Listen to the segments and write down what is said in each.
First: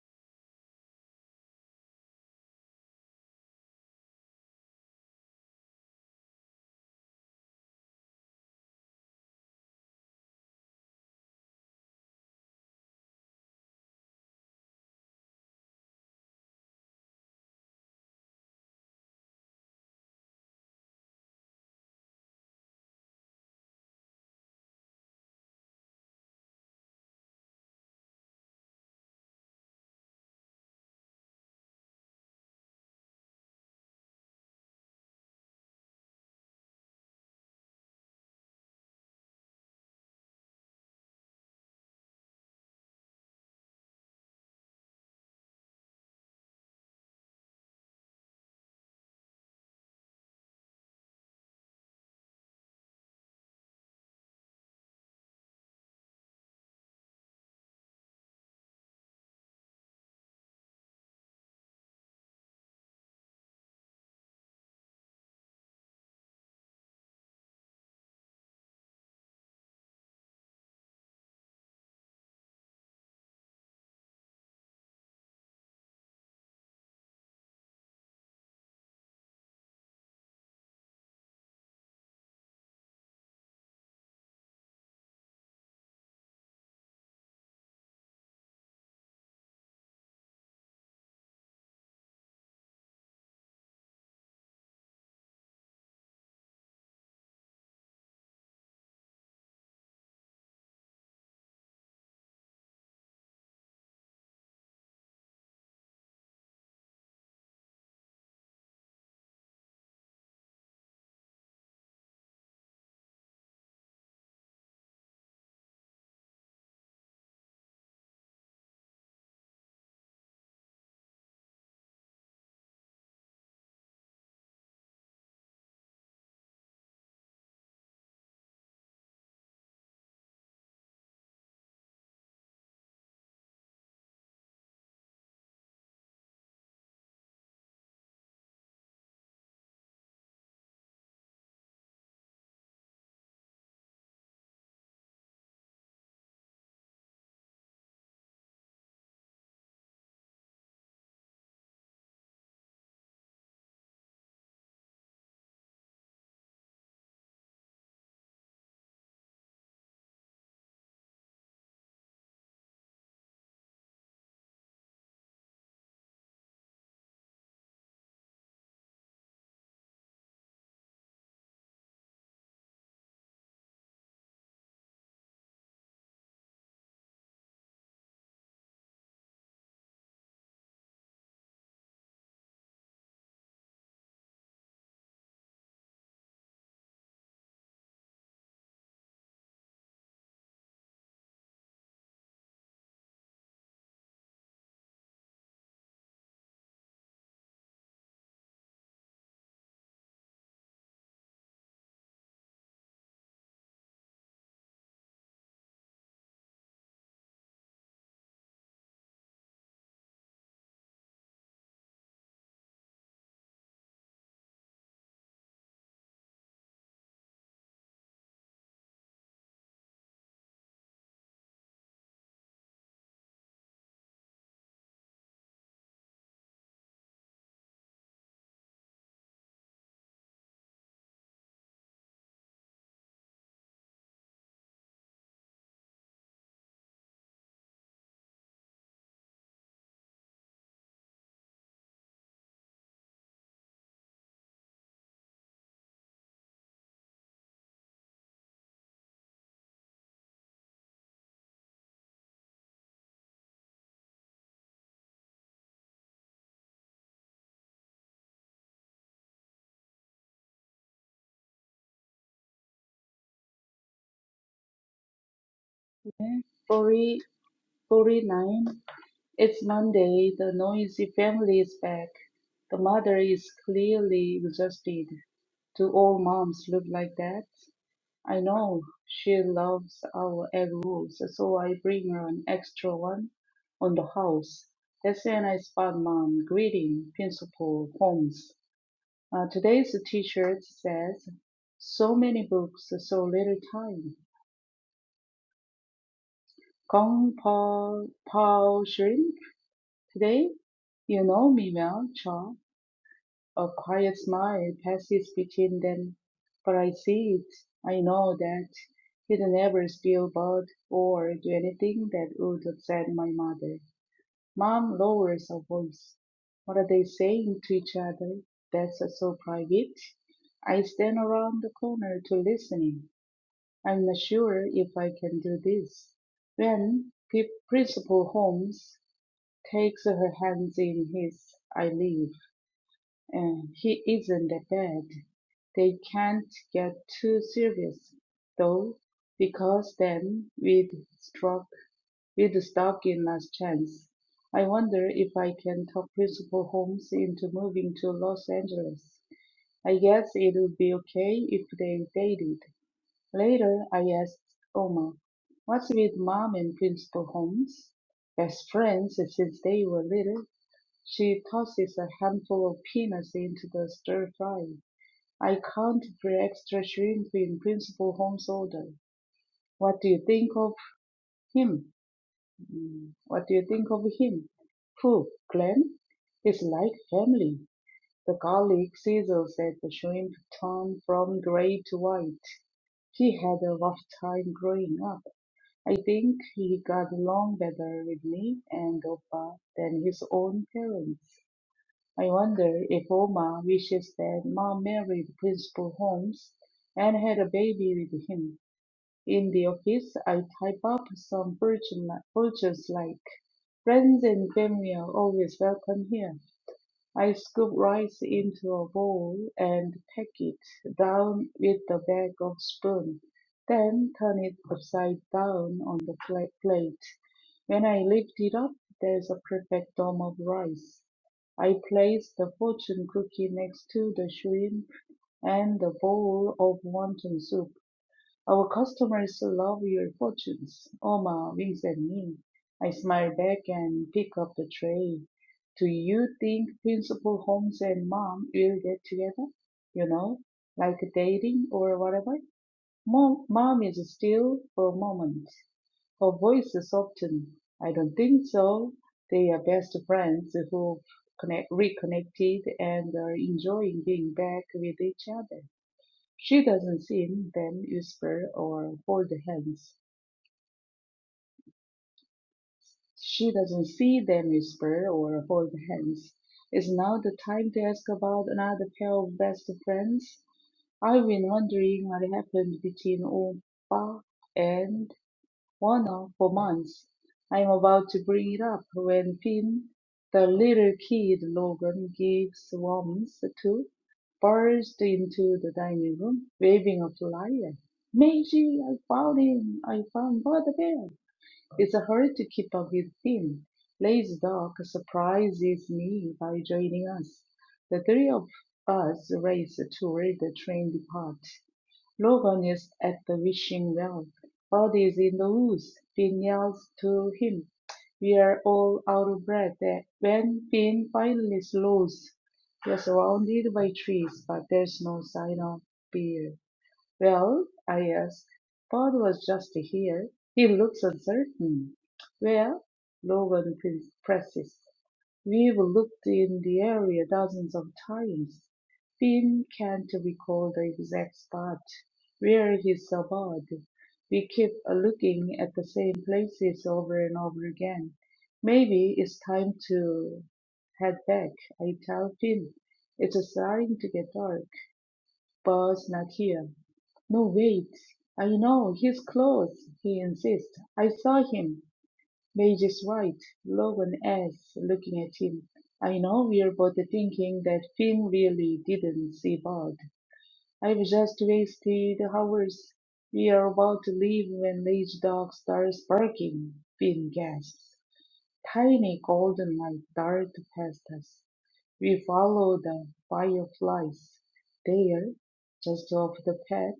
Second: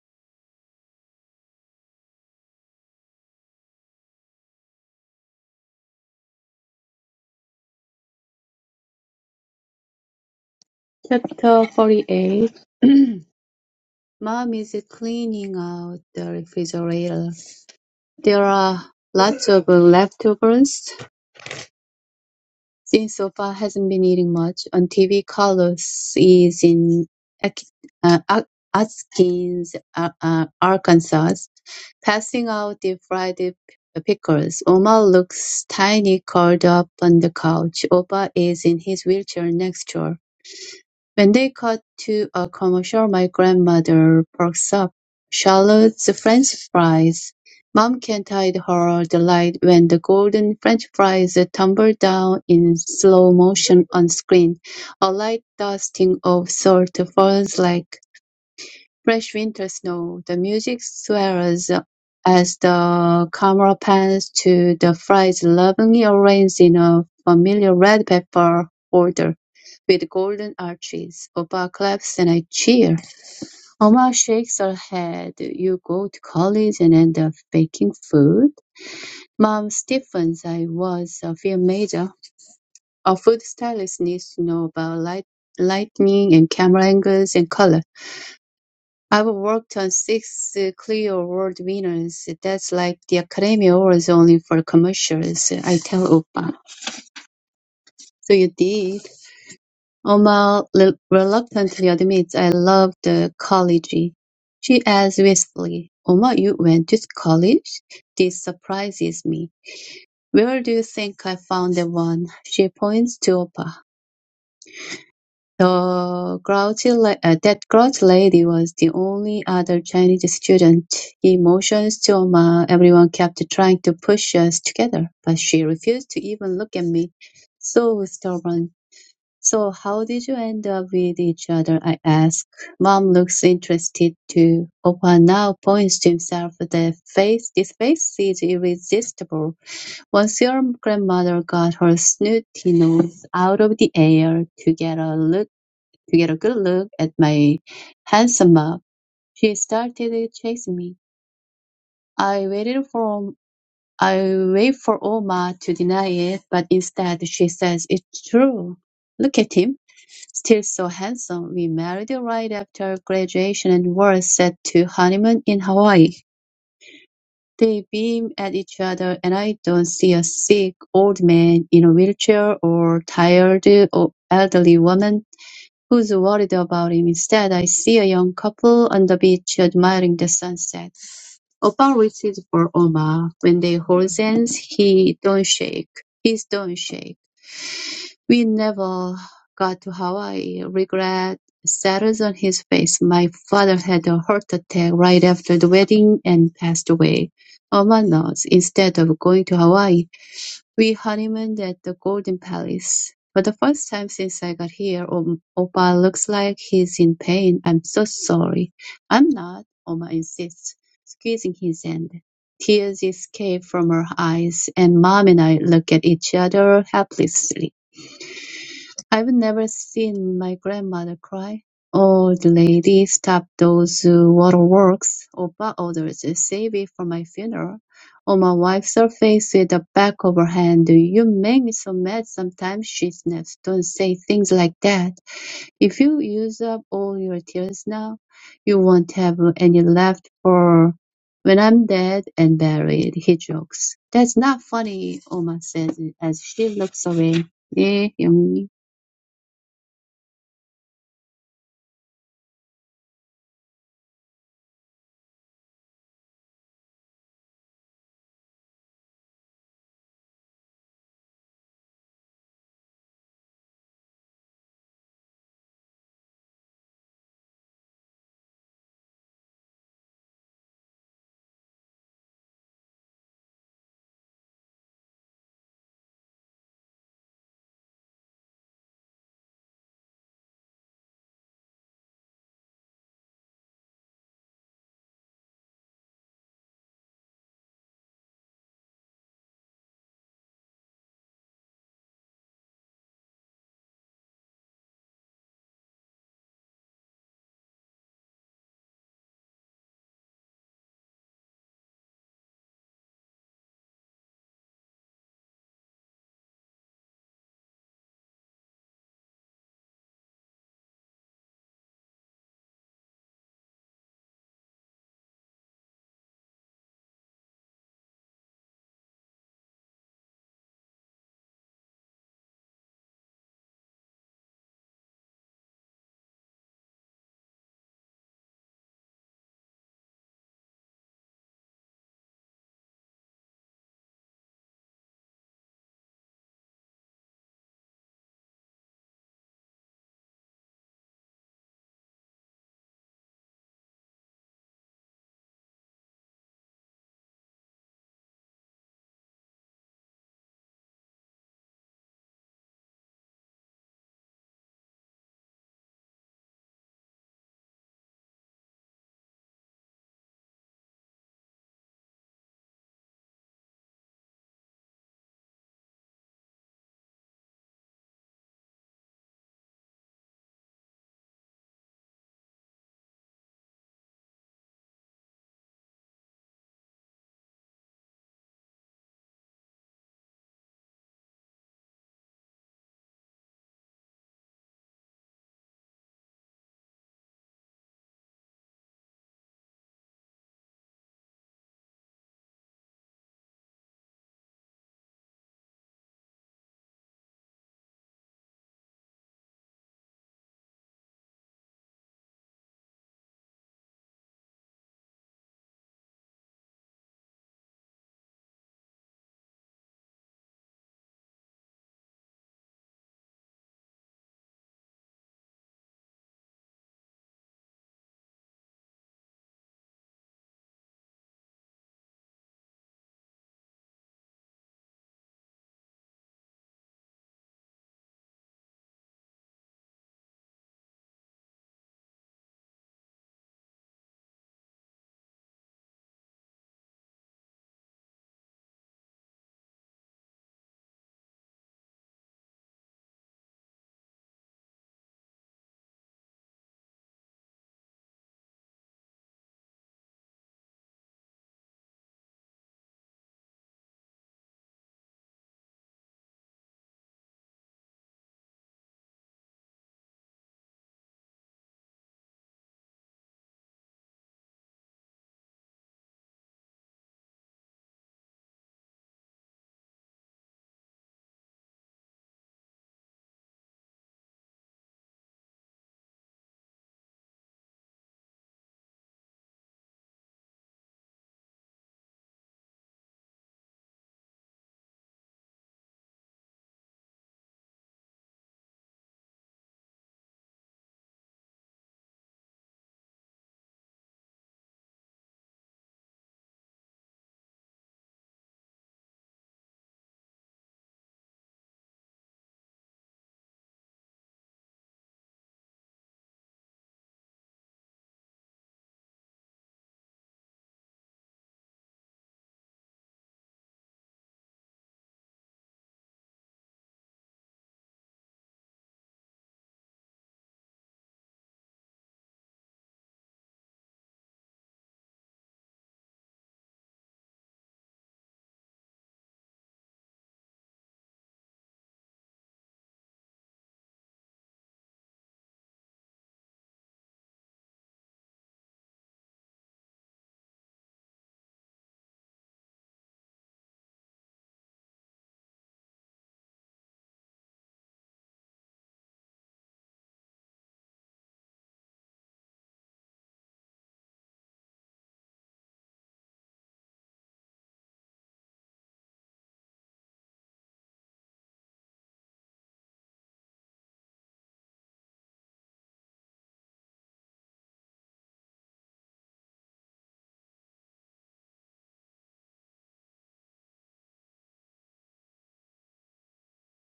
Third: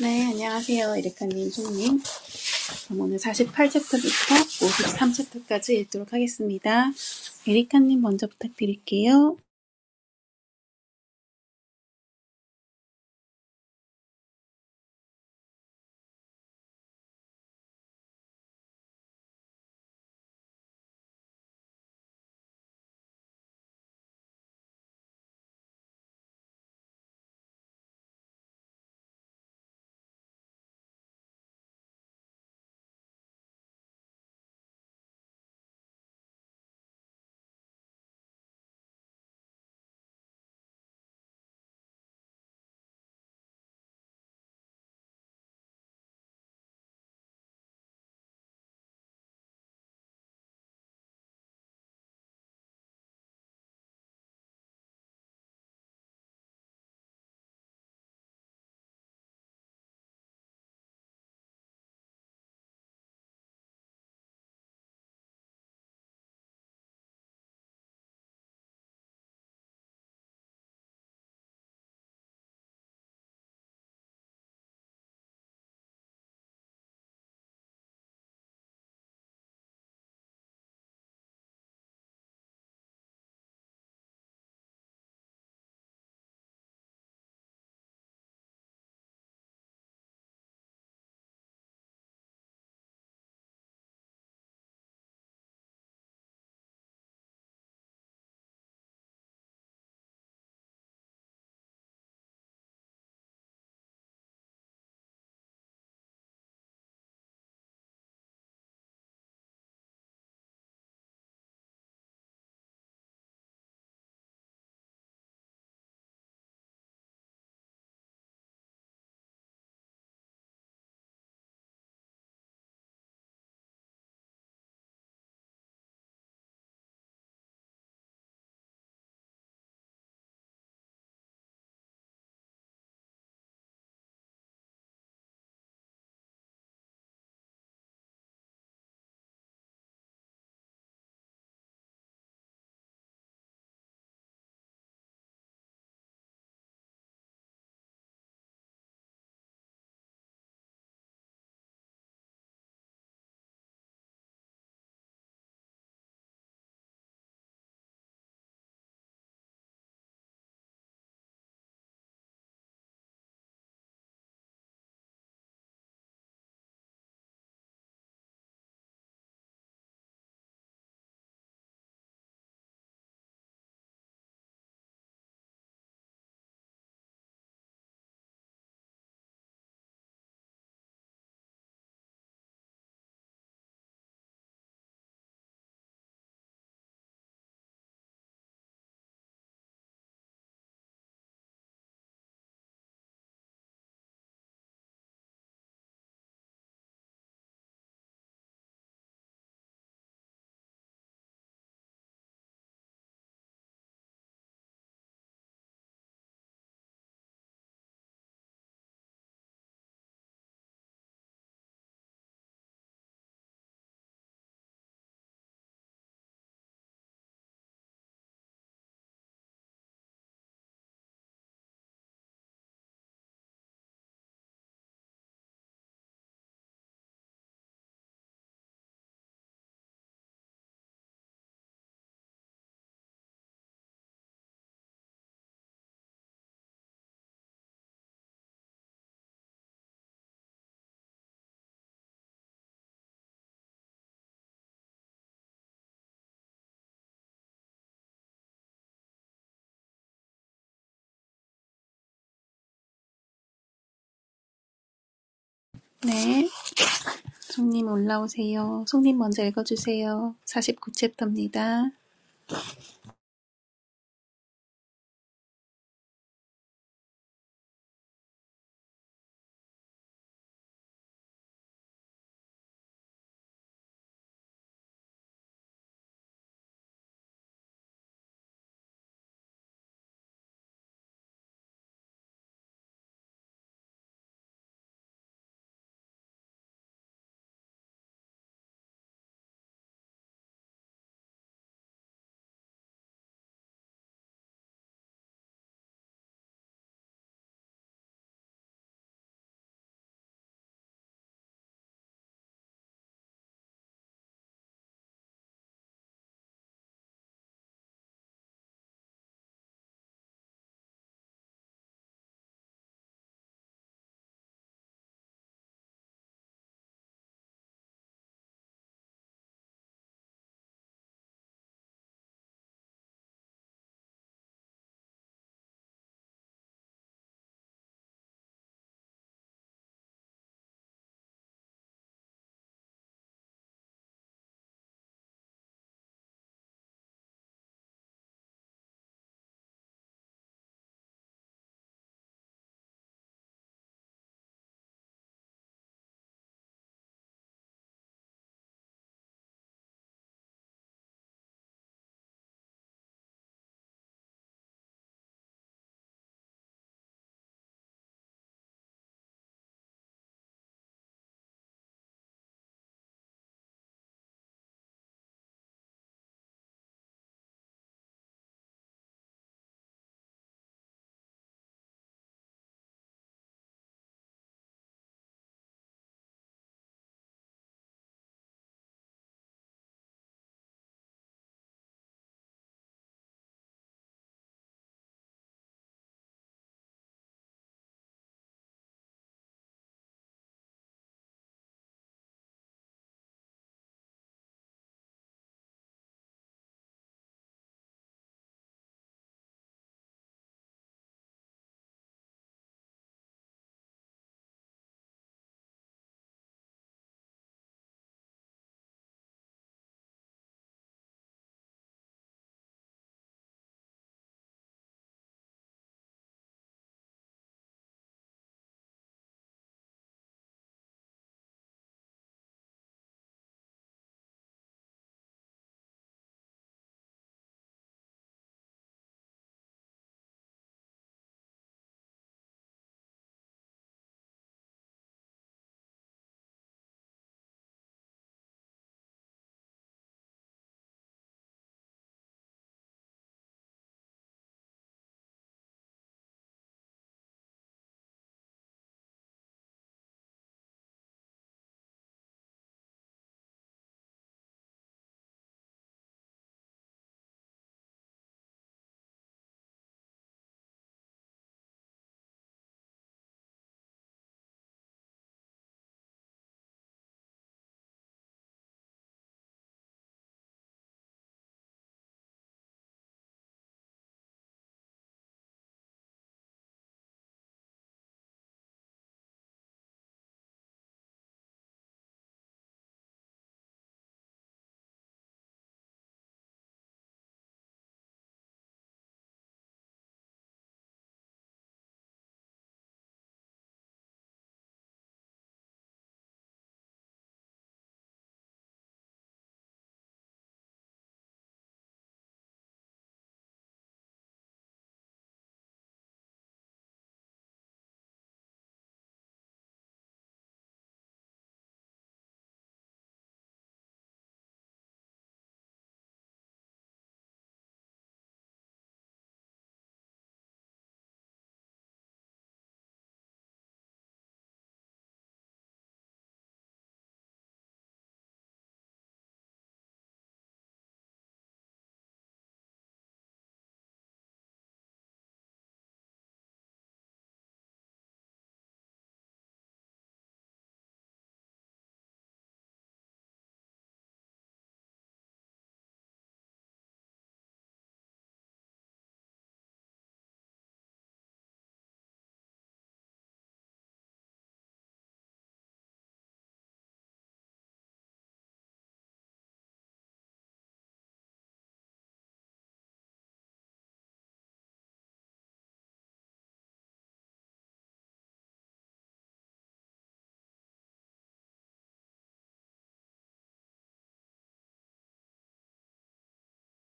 네, 안녕하세요. 에리카님, 송님. 그럼 오늘 48챕터부터 53챕터까지 읽도록 하겠습니다. 에리카님 먼저 부탁드릴게요. Chapter 48 Mom is cleaning out the refrigerator. There are lots of leftovers since Sofa hasn't been eating much. On TV, Carlos is in uh, Atkins, uh, uh, Arkansas, passing out deep fried pickles. Oma looks tiny curled up on the couch. Opa is in his wheelchair next door. When they cut to a commercial, my grandmother perks up. Charlotte's French fries. Mom can't hide her delight when the golden French fries tumble down in slow motion on screen. A light dusting of salt falls like fresh winter snow. The music swells as the camera pans to the fries lovingly arranged in a familiar red pepper order with golden arches. Opa claps and I cheer. Oma shakes her head. You go to college and end up baking food? Mom stiffens. I was a film major. A food stylist needs to know about light, lightning and camera angles and color. I've worked on six uh, Clio Award winners. That's like the Academy Awards only for commercials, I tell Oppa. So you did. Oma rel- reluctantly admits I love the college. She asks wistfully, Oma, you went to college? This surprises me. Where do you think I found the one? She points to Oppa. The grouchy la- uh, that grouchy lady was the only other Chinese student. He motions to Emma. Everyone kept trying to push us together, but she refused to even look at me. So stubborn. So how did you end up with each other? I ask. Mom looks interested too. Opa now points to himself. The face, this face is irresistible. Once your grandmother got her snooty nose out of the air to get a look to get a good look at my handsome mug. She started chasing me. I waited for I wait for Oma to deny it, but instead she says it's true. Look at him, still so handsome. We married right after graduation and were set to honeymoon in Hawaii. They beam at each other, and I don't see a sick old man in a wheelchair or tired or elderly woman Who's worried about him? Instead, I see a young couple on the beach admiring the sunset. Opal reaches for Oma. When they hold hands, he don't shake. He's don't shake. We never got to Hawaii. Regret settles on his face. My father had a heart attack right after the wedding and passed away. Oma knows. Instead of going to Hawaii, we honeymooned at the Golden Palace. For the first time since I got here, um, Opa looks like he's in pain. I'm so sorry. I'm not, Oma insists, squeezing his hand. Tears escape from her eyes, and Mom and I look at each other helplessly. I've never seen my grandmother cry. Old lady, stop those uh, waterworks. Oppa orders, save it for my funeral. On my wife's face with the back of her hand. You make me so mad sometimes, she snaps. Don't say things like that. If you use up all your tears now, you won't have any left for when I'm dead and buried, he jokes. That's not funny, Oma says as she looks away. 네, 영님. 네, 송님 올라오세요. 송님 먼저 읽어주세요. 49챕터입니다. Okay, Forty, forty-nine. It's Monday. The noisy family is back. The mother is clearly exhausted. Do all moms look like that? I know she loves our egg rolls, so I bring her an extra one on the house. That's when I spot mom greeting Principal Holmes. Uh, today's T-shirt says, "So many books, so little time." Kong Pao Pao Shrim Today, you know me well, Cha. A quiet smile passes between them, but I see it. I know that he'd never steal bird or do anything that would upset my mother. Mom lowers her voice. What are they saying to each other? That's so private. I stand around the corner to listen. I'm not sure if I can do this. When P- Principal Holmes takes her hands in his. I leave. Uh, he isn't a bad. They can't get too serious, though, because then we'd struck, we'd stuck in last chance. I wonder if I can talk Principal Holmes into moving to Los Angeles. I guess it'll be okay if they dated. Later, I asked Oma, What's with Mom and Principal Holmes? Best friends since they were little. She tosses a handful of peanuts into the stir-fry. I counted for extra shrimp in Principal Holmes' order. What do you think of him? Mm, What do you think of him? Pooh, Glenn. He's like family. The garlic sizzles as the shrimp turn from gray to white. He had a rough time growing up. I think he got along better with me and Opa than his own parents. I wonder if Oma wishes that Ma married Principal Holmes and had a baby with him. In the office, I type up some fortune fortunes like, friends and family are always welcome here. I scoop rice into a bowl and pack it down with the back of spoon, then turn it upside down on the pla- plate. When I lift it up, there's a perfect dome of rice. I place the fortune cookie next to the shrimp and the bowl of wonton soup. Our customers love your fortunes. Oma winks at me. I smile back and pick up the tray. Do you think Principal Holmes and Mom will get together? You know, like dating or whatever? Mom, Mom is still for a moment. Her voice is softened. I don't think so. They are best friends who connect, reconnected and are enjoying being back with each other. She doesn't see them whisper or hold hands. She doesn't see them whisper or hold hands. Is now the time to ask about another pair of best friends? I've been wondering what happened between Opa and Warner for months. I'm about to bring it up when Finn, the little kid Logan gives warmth to, burst into the dining room, waving a flyer. Meiji, I found him! I found Bud the Bear! It's a hurry to keep up with Finn. Lay's dog surprises me by joining us. The three of us race toward the train depart. Logan is at the wishing well. Bud is in the woods. Finn yells to him. We're all out of breath. When Finn finally slows, we're surrounded by trees, but there's no sign of beer. Well, I ask. Pod was just here. He looks uncertain. Well, Logan presses. We've looked in the area dozens of times. Finn can't recall the exact spot where he saw We keep looking at the same places over and over again. Maybe it's time to head back, I tell Finn. It's starting to get dark. Buzz not here. No, wait. I know he's close, he insists. I saw him. Mage is right. Love and S, looking at him. I know we're both thinking that Finn really didn't see Bud. I've just wasted hours. We are about to leave when Mage Dog starts barking, Finn gasps. Tiny golden light dart past us. We follow the fireflies. There, just off the path,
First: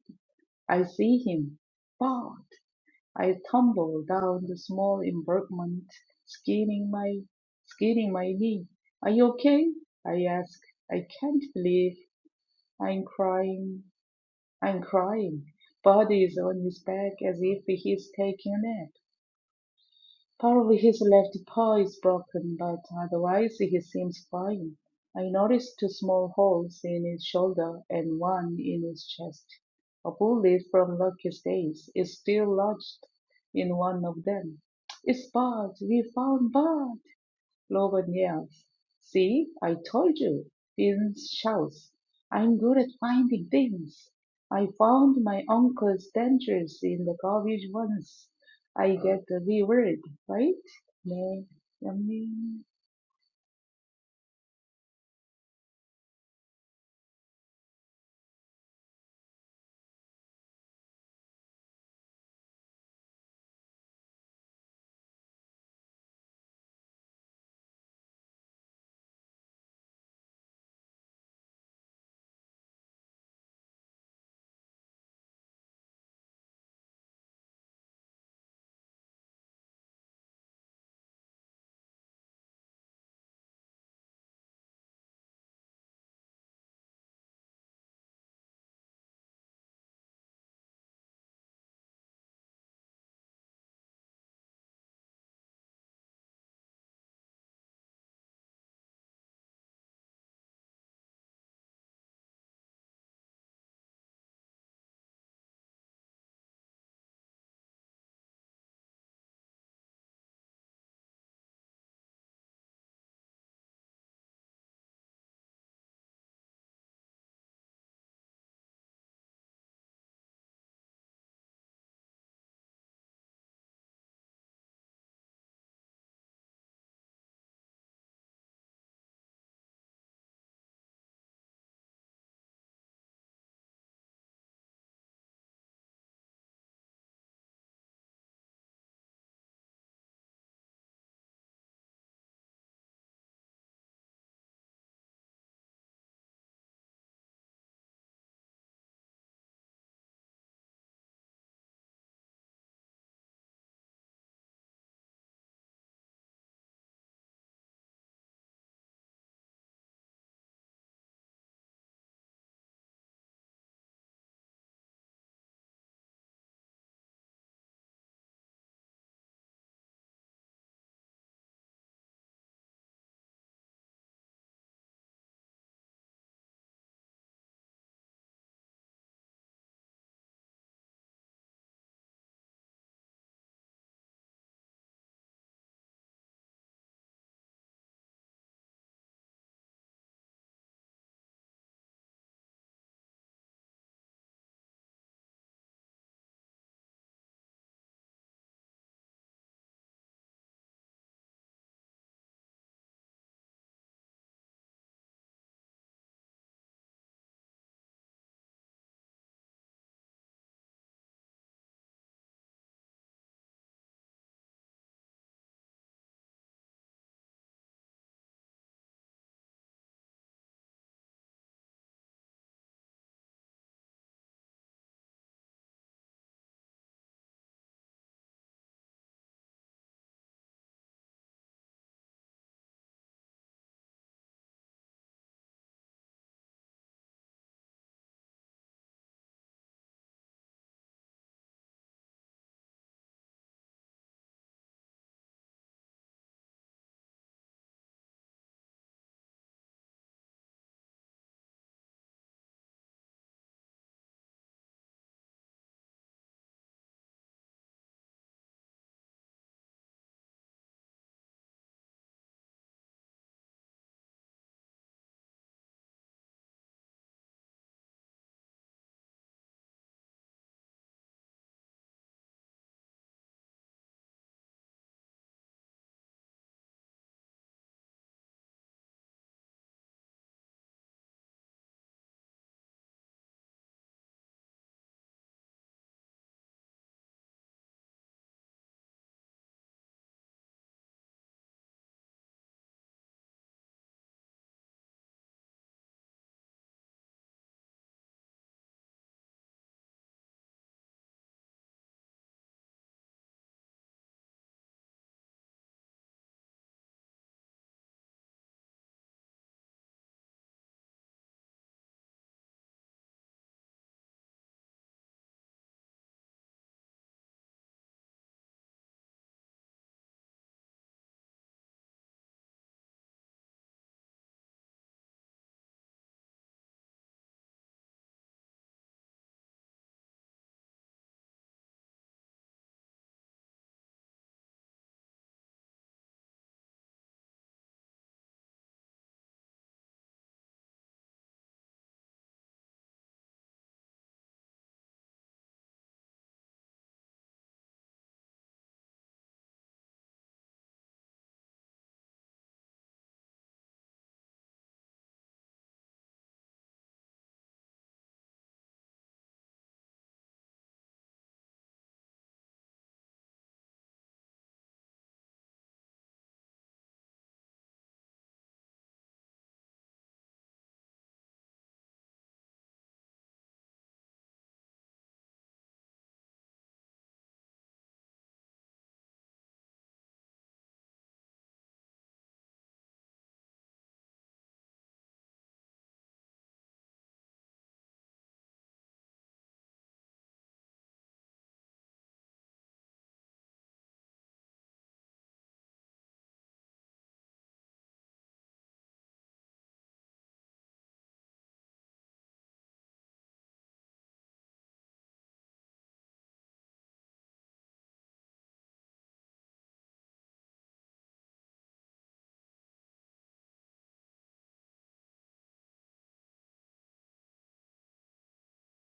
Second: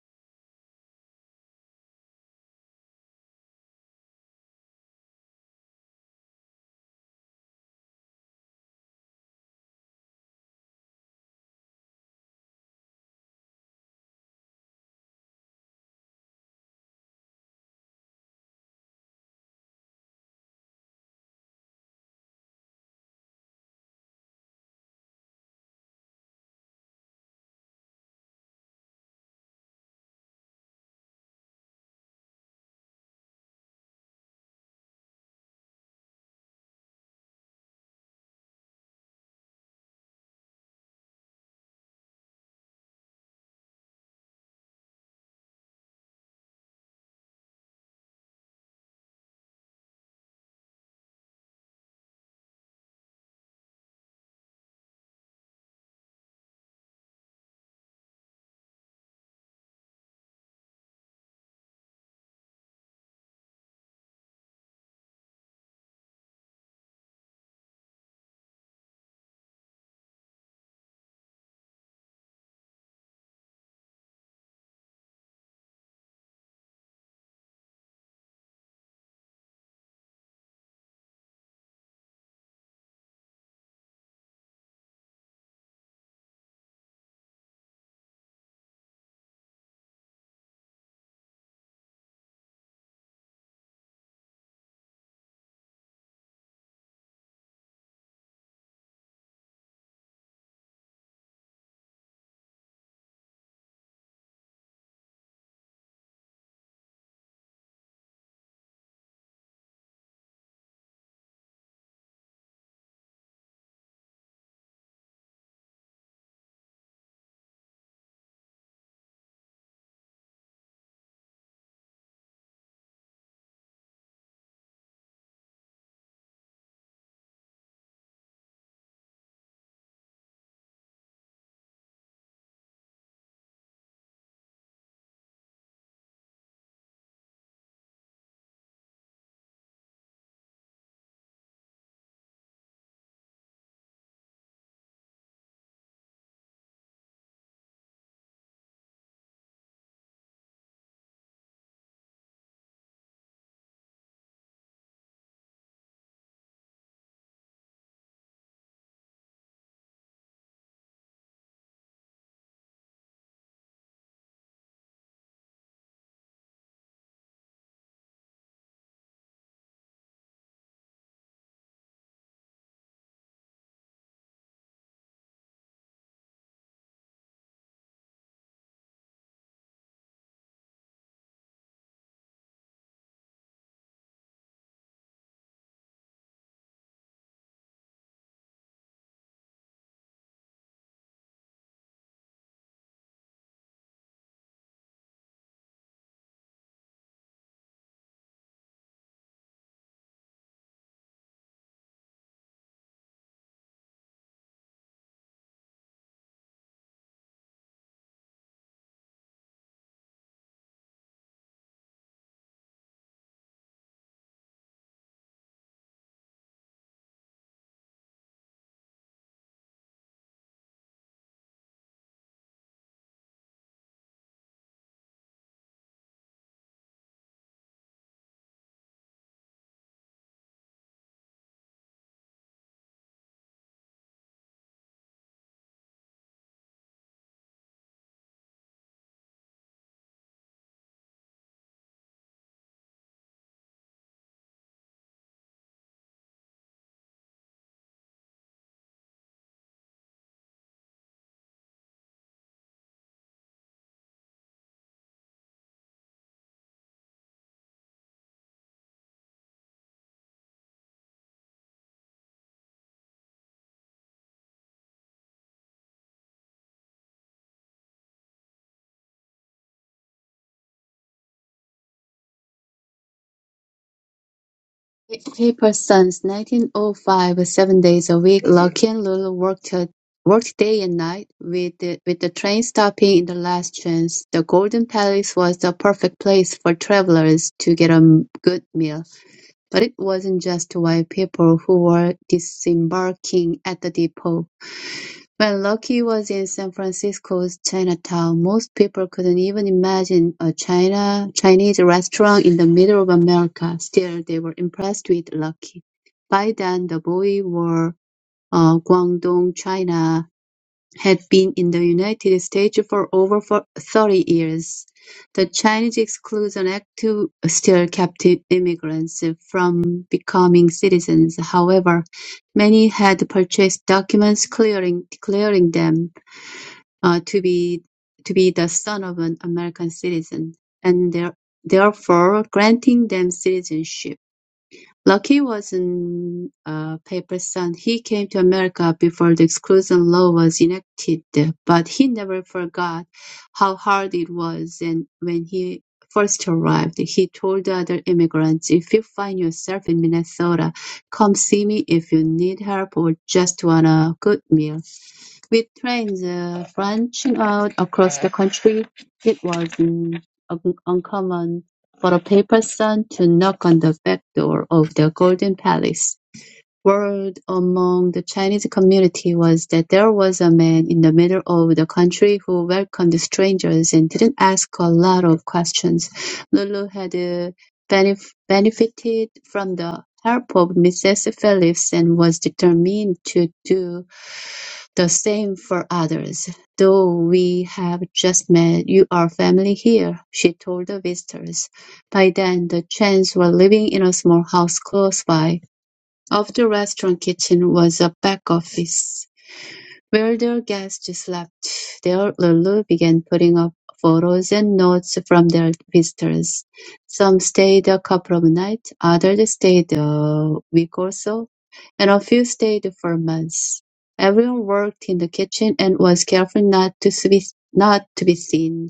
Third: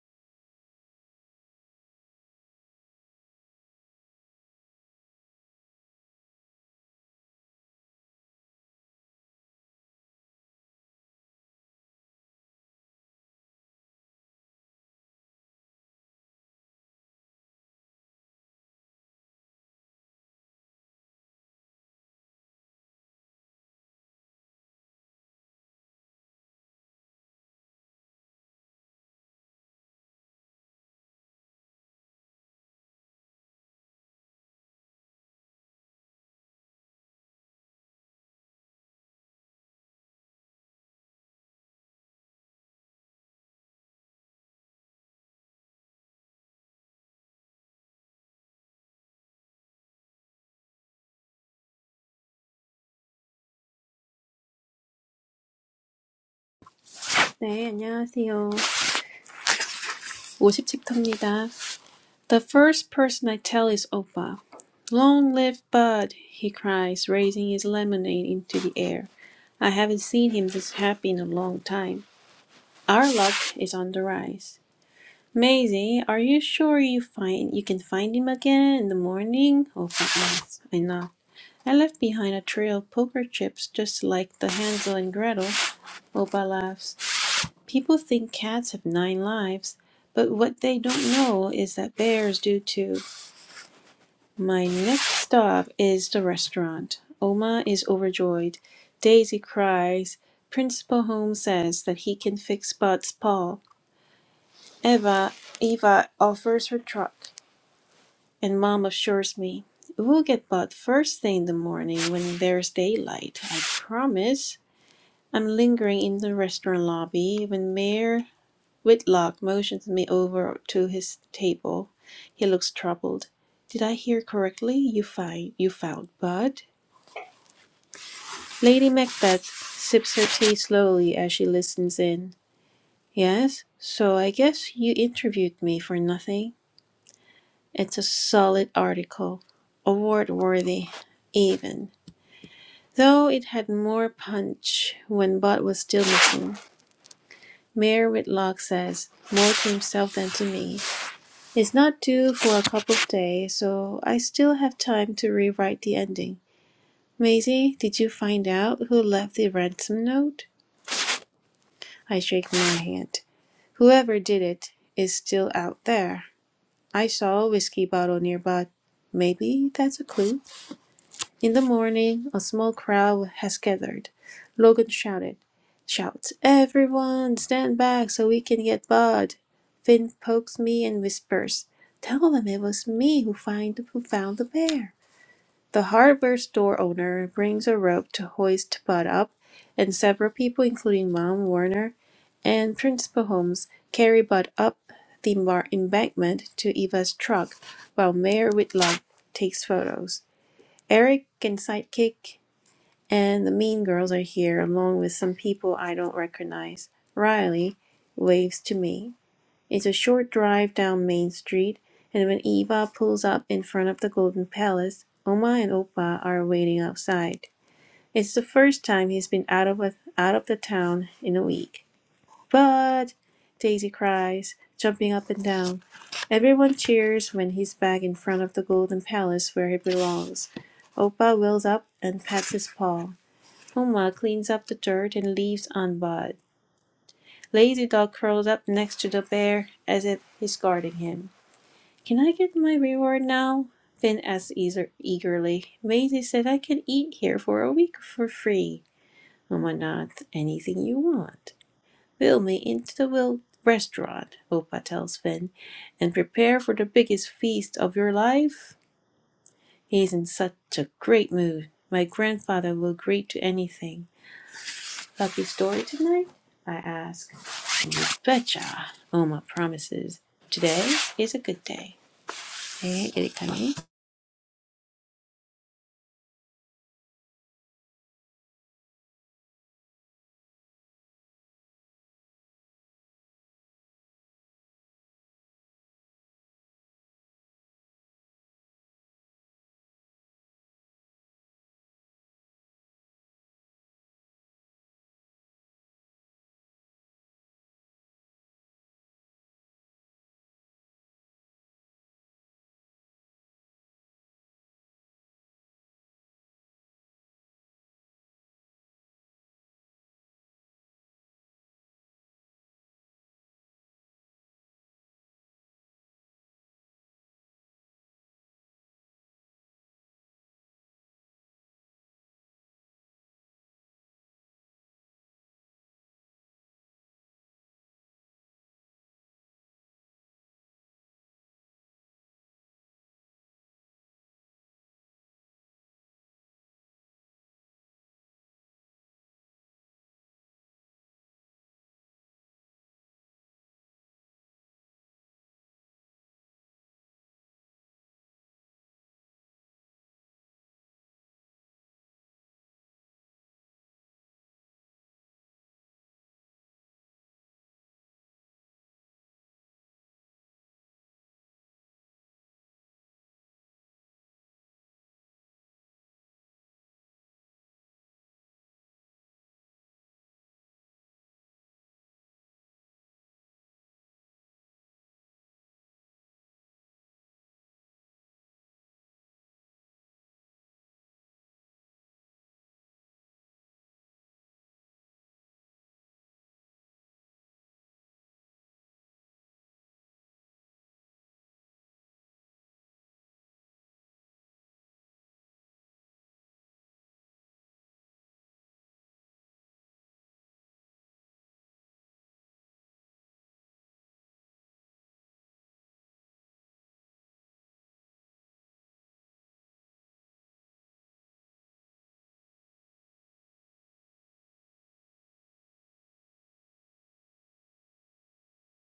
I see him. Bud! I tumbled down the small embankment, skidding my skidding my knee. Are you okay? I asked. I can't believe I'm crying. I'm crying. Buddy is on his back as if he's taking a nap. Probably his left paw is broken, but otherwise he seems fine. I noticed two small holes in his shoulder and one in his chest. A bullet from Lucky's days is still lodged in one of them. It's Bart! We found Bart! Logan yells. See, I told you. Vince shouts. I'm good at finding things. I found my uncle's dentures in the garbage once. I get the V word, right? May, yummy. 네, 안녕하세요. 50챕터입니다. The first person I tell is Opa. Long live Bud, he cries, raising his lemonade into the air. I haven't seen him this happy in a long time. Our luck is on the rise. Maisie, are you sure you find you can find him again in the morning? Oh, goodness, I knocked. I left behind a trail of poker chips just like the Hansel and Gretel. Opa laughs. People think cats have nine lives, but what they don't know is that bears do too. My next stop is the restaurant. Oma is overjoyed. Daisy cries. Principal Holmes says that he can fix Bud's paw. Eva, Eva offers her truck. And mom assures me, We'll get bought first thing in the morning when there's daylight, I promise. I'm lingering in the restaurant lobby when Mayor Whitlock motions me over to his table. He looks troubled. Did I hear correctly? You find you found Bud? Lady Macbeth sips her tea slowly as she listens in. Yes, so I guess you interviewed me for nothing. It's a solid article, award worthy, even. Though it had more punch when Bott was still missing, Mayor Whitlock says, more to himself than to me, It's not due for a couple of days, so I still have time to rewrite the ending. Maisie, did you find out who left the ransom note? I shake my hand. Whoever did it is still out there. I saw a whiskey bottle nearby. Maybe that's a clue. In the morning, a small crowd has gathered. Logan shouted, shouts, Everyone, stand back so we can get Bud. Finn pokes me and whispers, Tell them it was me who, find, who found the bear. The hardware store owner brings a rope to hoist Bud up, and several people, including Mom Warner and Principal Holmes, carry Bud up the mar- embankment to Eva's truck while Mayor Whitlock takes photos. Eric and Sidekick and the Mean Girls are here, along with some people I don't recognize. Riley waves to me. It's a short drive down Main Street, and when Eva pulls up in front of the Golden Palace, Oma and Opa are waiting outside. It's the first time he's been out of a, out of the town in a week. But Daisy cries, jumping up and down. Everyone cheers when he's back in front of the golden palace where he belongs. Oppa wheels up and pats his paw. Puma cleans up the dirt and leaves unbowed. Lazy dog curls up next to the bear as if he's guarding him. Can I get my reward now? Finn asks eagerly. Maisie said I can eat here for a week for free. Mama nods. Anything you want. Wheel me into the will restaurant, Opa tells Finn, and prepare for the biggest feast of your life. He's in such a great mood. My grandfather will agree to anything. Lucky story tonight? I ask. You betcha, Oma promises. Today is a good day. 네, 여기까지. Paper since nineteen oh five, seven days a week, Lochinvar worked worked day and night, with the, with the train stopping in the last chance. The Golden Palace was the perfect place for travelers to get a good meal, but it wasn't just white people who were disembarking at the depot. When Lucky was in San Francisco's Chinatown, most people couldn't even imagine a China Chinese restaurant in the middle of America. Still, they were impressed with Lucky. By then, the boy wore a Guangdong China have been in the United States for over 30 years. The Chinese Exclusion Act still kept immigrants from becoming citizens. However, many had purchased documents clearing, declaring them uh, to be to be the son of an American citizen, and there, therefore granting them citizenship. Lockheed was an uh, Papist son; he came to America before the Exclusion Law was enacted, but he never forgot how hard it was and when he first arrived, he told the other immigrants, "If you find yourself in Minnesota, come see me if you need help or just want a good meal." With trains the French out across the country. It was mm, un- uncommon for a paper son to knock on the back door of the Golden Palace word among the Chinese community was that there was a man in the middle of the country who welcomed strangers and didn't ask a lot of questions. Lulu had uh, benef- benefited from the help of Mrs. Phillips and was determined to do the same for others. Though we have just met, you are family here, she told the visitors. By then, the Chens were living in a small house close by of the restaurant kitchen was a back office, where their guests slept. There Lulu began putting up photos and notes from their visitors. Some stayed a couple of nights, others stayed a week or so, and a few stayed for months. Everyone worked in the kitchen and was careful not to be, not to be seen,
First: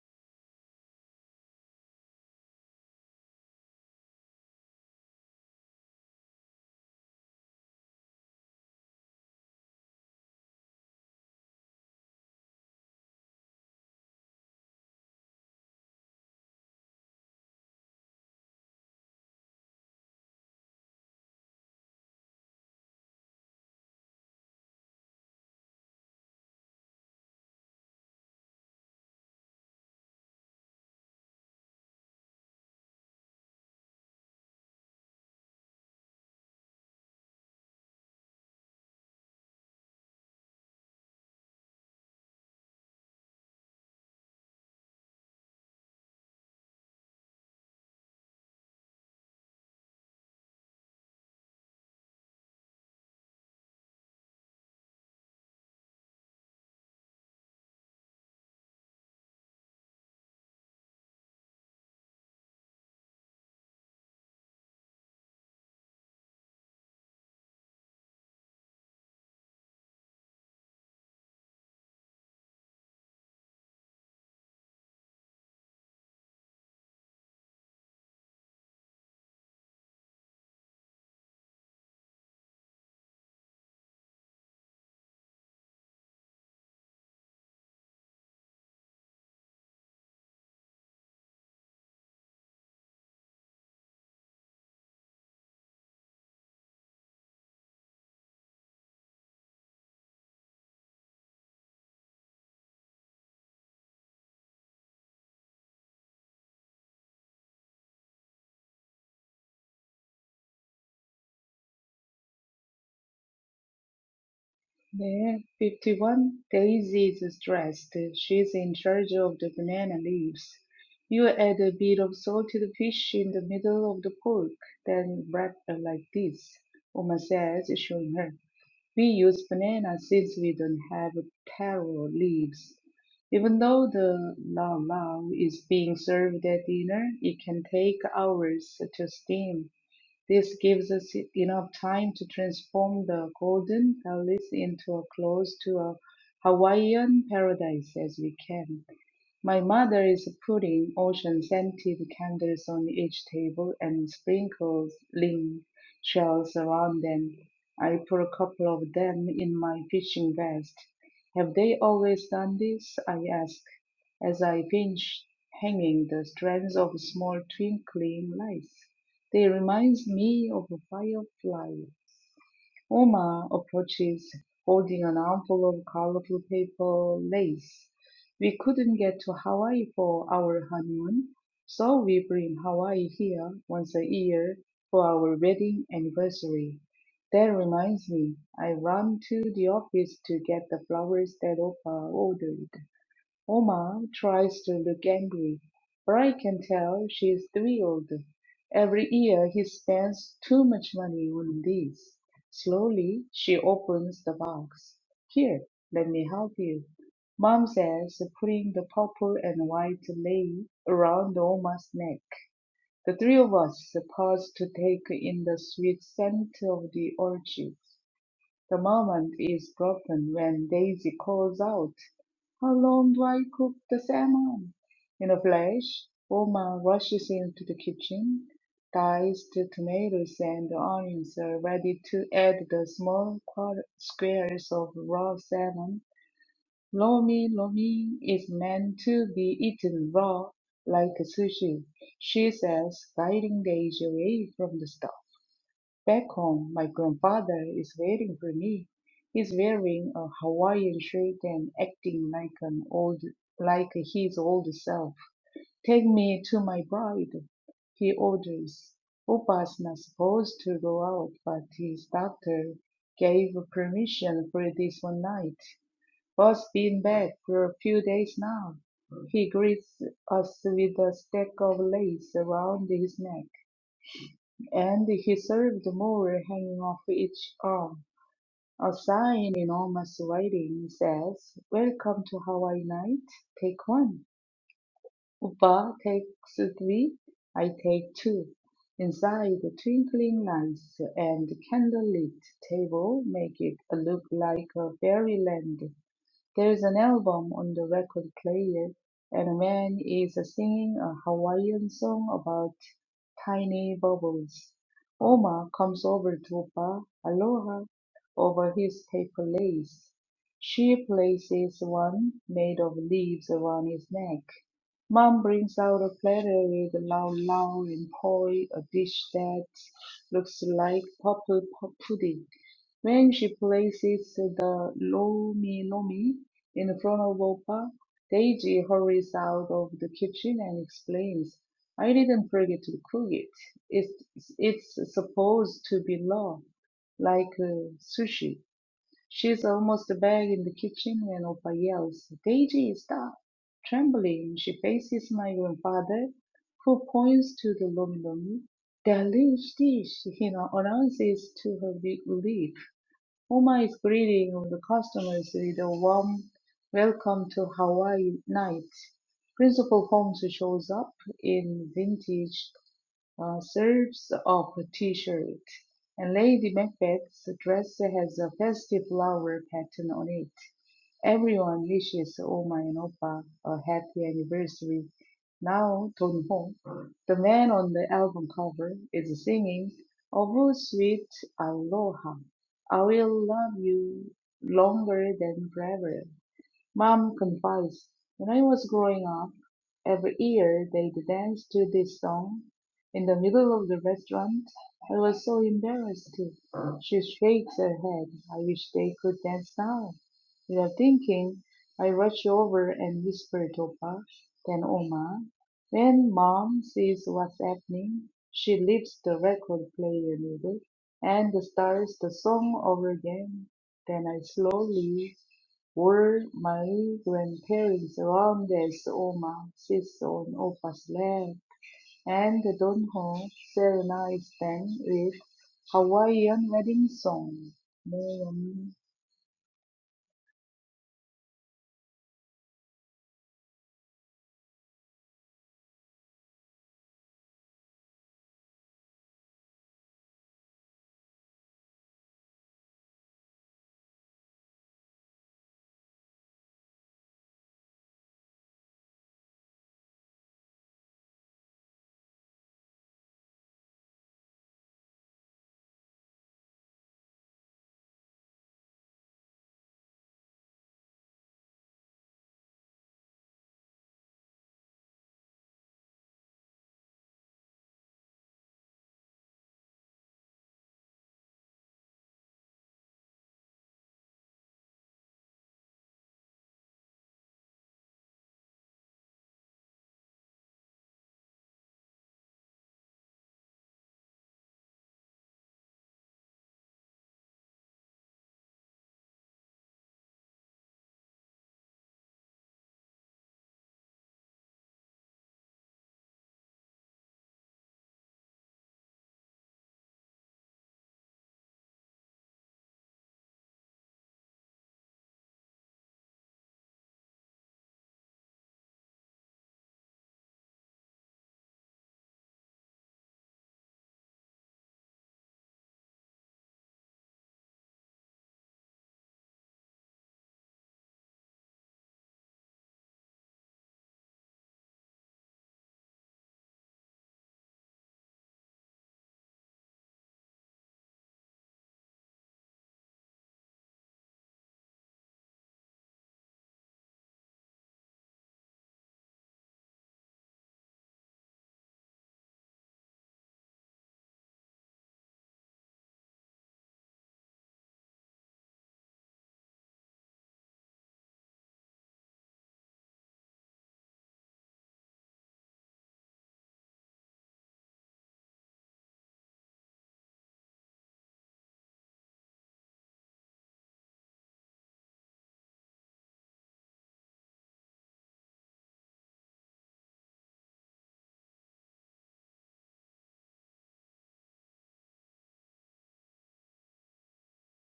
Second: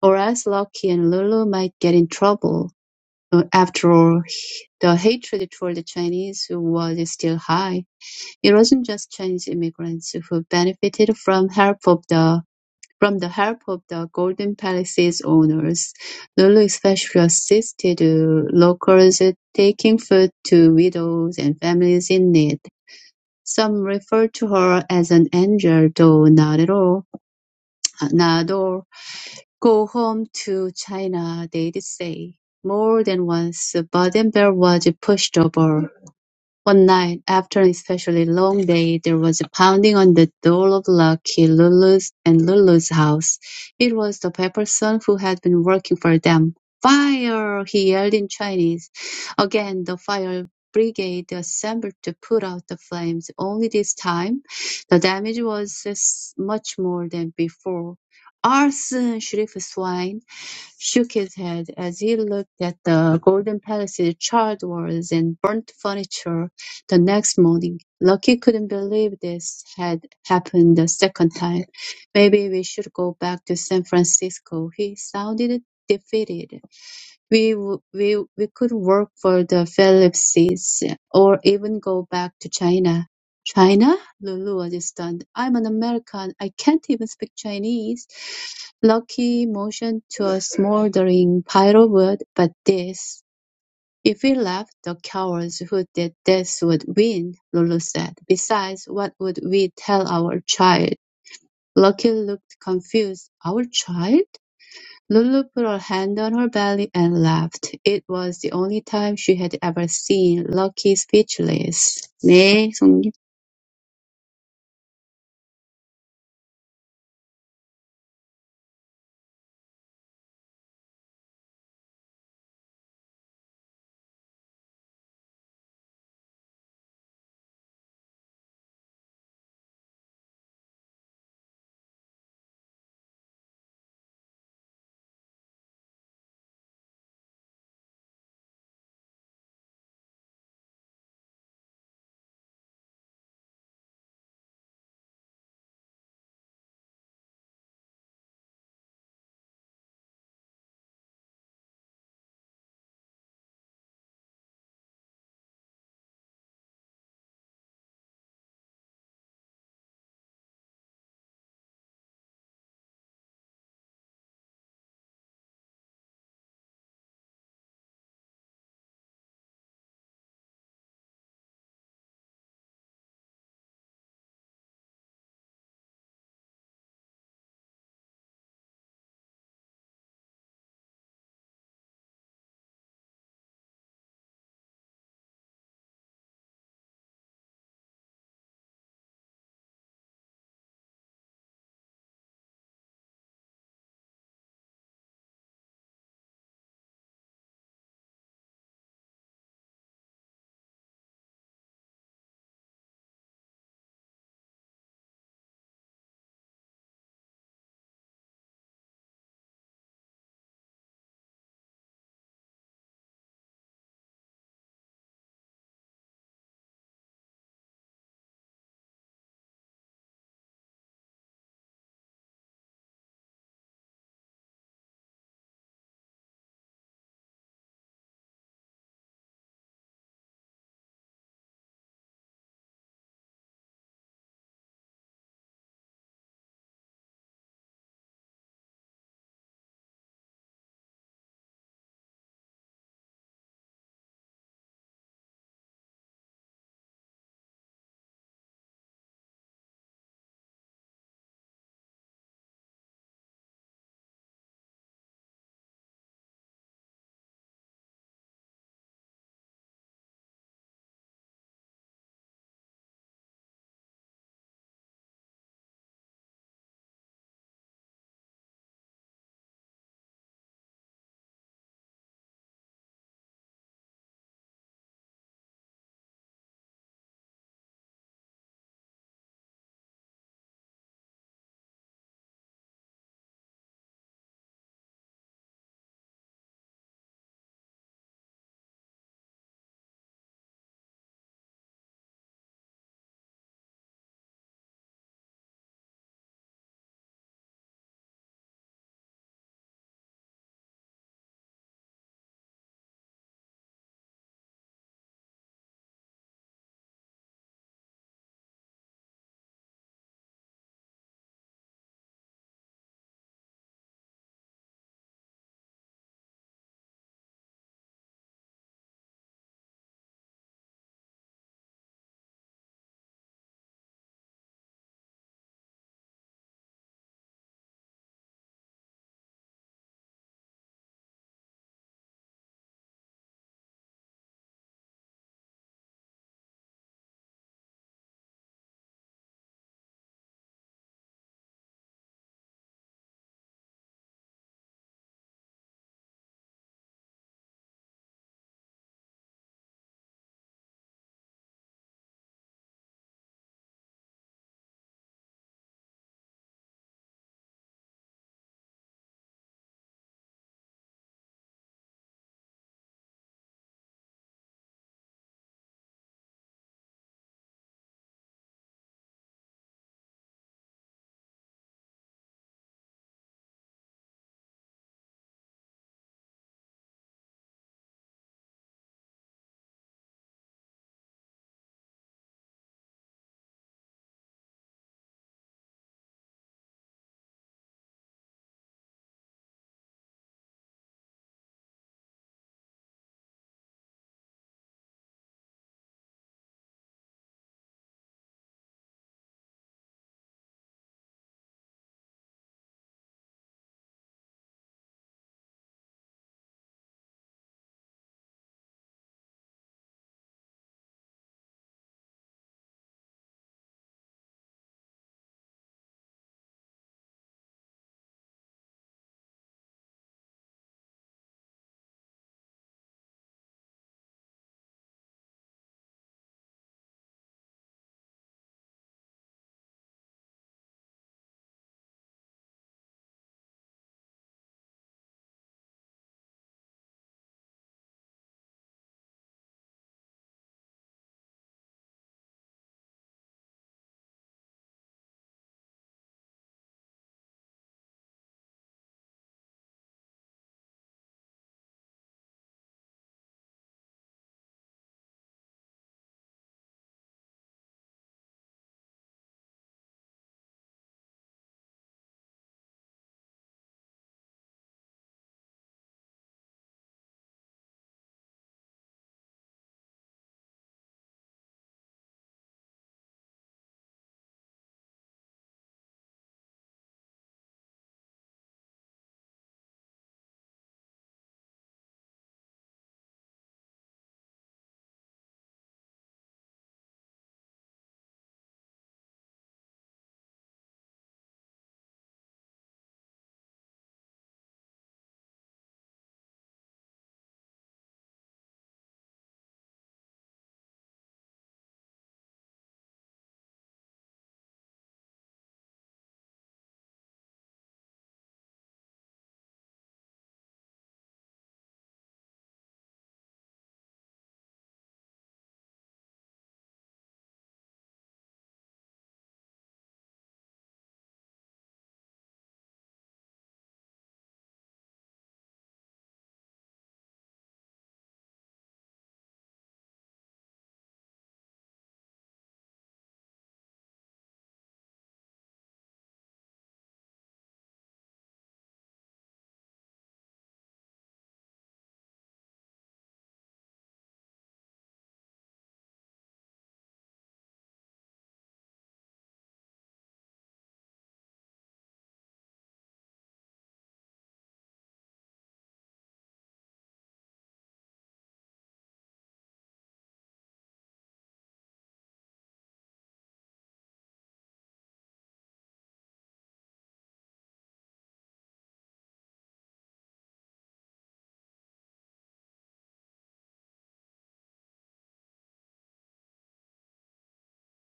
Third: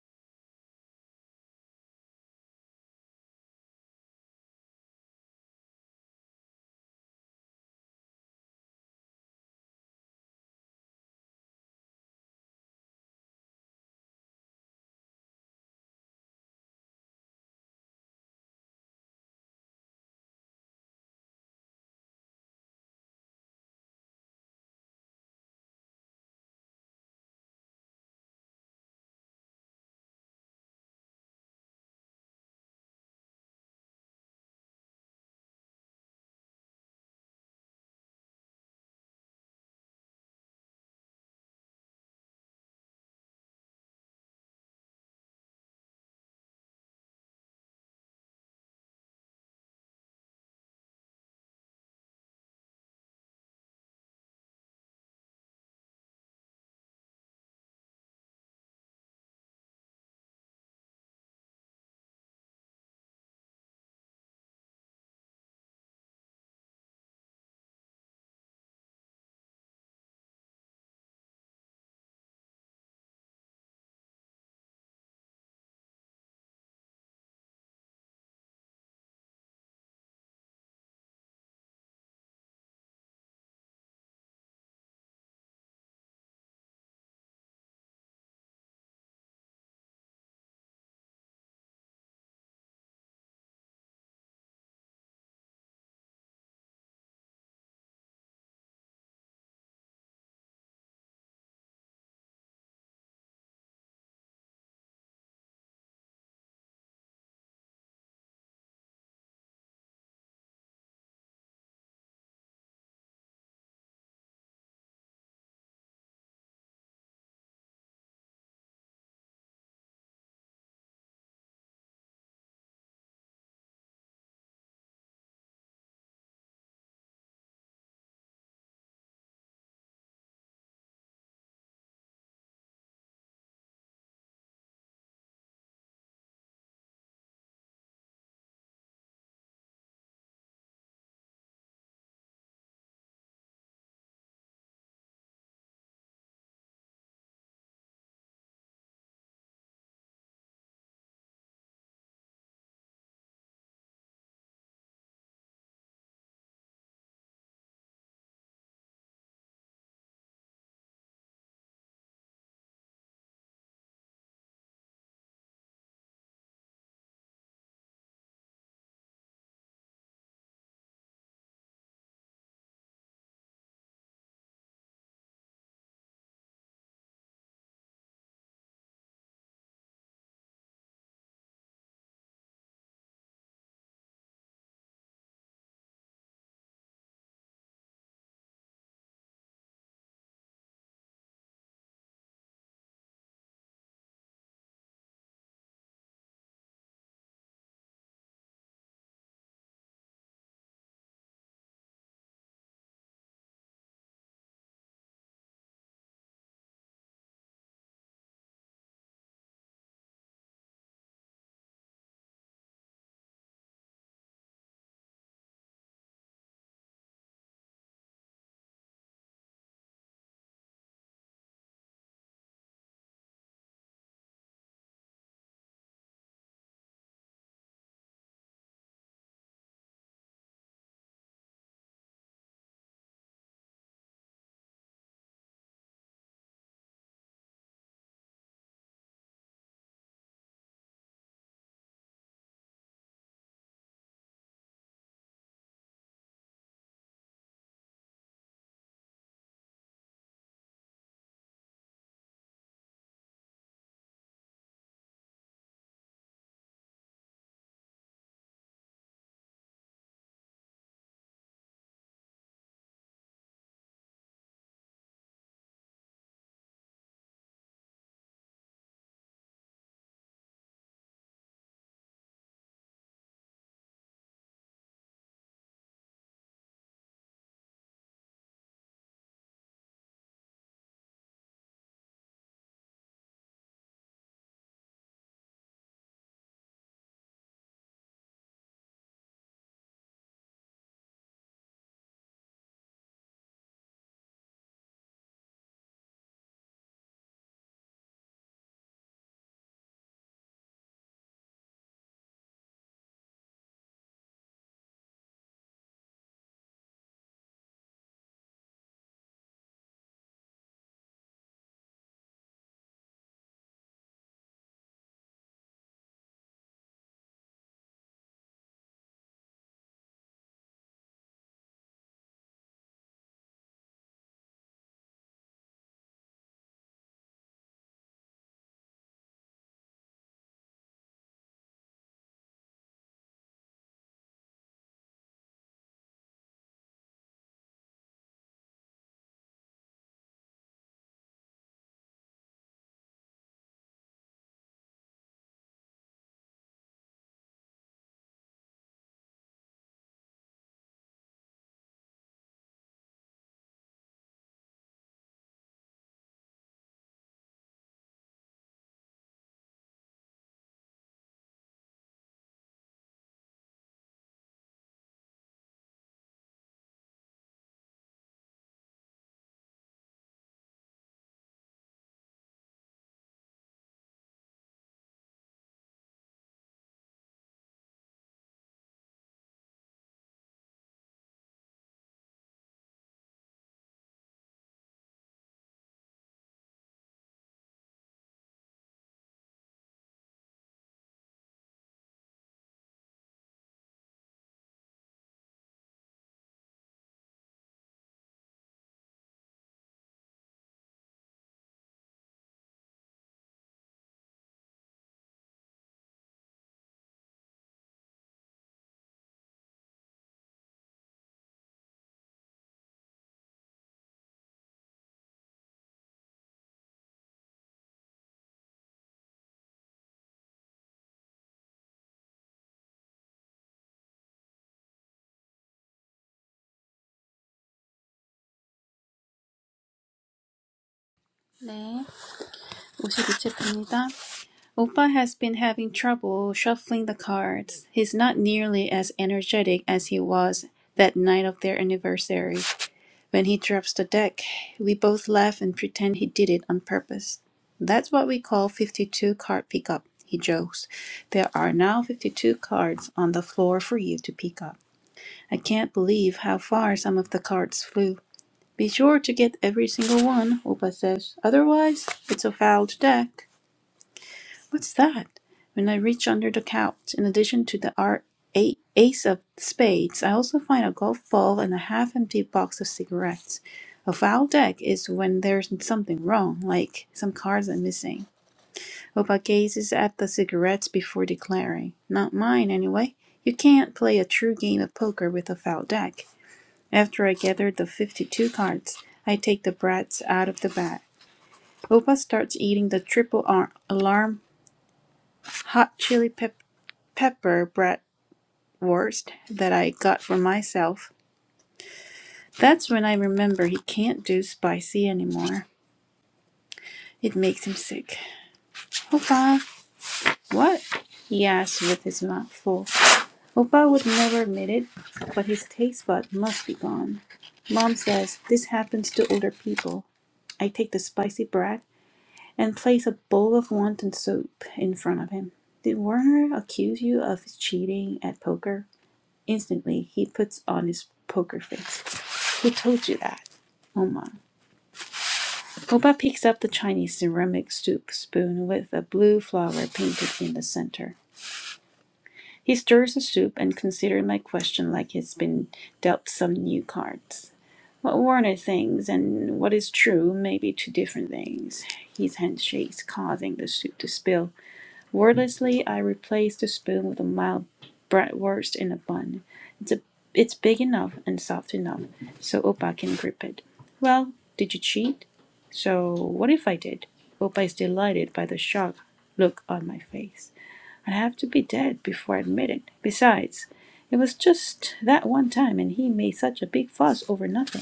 or else Lucky and Lulu might get in trouble. Uh, After all, the hatred toward the Chinese was still high it wasn't just Chinese immigrants who benefited from help of the from the help of the Golden Palace's owners. Lulu especially assisted uh, locals taking food to widows and families in need. Some refer to her as an angel, though not at all. Not all. Go home to China, they'd say. More than once, Baden-Bell was pushed over one night, after an especially long day, there was a pounding on the door of Lucky Lulu's and Lulu's house. It was the Pepper's son who had been working for them. "Fire!" he yelled in Chinese. Again, the fire brigade assembled to put out the flames. Only this time, the damage was s- much more than before. "Arson!" Sheriff Swine shook his head as he looked at the golden palaces, charred walls, and burnt furniture. The next morning, Lucky couldn't believe this had happened the second time. Maybe we should go back to San Francisco. He sounded defeated. We, w- we, we could work for the Philipses or even go back to China. China? Lulu was stunned. I'm an American. I can't even speak Chinese. Lucky motioned to a smoldering pile of wood, but this "If we left, the cowards who did this would win," Lulu said. "Besides, what would we tell our child?" Lucky looked confused. "Our child?" Lulu put her hand on her belly and laughed. It was the only time she had ever seen Lucky speechless. 네, 송님. May 51. Daisy is stressed. She's in charge of the banana leaves. You add a bit of salted fish in the middle of the pork, then wrap it like this, Uma says, showing her. We use banana since we don't have taro leaves. Even though the lao lao is being served at dinner, it can take hours to steam. This gives us enough time to transform the golden palace into as close to a Hawaiian paradise as we can. My mother is putting ocean-scented candles on each table and sprinkles link shells around them. I put a couple of them in my fishing vest. Have they always done this? I ask, as I pinch hanging the strands of small twinkling lights. They remind me of a firefly Uma approaches holding an armful of colorful paper lace. We couldn't get to Hawaii for our honeymoon, so we bring Hawaii here once a year for our wedding anniversary. That reminds me, I ran to the office to get the flowers that Opa ordered. Oma tries to look angry, but I can tell she is thrilled. Every year he spends too much money on these. Slowly she opens the box. Here, let me help you. Mom says, putting the purple and white lei around Oma's neck. The three of us pause to take in the sweet scent of the orchids. The moment is broken when Daisy calls out, How long do I cook the salmon? In a flash, Oma rushes into the kitchen, diced tomatoes and onions are ready to add the small quar- squares of raw salmon. Lomi Lomi is meant to be eaten raw, like sushi, she says, guiding Daisy away from the stove. Back home, my grandfather is waiting for me. He's wearing a Hawaiian shirt and acting like an old, like his old self. Take me to my bride, he orders. Opa's not supposed to go out, but his doctor gave permission for this one night. Boss been back for a few days now. He greets us with a stack of lace around his neck. And he served more hanging off each arm. A sign in enormous writing says, Welcome to Hawaii Night, take one. Upa takes three, I take two. Inside the twinkling lights and candlelit table make it look like a fairyland. There's an album on the record player, and a man is singing a Hawaiian song about tiny bubbles. Oma comes over to Opa Aloha over his paper lace. She places one made of leaves around his neck. Mom brings out a platter with lau lau and poi, a dish that looks like purple pu- pudding. When she places the Lomi-Lomi in front of Opa, Daisy hurries out of the kitchen and explains, I didn't forget to cook it. It's, it's supposed to be raw, like uh, sushi. She's almost back in the kitchen when Opa yells, Daisy, stop! Trembling, she faces my grandfather, who points to the Lomi-Lomi. Delicious, dish," he announces to her big relief. Uma is greeting of the customers with a warm welcome to Hawaii Night. Principal Holmes shows up in vintage uh, serves up a t-shirt, and Lady Macbeth's dress has a festive flower pattern on it. Everyone wishes Oma and Opa a happy anniversary. Now, Don Ho, the man on the album cover, is singing Oh Sweet Aloha. I will love you longer than forever. Mom confessed, When I was growing up, every year they'd dance to this song in the middle of the restaurant. I was so embarrassed. She shakes her head. I wish they could dance now. Without thinking, I rush over and whisper to Papa, then Oma. When Mom sees what's happening, she lifts the record player middle and starts the song over again. Then I slowly were my grandparents around as Oma sits on Opa's lap, and the Donho serenades them with Hawaiian wedding song. 네, 52페이지입니다. Opa has been having trouble shuffling the cards. He's not nearly as energetic as he was that night of their anniversary. When he drops the deck, we both laugh and pretend he did it on purpose. That's what we call 52 card pickup, he jokes. There are now 52 cards on the floor for you to pick up. I can't believe how far some of the cards flew. Be sure to get every single one, Opa says. Otherwise, it's a fouled deck. What's that? When I reach under the couch, in addition to the ar- a- ace of spades, I also find a golf ball and a half empty box of cigarettes. A foul deck is when there's something wrong, like some cards are missing. Opa gazes at the cigarettes before declaring, Not mine, anyway. You can't play a true game of poker with a foul deck. After I gather the 52 cards, I take the brats out of the bag. Opa starts eating the triple ar- alarm hot chili pep- pepper bratwurst that I got for myself. That's when I remember he can't do spicy anymore. It makes him sick. Opa, what? he asked with his mouth full. Opa would never admit it, but his taste bud must be gone. Mom says this happens to older people. I take the spicy brat and place a bowl of wonton soup in front of him. Did Werner accuse you of cheating at poker? Instantly, he puts on his poker face. Who told you that? Oma. Opa picks up the Chinese ceramic soup spoon with a blue flower painted in the center. He stirs the soup and considers my question like he's been dealt some new cards. What Warner thinks and what is true may be two different things. His hand shakes, causing the soup to spill. Wordlessly, I replaced the spoon with a mild bratwurst in a bun. It's, a, it's big enough and soft enough so Opa can grip it. Well, did you cheat? So, what if I did? Opa is delighted by the shock look on my face. I'd have to be dead before I admit it. Besides, it was just that one time and he made such a big fuss over nothing.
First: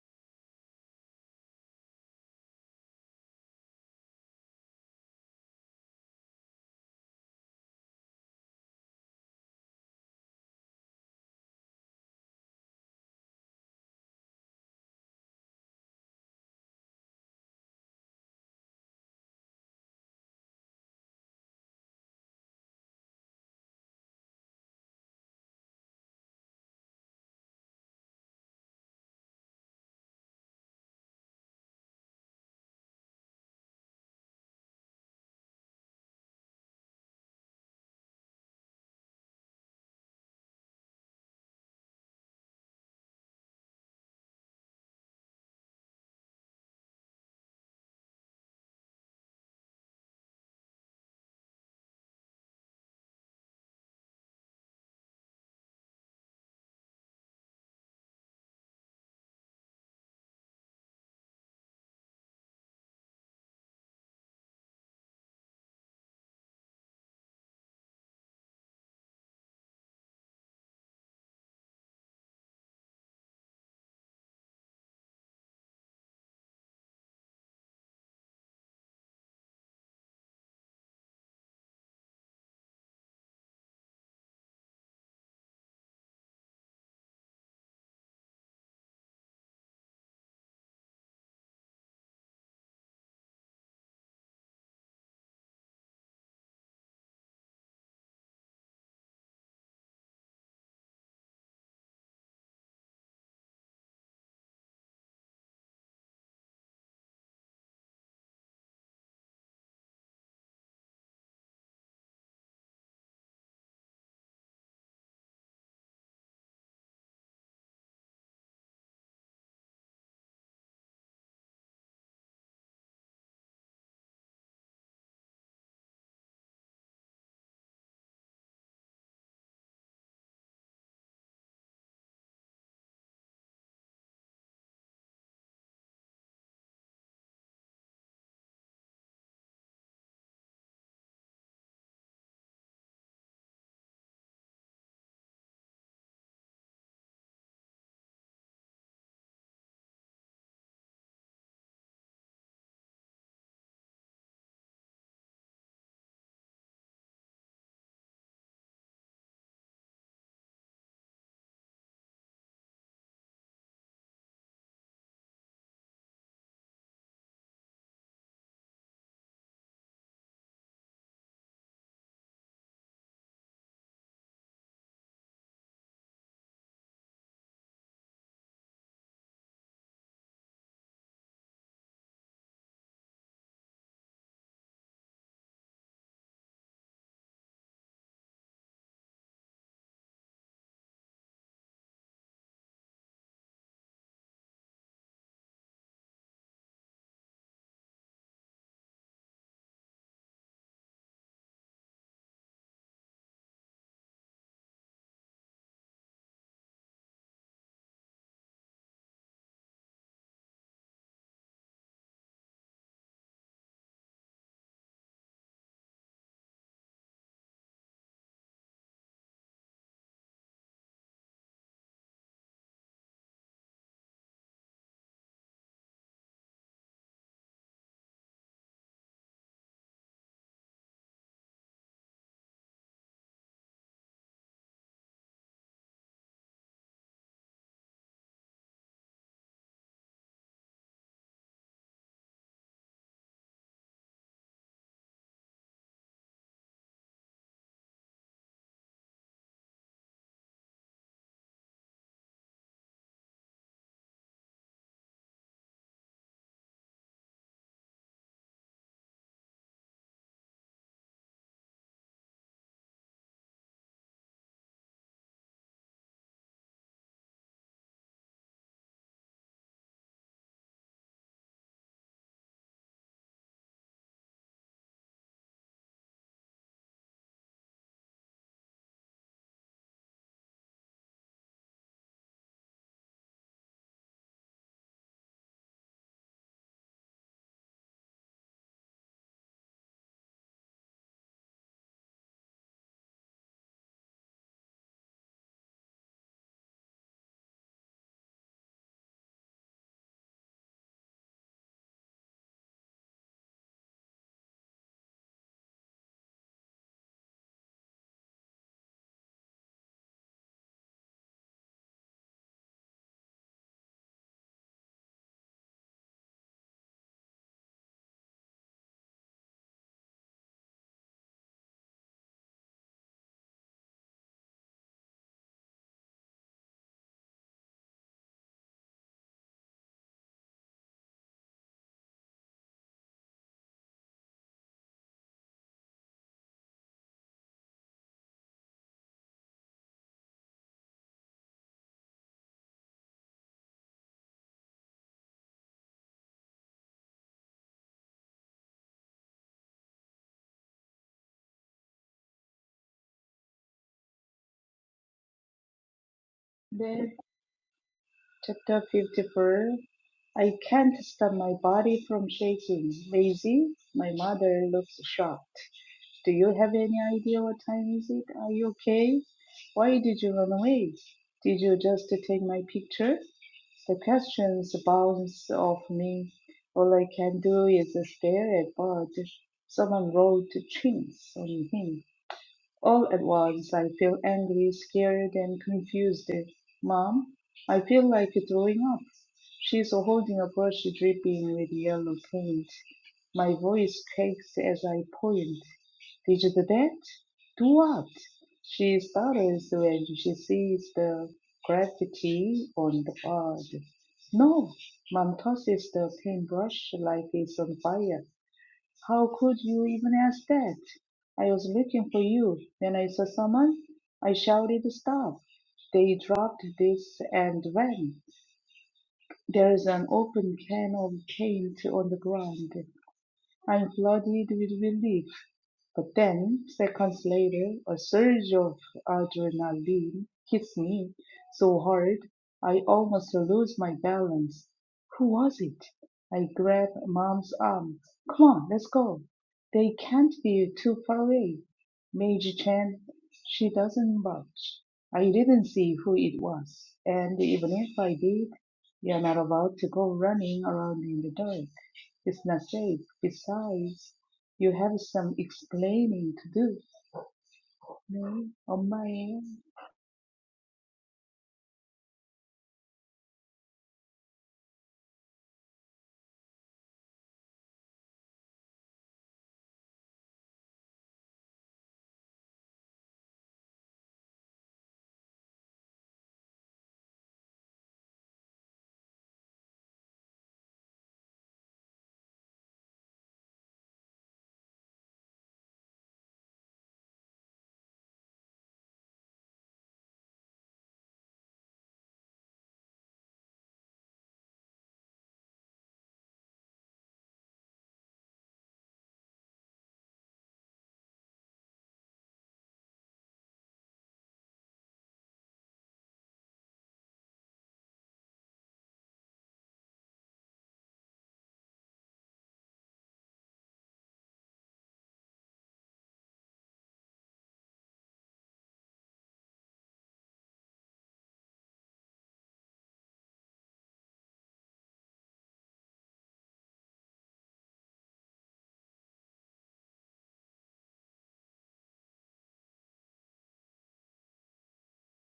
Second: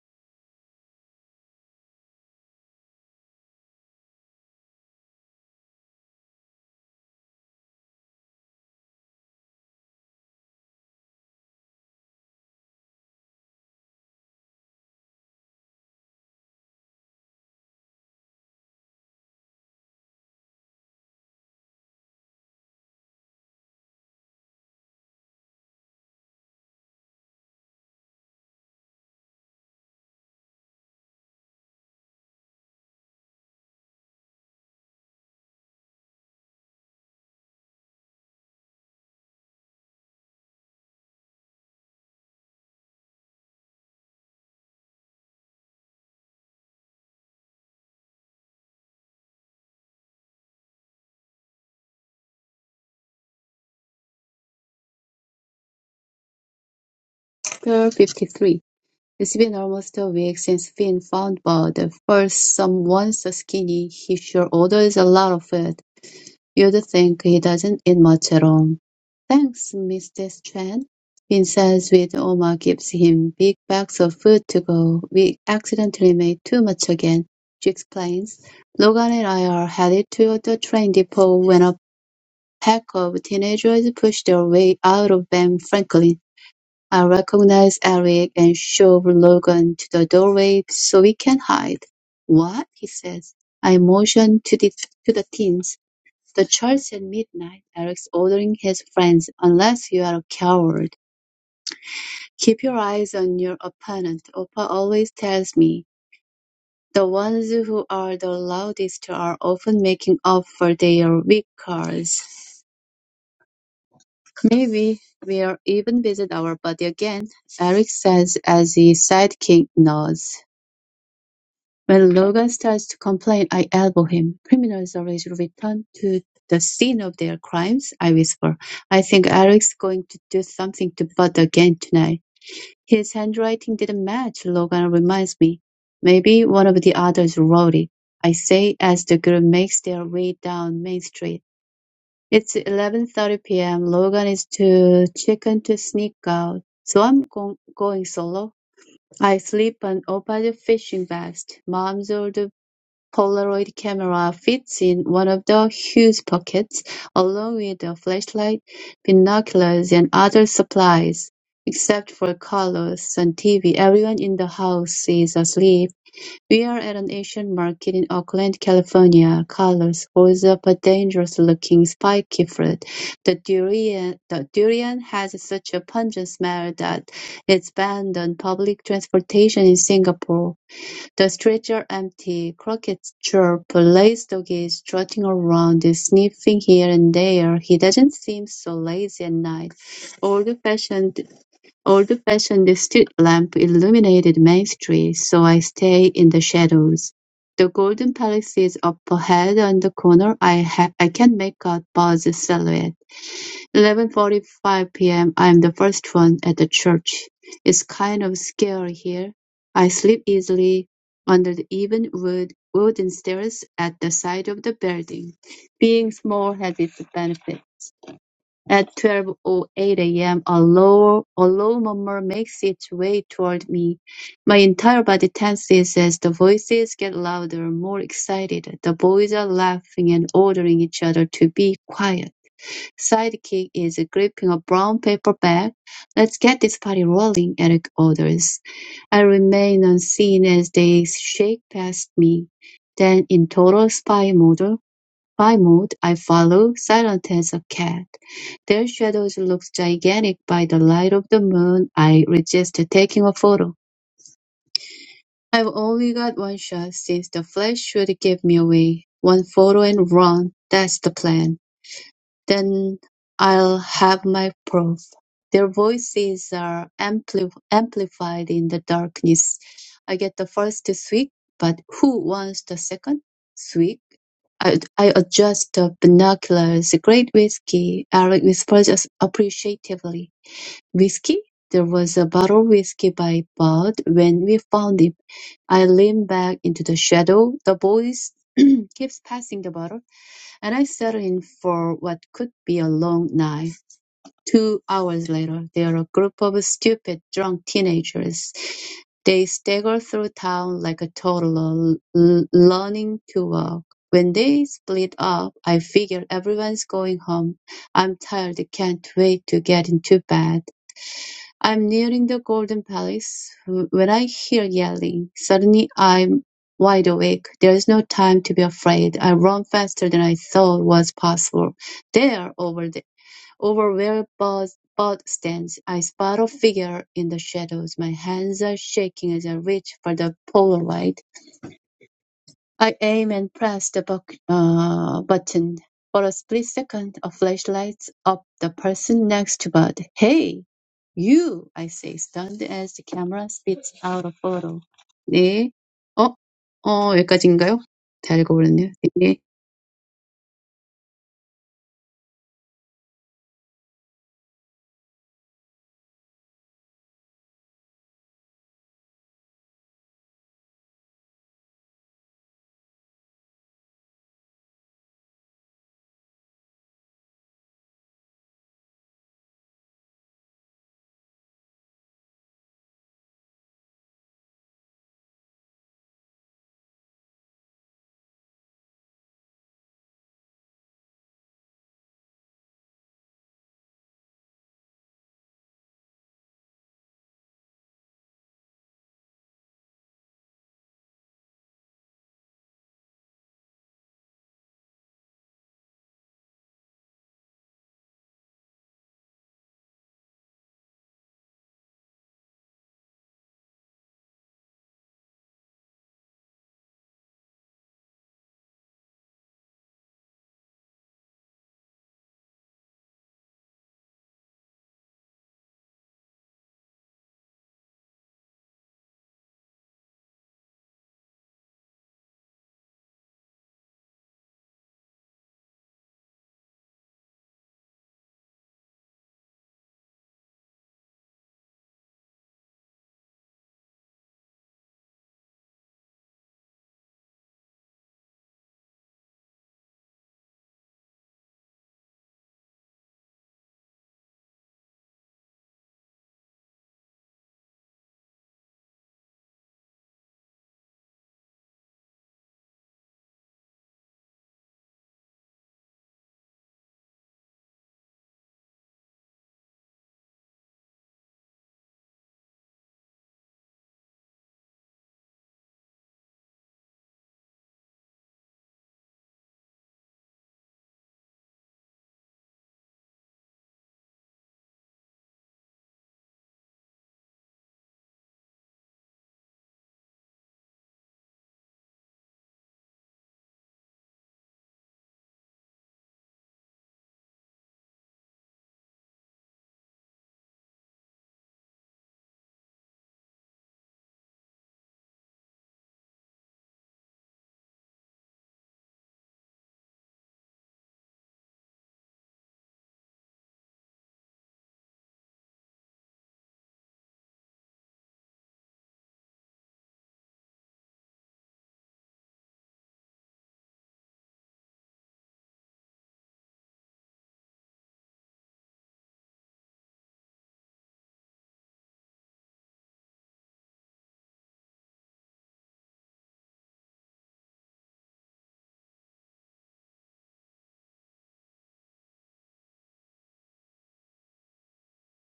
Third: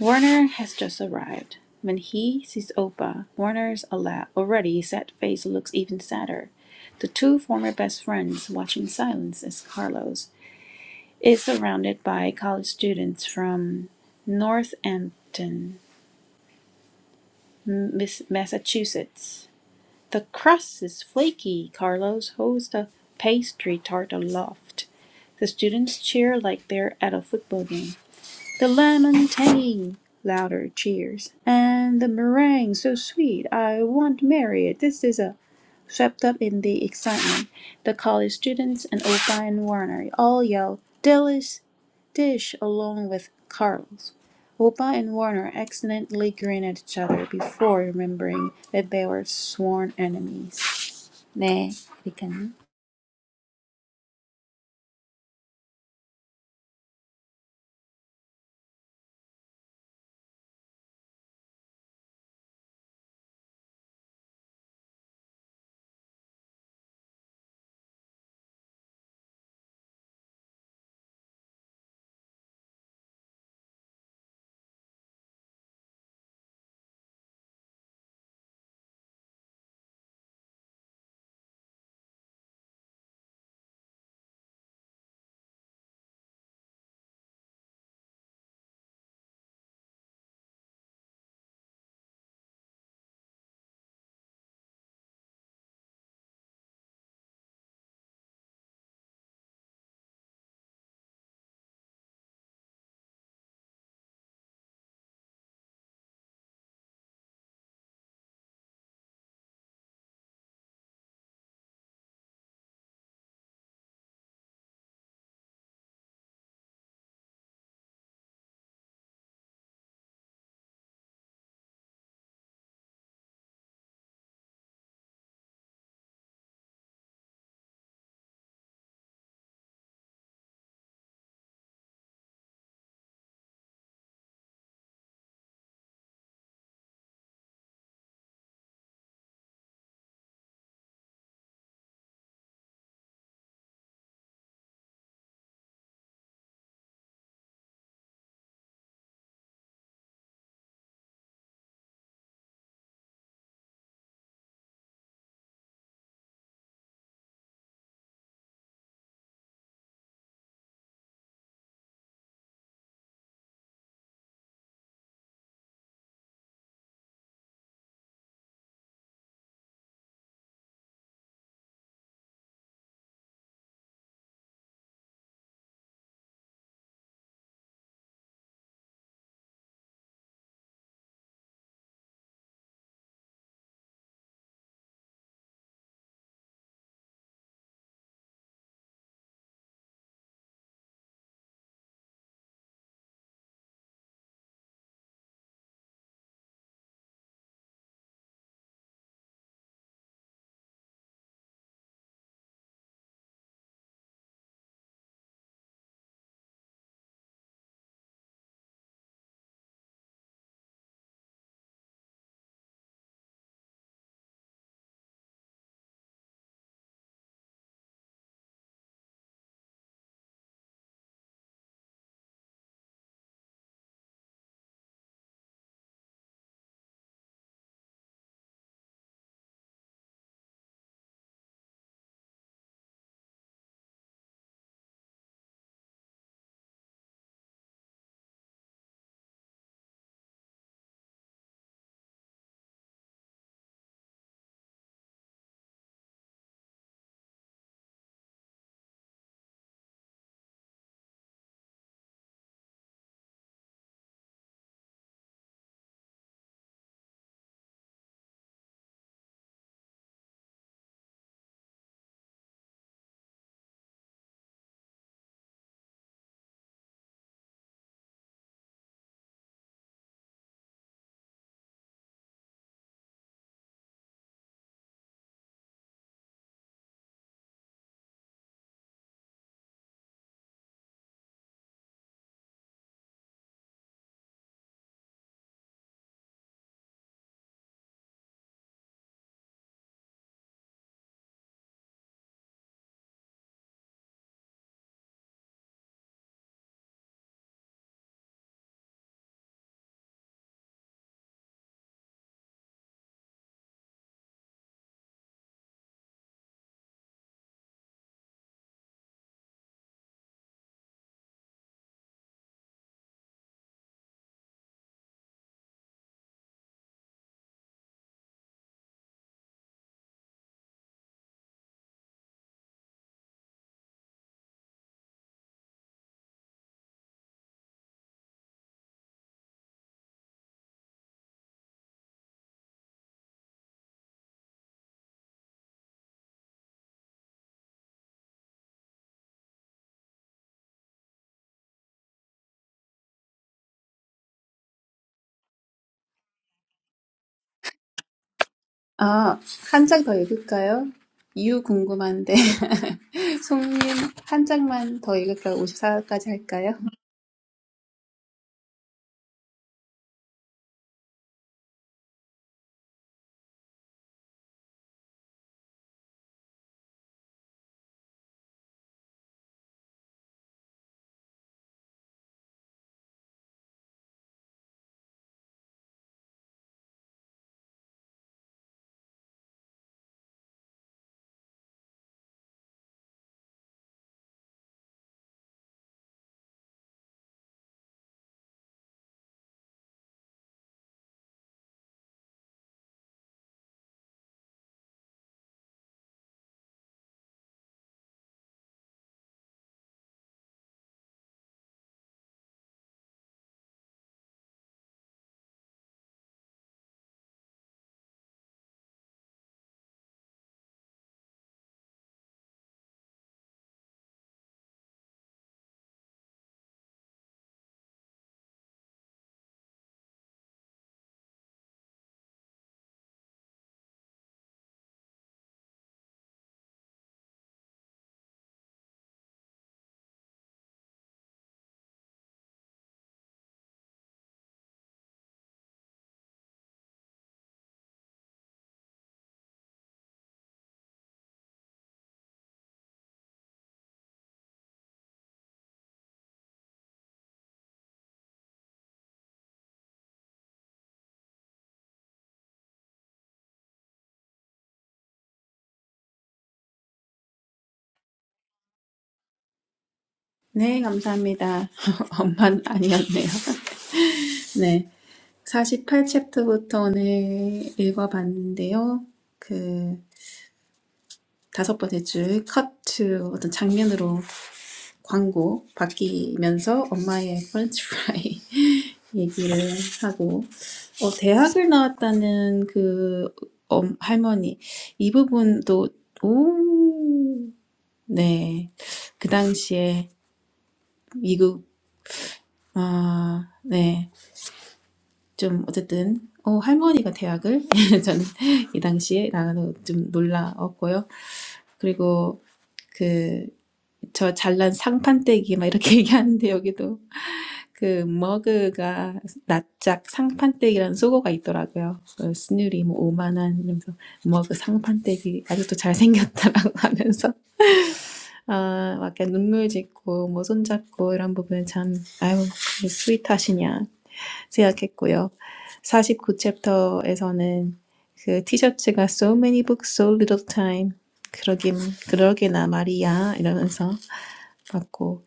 Warner has just arrived. When he sees Opa, Warner's already sad face looks even sadder. The two former best friends watch in silence as Carlos is surrounded by college students from Northampton, Massachusetts. The crust is flaky. Carlos holds the pastry tart aloft. The students cheer like they're at a football game. The lemon tea! Louder cheers. And the meringue so sweet. I want to marry it. This is a swept up in the excitement. The college students and old and Warner all yell "delish, dish along with Carlos. Opa and Warner accidentally grin at each other before remembering that they were sworn enemies. 네, 여기까지. 53 It's been almost a week since Finn found Bud. First, someone's skinny. He sure orders a lot of it. You'd think he doesn't eat much at all. Thanks, Mrs. Chen. Vince's with Oma gives him big bags of food to go. We accidentally made too much again, she explains. Logan and I are headed to the train depot when a pack of teenagers push their way out of Ben Franklin. I recognize Eric and shove Logan to the doorway so we can hide. What? he says. I motion to the, to the teens. The church at midnight, Eric's ordering his friends, unless you're a coward. Keep your eyes on your opponent. Opa always tells me. The ones who are the loudest are often making up for their weak cards. Maybe we'll even visit our buddy again, Eric says as his sidekick nods. When Logan starts to complain, I elbow him. Criminals always return to the scene of their crimes, I whisper. I think Eric's going to do something to Bud again tonight. His handwriting didn't match, Logan reminds me. Maybe one of the others wrote it, I say as the group makes their way down Main Street. It's 11.30 p.m. Logan is too chicken to sneak out, so I'm go- going solo. I slip an old fishing vest, mom's old Polaroid camera fits in one of the huge pockets, along with a flashlight, binoculars, and other supplies. Except for Carlos and TV, everyone in the house is asleep. We are at an Asian market in Oakland, California. Carlos holds up a dangerous-looking spiky fruit. The durian, the durian has such a pungent smell that it's banned on public transportation in Singapore. The streets are empty; crickets chirp; lazy dog is trotting around, sniffing here and there; he doesn't seem so lazy at night. Old-fashioned old-fashioned street lamp illuminated Main Street, so I stay in the shadows. The Golden Palace is up ahead on the corner; I ha- I can't make out Bud's silhouette. Eleven forty-five PM. I'm the first one at the church. It's kind of scary here. I sleep easily under the even wood, wooden stairs at the side of the building. Being small has its benefit. At 12:08 a.m., a m, a low, a low murmur makes its way toward me. My entire body tenses as the voices get louder, more excited. The boys are laughing and ordering each other to be quiet. Sidekick is gripping a brown paper bag. Let's get this party rolling, Eric orders. I remain unseen as they shake past me. Then in total spy mode, spy mode, I follow, silent as a cat. Their shadows look gigantic by the light of the moon. I resist taking a photo. I've only got one shot since the flash should give me away. One photo and run. That's the plan. Then I'll have my proof. Their voices are ampli- amplified in the darkness. I get the first swig, but who wants the second swig? I, I adjust the binoculars. Great whiskey, Eric whispers as- appreciatively. Whiskey? There was a bottle of whiskey by Bud when we found it. I lean back into the shadow. The boys keeps passing the bottle and I settled in for what could be a long night. Two hours later, they are a group of stupid, drunk teenagers. They stagger through town like a toddler, l- learning to walk. When they split up, I figure everyone's going home. I'm tired, can't wait to get into bed. I'm nearing the Golden Palace when I hear yelling. Suddenly I'm wide awake. There's no time to be afraid. I run faster than I thought was possible. There, over the over where Bud, Bud stands, I spot a figure in the shadows. My hands are shaking as I reach for the Polaroid. I aim and press the buck- uh, button. For a split second, a flash lights up the person next to Bud. Hey, you! I say, stunned as the camera spits out a photo. 네. 어, 어, 여기까지인가요? 잘 읽어버렸네요. 네. 아, 한 장 더 읽을까요? 이유 궁금한데. 송님, 한 장만 더 읽을까요? 54까지 할까요? Then, Chapter 54 I can't stop my body from shaking. Lazy? My mother looks shocked. Do you have any idea what time is it? Are you okay? Why did you run away? Did you just take my picture? The questions bounce off me. All I can do is stare at Bud. Someone rolled chins on him. All at once I feel angry, scared, and confused. Mom, I feel like throwing up. She's holding a brush dripping with yellow paint. My voice cracks as I point. Did you do that? Do what? She stutters when she sees the graffiti on the board. No, Mom tosses the paintbrush like it's on fire. How could you even ask that? I was looking for you. When I saw someone, I shouted stop. They dropped this and ran. There is an open can of paint on the ground. I'm flooded with relief. But then, seconds later, a surge of adrenaline hits me so hard I almost lose my balance. Who was it? I grab mom's arm. Come on, let's go. They can't be too far away. Meiji Chan, she doesn't budge. I didn't see who it was, and even if I did, you're not about to go running around in the dark. It's not safe. Besides, you have some explaining to do. No, oh my, thank you. 네, 감사합니다. 엄만 아니었네요. 네. 48 챕터부터 오늘 읽어봤는데요. 그, 다섯 번째 줄, 컷 u 어떤 장면으로 광고 바뀌면서 엄마의 프렌치 프라이 얘기를 하고 어, 대학을 나왔다는 그 엄, 할머니 이 부분도 오, 네. 그 당시에 미국 네. 좀 어쨌든 어, 할머니가 대학을 저는 이 당시에 나가서 좀 놀라웠고요. 그리고 그 저 잘난 상판떼기 막 이렇게 얘기하는데 여기도 그 머그가 납작 상판떼기라는 속어가 있더라고요. 그 스누리 뭐 오만한 이러면서 머그 상판떼기 아직도 잘생겼다라고 하면서 아, 막 눈물 짓고 뭐 손잡고 이런 부분은 참 아유 스윗하시냐 생각했고요. 49챕터에서는 그 티셔츠가 so many books, so little time. 그러긴, 그러게나 말이야. 이러면서 봤고.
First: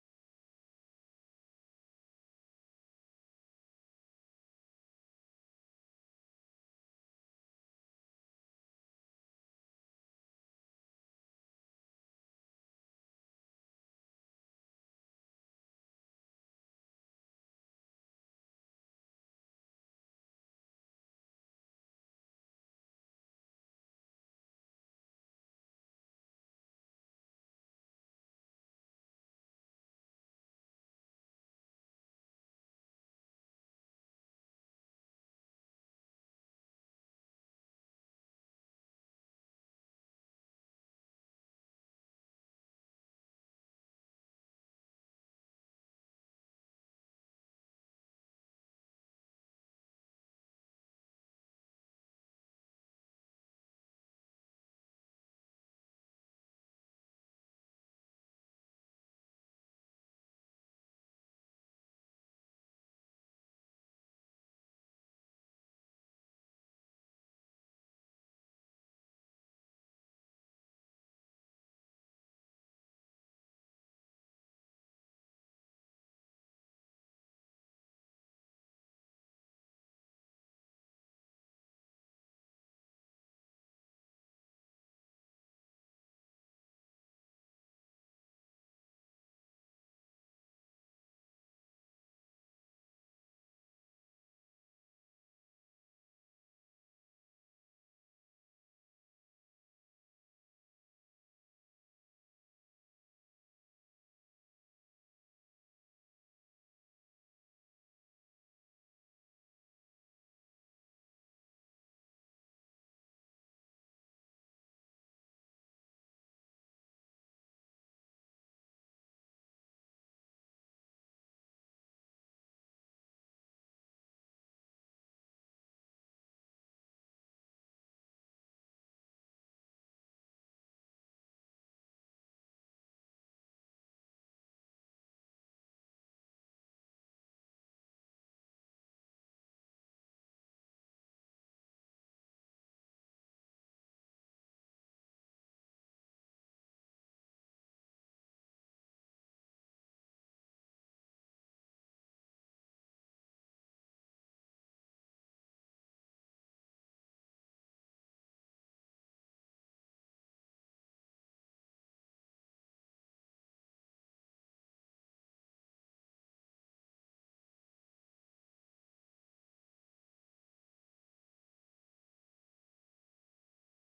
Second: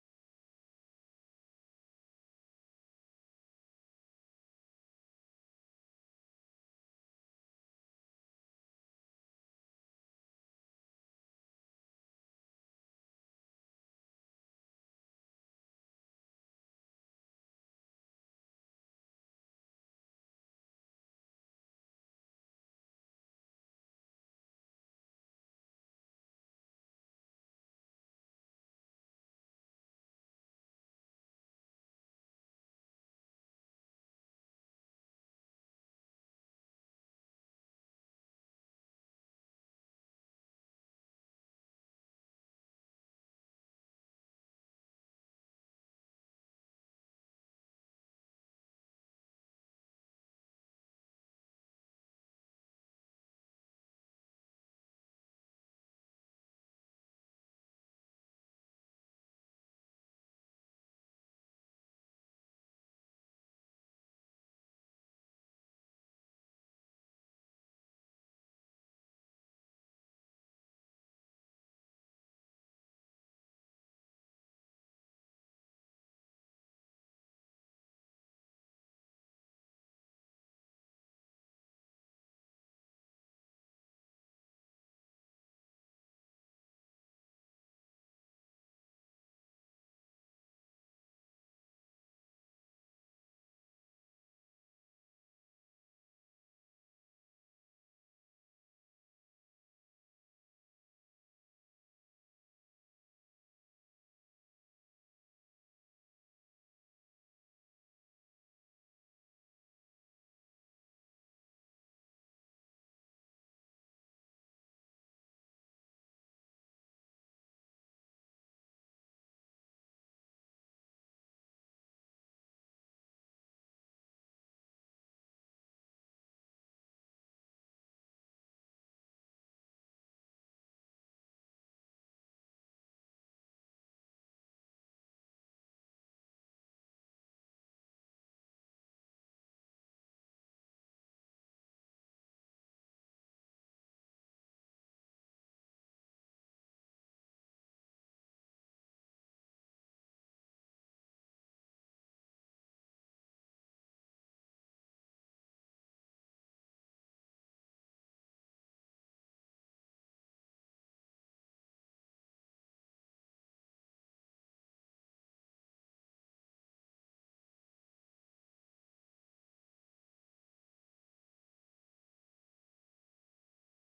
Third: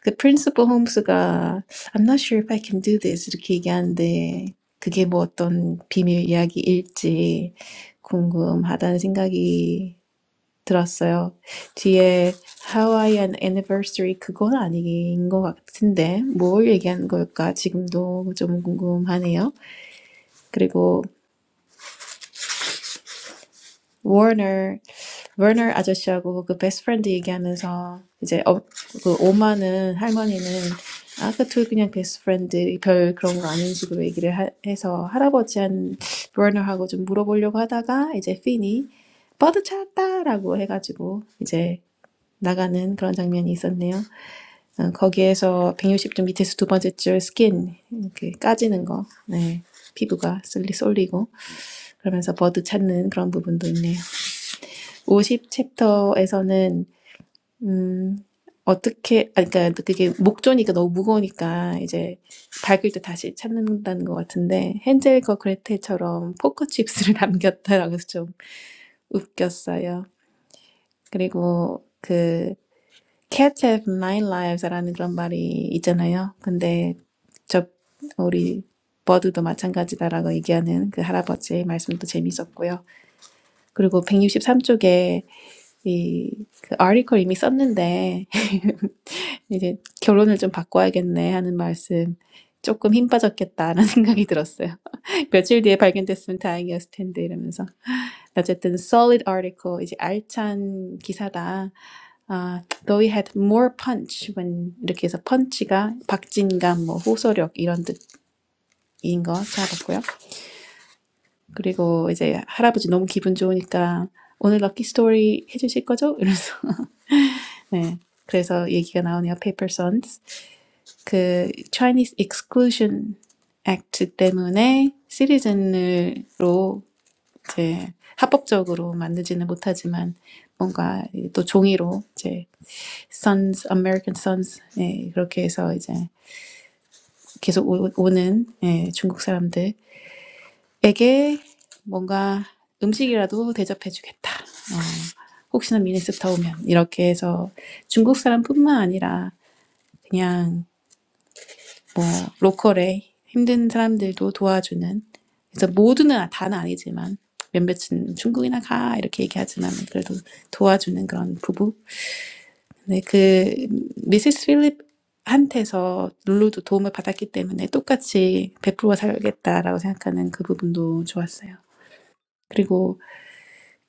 그 프린시퍼 홈스가 I'm not sure if I can do this. 이렇게 얘기하는데 그게 뭐 어떤 비밀 이야기일지 궁금하다는 생각이 들었어요. 뒤에 Hawaiian anniversary 그건 아닌 것 같은데 뭘 얘기하는 걸까 지금도 좀 궁금하네요. 그리고 워너 워너 아저씨하고 그 베스트 프렌드 얘기하면서 이제 어, 그 오마는 할머니는 아까 둘 그냥 베스트 프렌드 별 그런 거 아닌 식으로 얘기를 하, 해서 할아버지한 워너하고 좀 물어보려고 하다가 이제 핀이 버드 찾았다라고 해가지고 이제 나가는 그런 장면이 있었네요. 어, 거기에서 160점 밑에서 두 번째 줄 스킨 이렇게 까지는 거, 네. 피부가 쏠리 쏠리고 그러면서 버드 찾는 그런 부분도 있네요. 50 챕터에서는 어떻게 아 그러니까 그게 목조니까 너무 무거우니까 이제 밝을 때 다시 찾는다는 것 같은데 헨젤과 그레텔처럼 포커칩스를 남겼다라고 해서 좀 웃겼어요. 그리고 그 Cat Have Nine Lives라는 그런 말이 있잖아요. 근데 저 우리 버드도 마찬가지다라고 얘기하는 그 할아버지의 말씀도 재밌었고요. 그리고 163쪽에 이그 article 이미 썼는데 이제 결론을 좀 바꿔야겠네 하는 말씀 조금 힘 빠졌겠다라는 생각이 들었어요. 며칠 뒤에 발견됐으면 다행이었을 텐데 이러면서 어쨌든 solid article 이제 알찬 기사다. 아, though it had more punch when 이렇게 해서 punch가 박진감 뭐 호소력 이런 뜻 인거 잡았고요. 그리고 이제 할아버지 너무 기분 좋으니까 오늘 럭키 스토리 해주실 거죠? 이러면서 네. 그래서 얘기가 나오네요. Paper Sons 그 Chinese Exclusion Act 때문에 시리즌으로 이제 합법적으로 만들지는 못하지만 뭔가 또 종이로 이제 Sons American Sons 예, 그렇게 해서 이제 계속 오, 오는 예, 중국 사람들 에게 뭔가 음식이라도 대접해주겠다. 혹시나 미네소타 오면 이렇게 해서 중국 사람뿐만 아니라 그냥 뭐 로컬에 힘든 사람들도 도와주는 그래서 모두는 아, 다는 아니지만 몇몇은 중국이나 가 이렇게 얘기하지만 그래도 도와주는 그런 부부. 근데 그 미세스 필립 한테서 룰루도 도움을 받았기 때문에 똑같이 베풀어 살겠다라고 생각하는 그 부분도 좋았어요. 그리고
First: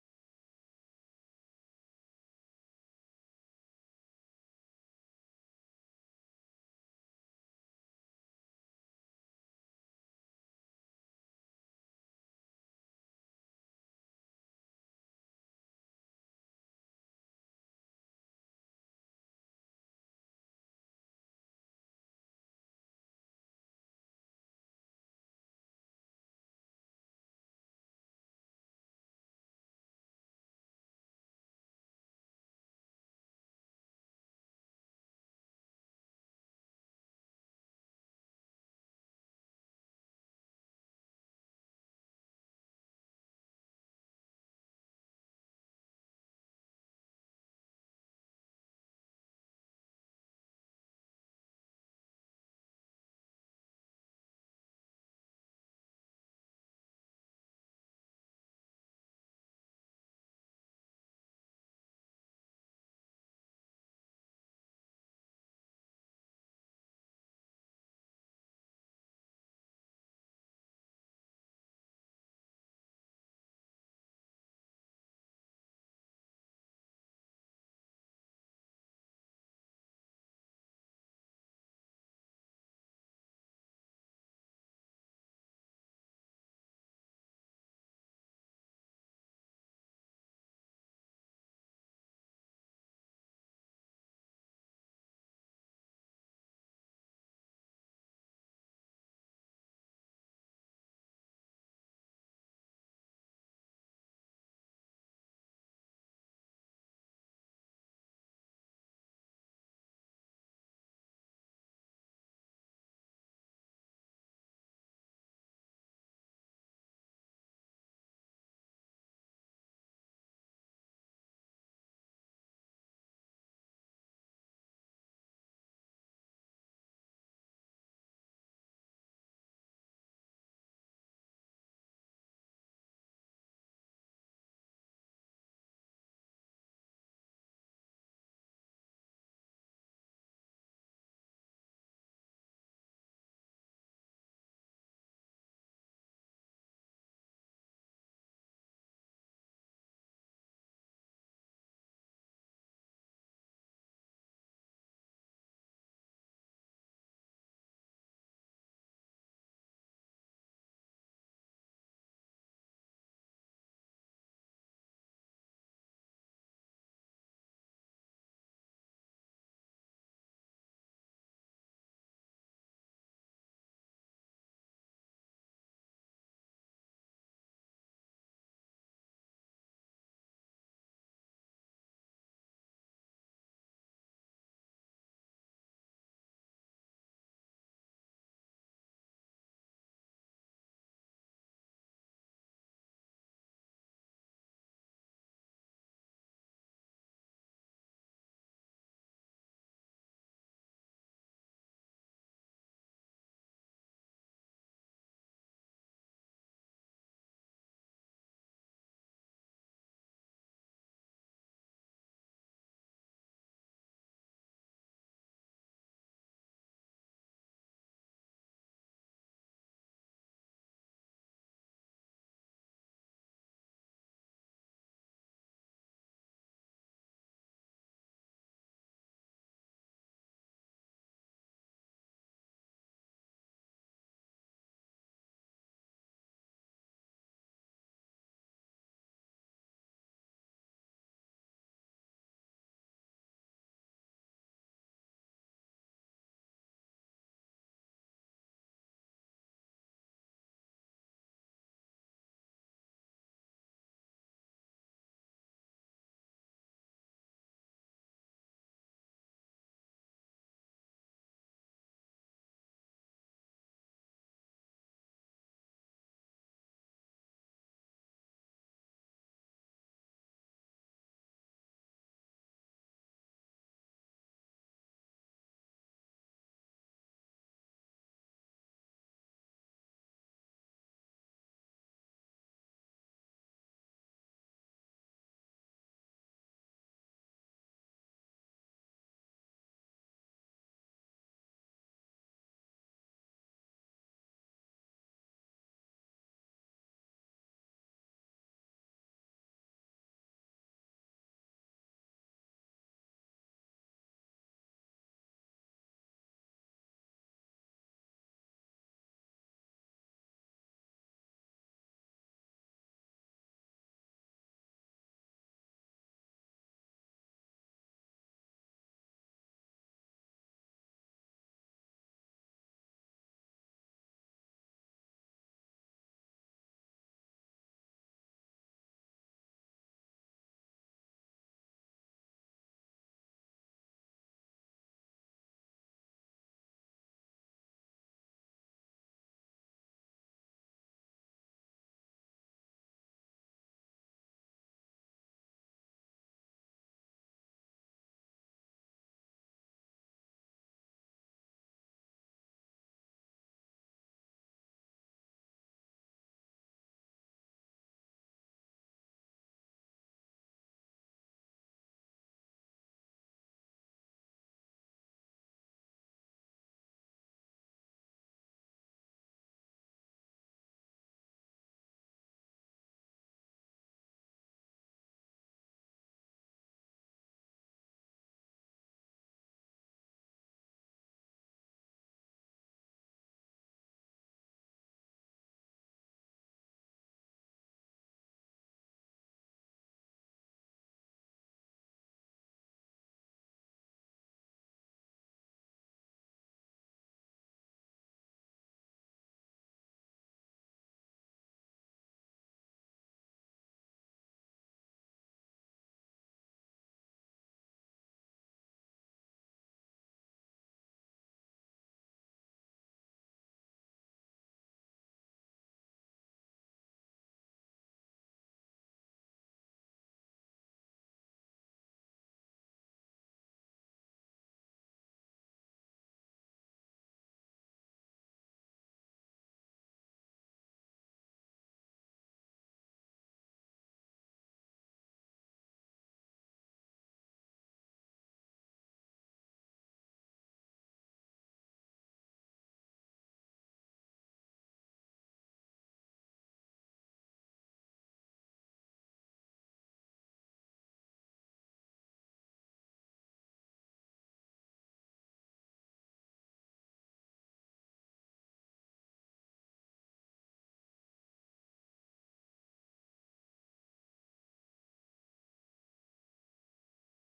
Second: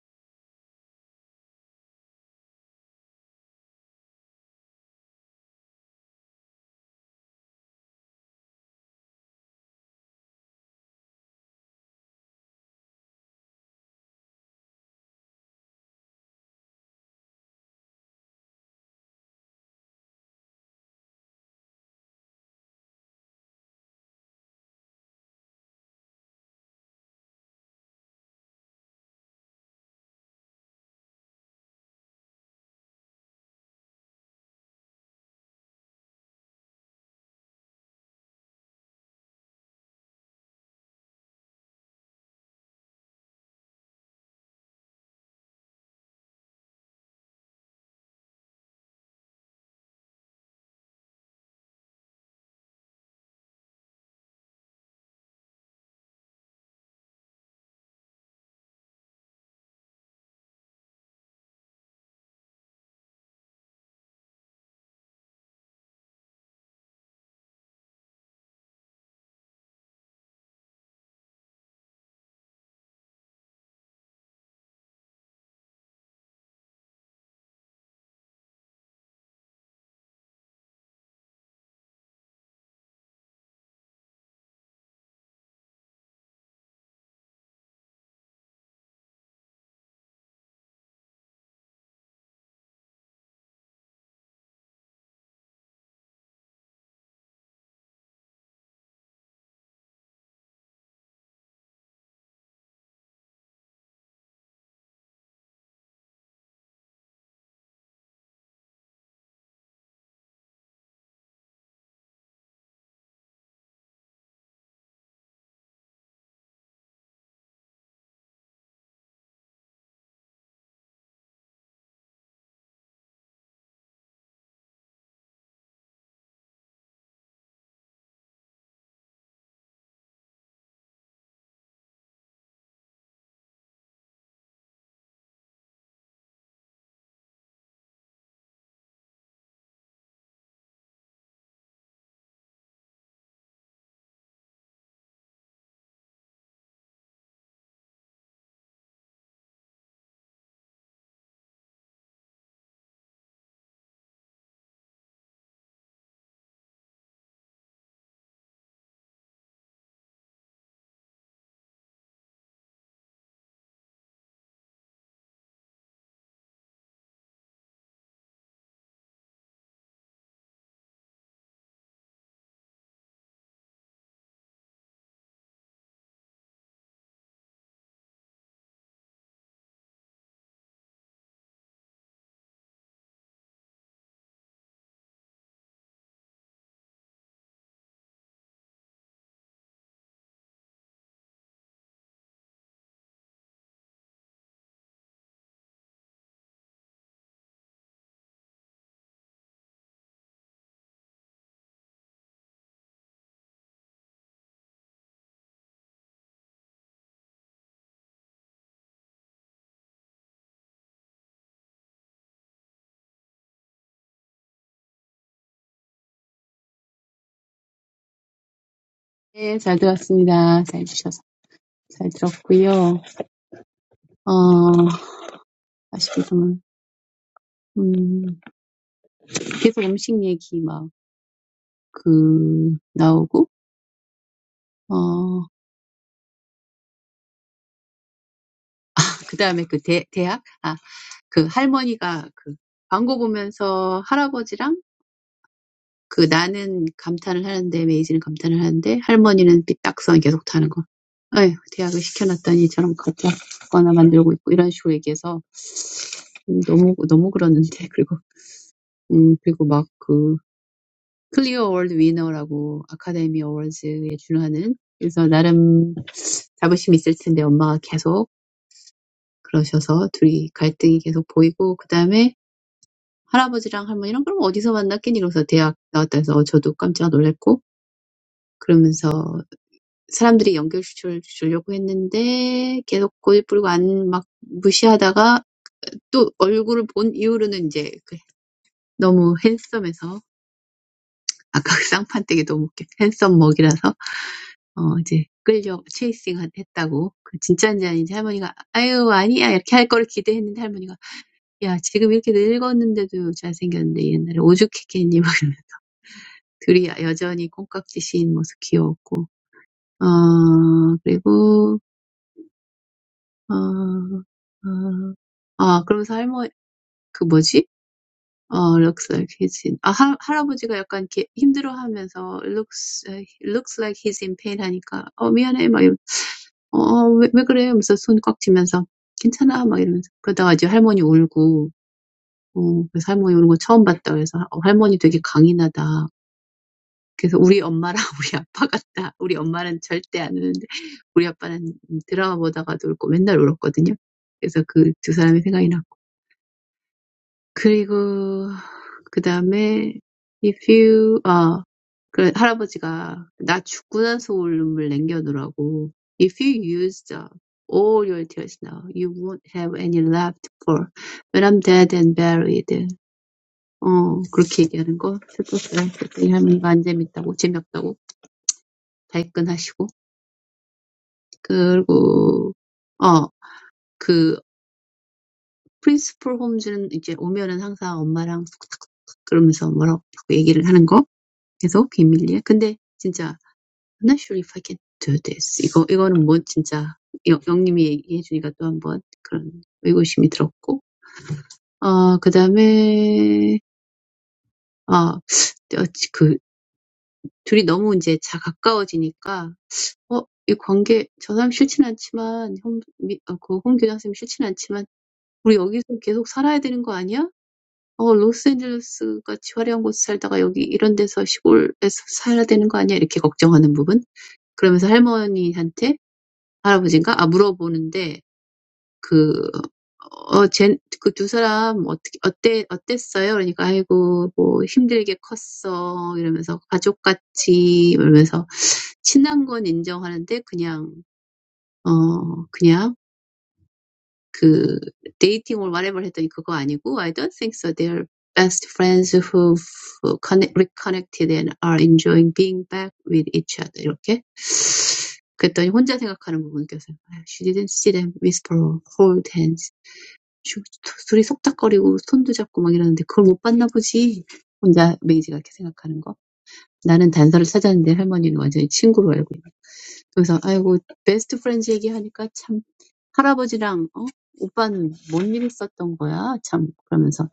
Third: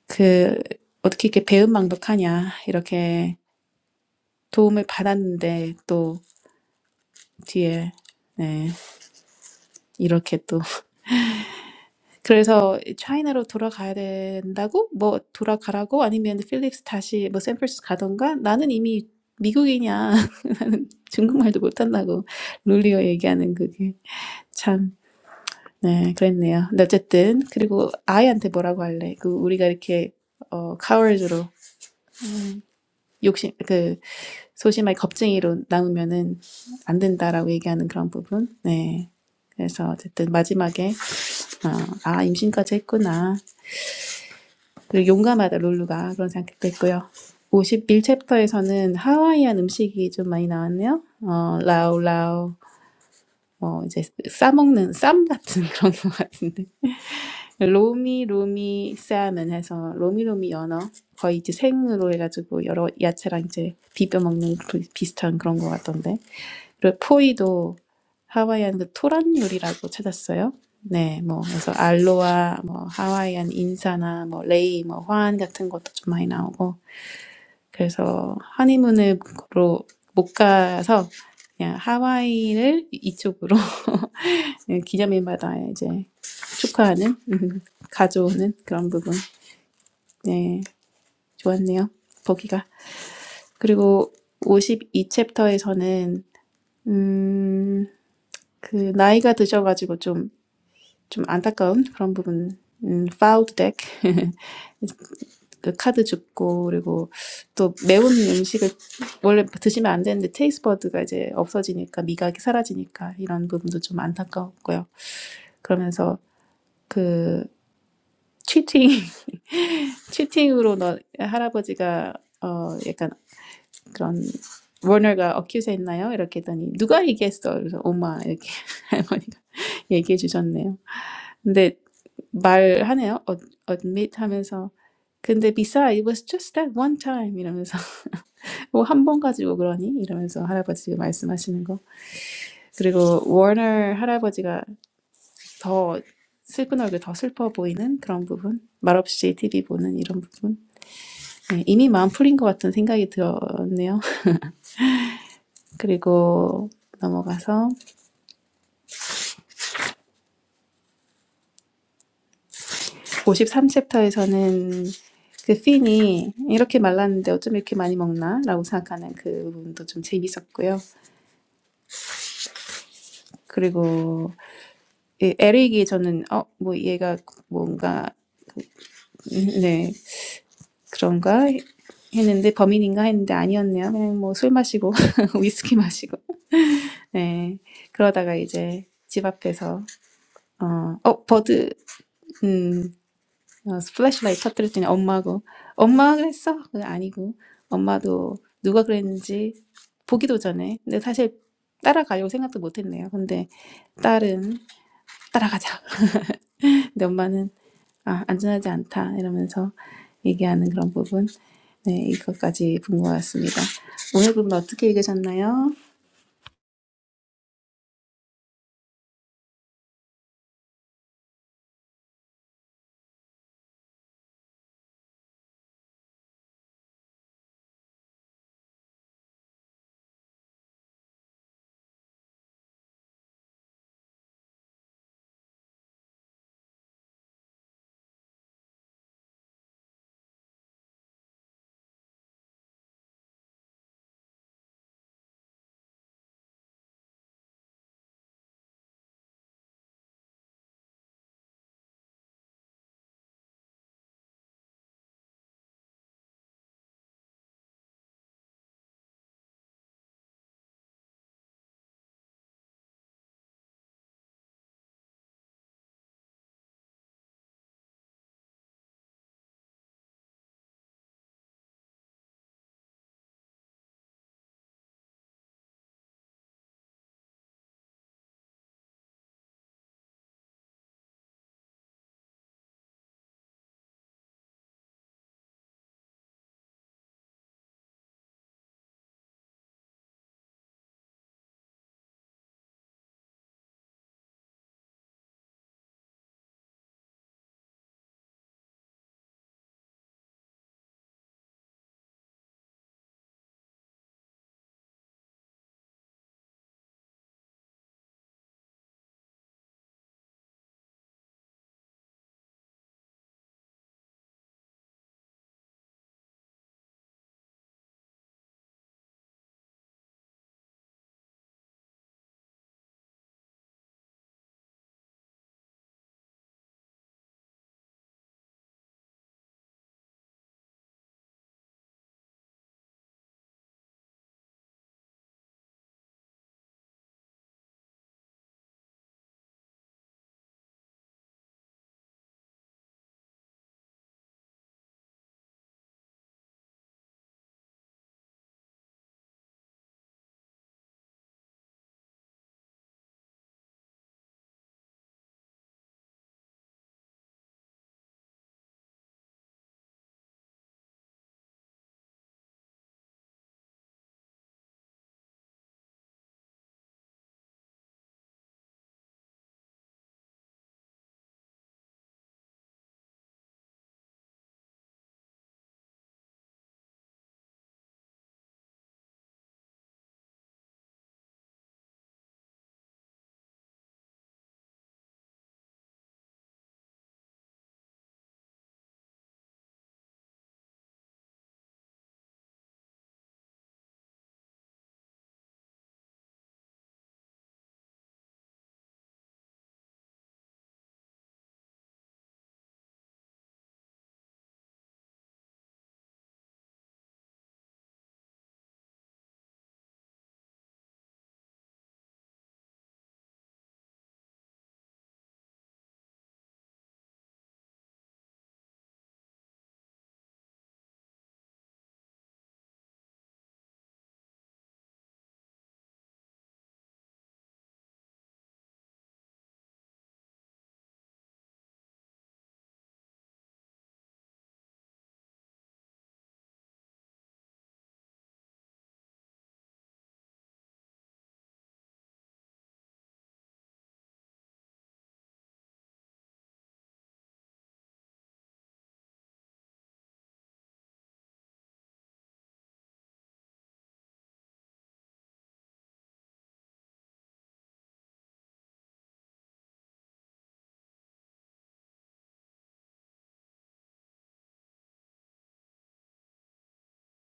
그 어떻게 이렇게 배은망덕하냐 이렇게 도움을 받았는데 또 뒤에 네 이렇게 또 그래서 차이나로 돌아가야 된다고 뭐 돌아가라고 아니면 필립스 다시 뭐 샌프란시스코 가던가 나는 이미 미국이냐 중국말도 못한다고 룰리오 얘기하는 그게 참 네 그랬네요 근데 어쨌든 그리고 아이한테 뭐라고 할래 그 우리가 이렇게 어 coward로 욕심 그, 소심하게 겁쟁이로 남으면은 안 된다라고 얘기하는 그런 부분. 네. 그래서 어쨌든 마지막에 아 임신까지 했구나. 그리고 용감하다 룰루가 그런 생각도 했고요. 51챕터에서는 하와이안 음식이 좀 많이 나왔네요. 어, 라우 라우 뭐 이제 싸먹는 쌈 같은 그런 것 같은데 로미 로미 쌈은 해서 로미 로미 연어 거의 이제 생으로 해가지고 여러 야채랑 이제 비벼 먹는 그 비슷한 그런 것 같던데 그리고 포이도 하와이안 그 토란 요리라고 찾았어요. 네, 뭐 그래서 알로아, 뭐 하와이안 인사나 뭐 레이, 뭐 화안 같은 것도 좀 많이 나오고 그래서 허니문으로 못 가서 그냥 하와이를 이쪽으로 네, 기념일마다 이제 축하하는 음, 가져오는 그런 부분. 네, 좋았네요. 거기가. 그리고 52 챕터에서는 음, 그 나이가 드셔가지고 좀 좀 안타까운 그런 부분. 음, 파우드 덱, 그 카드 줍고, 그리고 또 매운 음식을 원래 드시면 안 되는데 테이스버드가 이제 없어지니까 미각이 사라지니까 이런 부분도 좀 안타까웠고요. 그러면서 그 치팅, 치팅으로 너 할아버지가 어 약간 그런 워너가 어큐즈 했나요? 이렇게 했더니 누가 얘기했어? 그래서 엄마 이렇게 할머니가 얘기해 주셨네요. 근데 말하네요. Ad- admit 하면서 근데 besides it was just that one time 이러면서 뭐 한 번 가지고 그러니 이러면서 할아버지 말씀하시는 거 그리고 워너 할아버지가 더 슬픈 얼굴 더 슬퍼 보이는 그런 부분 말없이 TV 보는 이런 부분 네, 이미 마음 풀린 것 같은 생각이 들었네요. 그리고 넘어가서 53챕터에서는 그 씬이 이렇게 말랐는데 어쩜 이렇게 많이 먹나? 라고 생각하는 그 부분도 좀 재밌었고요. 그리고 이 에릭이 저는 어, 뭐 얘가 뭔가 음, 네 그런가 했는데 범인인가 했는데 아니었네요. 그냥 뭐 술 마시고 위스키 마시고 네 그러다가 이제 집 앞에서 어, 어 버드 음 어, 플래시라이트 터뜨렸더니 엄마고 엄마가 그랬어? 그거 아니고 엄마도 누가 그랬는지 보기도 전에 근데 사실 따라가려고 생각도 못했네요. 근데 딸은 따라가자. 근데 엄마는 아, 안전하지 않다 이러면서 얘기하는 그런 부분 네 이것까지 본 것 같습니다. 오늘 그럼 어떻게 읽으셨나요? 네, 잘 들었습니다. 잘 주셔서. 잘 들었고요. 어, 아쉽게도, 음, 계속 음식 얘기 막, 그, 나오고, 어, 그 다음에 그 대, 대학? 그 할머니가 그 광고 보면서 할아버지랑 그 나는 감탄을 하는데 메이지는 감탄을 하는데 할머니는 삐딱선 계속 타는 거. 에휴, 대학을 시켜놨다니 저런 가짜 거나 만들고 있고 이런 식으로 얘기해서 음, 너무 너무 그러는데 그리고 음 그리고 막 그 클리어 월드 위너라고 아카데미 어워즈에 준하는 그래서 나름 자부심이 있을 텐데 엄마가 계속 그러셔서 둘이 갈등이 계속 보이고 그다음에 할아버지랑 할머니랑 그럼 어디서 만났겠니? 그래서 대학 나왔다 해서 어, 저도 깜짝 놀랐고 그러면서 사람들이 연결시켜 주려고 했는데 계속 고집 부리고 안 막 무시하다가 또 얼굴을 본 이후로는 이제 그 너무 핸섬해서 아까 그 쌍판댁이 너무 웃겨. 핸섬 먹이라서 어 이제 끌려 체이싱 했다고 그 진짜인지 아닌지 할머니가 아유 아니야 이렇게 할 거를 기대했는데 할머니가 야 지금 이렇게 늙었는데도 잘생겼는데 옛날에 오죽했겠니 막 둘이 여전히 콩깍지씌인 모습 귀여웠고, 어, 그리고, 어, 어, 아, 그러면서 할머, 그 뭐지? 어, looks like he's in, 아, 할, 할아버지가 약간 이렇게 힘들어 하면서, looks, looks like he's in pain 하니까, 어, 미안해, 막, 이러, 어, 어, 왜, 왜 그래? 하면서 손 꽉 쥐면서, 괜찮아, 막 이러면서. 그러다가 이제 할머니 울고, 어, 그래서 할머니 울고 처음 봤다. 그래서, 어, 할머니 되게 강인하다. 그래서 우리 엄마랑 우리 아빠 같다. 우리 엄마는 절대 안 우는데 우리 아빠는 드라마 보다가도 울고 맨날 울었거든요. 그래서 그 두 사람이 생각이 났고. 그리고 그다음에 if you 아, 그 할아버지가 나 죽고 나서 울 눈물 남겨놓으라고 if you used up all your tears now you won't have any left for when I'm dead and buried. 어, 그렇게 얘기하는 거 슬펐어요. 그랬더니 할머니가 안 재밌다고 재미없다고 발끈하시고 그리고 어, 그 프린스풀 홈즈는 이제 오면은 항상 엄마랑 툭툭툭 그러면서 뭐라고 얘기를 하는 거 계속 비밀리에. 근데 진짜 I'm not sure if I can do this. 이거 이거는 뭐 진짜 영- 영님이 얘기해 주니까 또 한번 그런 의구심이 들었고. 어, 그다음에 아, 어그 둘이 너무 이제 자 가까워지니까 어, 이 관계 저 사람 싫진 않지만 홍, 미, 어, 그 홍규장 선생님 싫진 않지만 '우리 여기서 계속 살아야 되는 거 아니야? 어 로스앤젤레스 같이 화려한 곳에 살다가 여기 이런 데서 시골에서 살아야 되는 거 아니야?' 이렇게 걱정하는 부분. 그러면서 할머니한테 할아버지인가? 아 물어보는데 그어쟨그두 사람 어떻게 어때 어땠어요? 그러니까 "아이고 뭐 힘들게 컸어." 이러면서 "가족같이." 이러면서 친한 건 인정하는데 그냥 어 그냥 그 dating or whatever 했더니 그거 아니고 I don't think so. They're best friends who connect, reconnected and are enjoying being back with each other. 이렇게 그랬더니 혼자 생각하는 부분 껴서 She didn't see them whisper or hold hands. 둘이 속닥거리고 손도 잡고 막 이러는데 그걸 못 봤나 보지. 혼자 메이지가 이렇게 생각하는 거. 나는 단서를 찾았는데 할머니는 완전히 친구로 알고 있다. 그래서 아이고 베스트 프렌즈 얘기하니까 참 할아버지랑 어? 오빠는 뭔 일 있었던 거야? 참 그러면서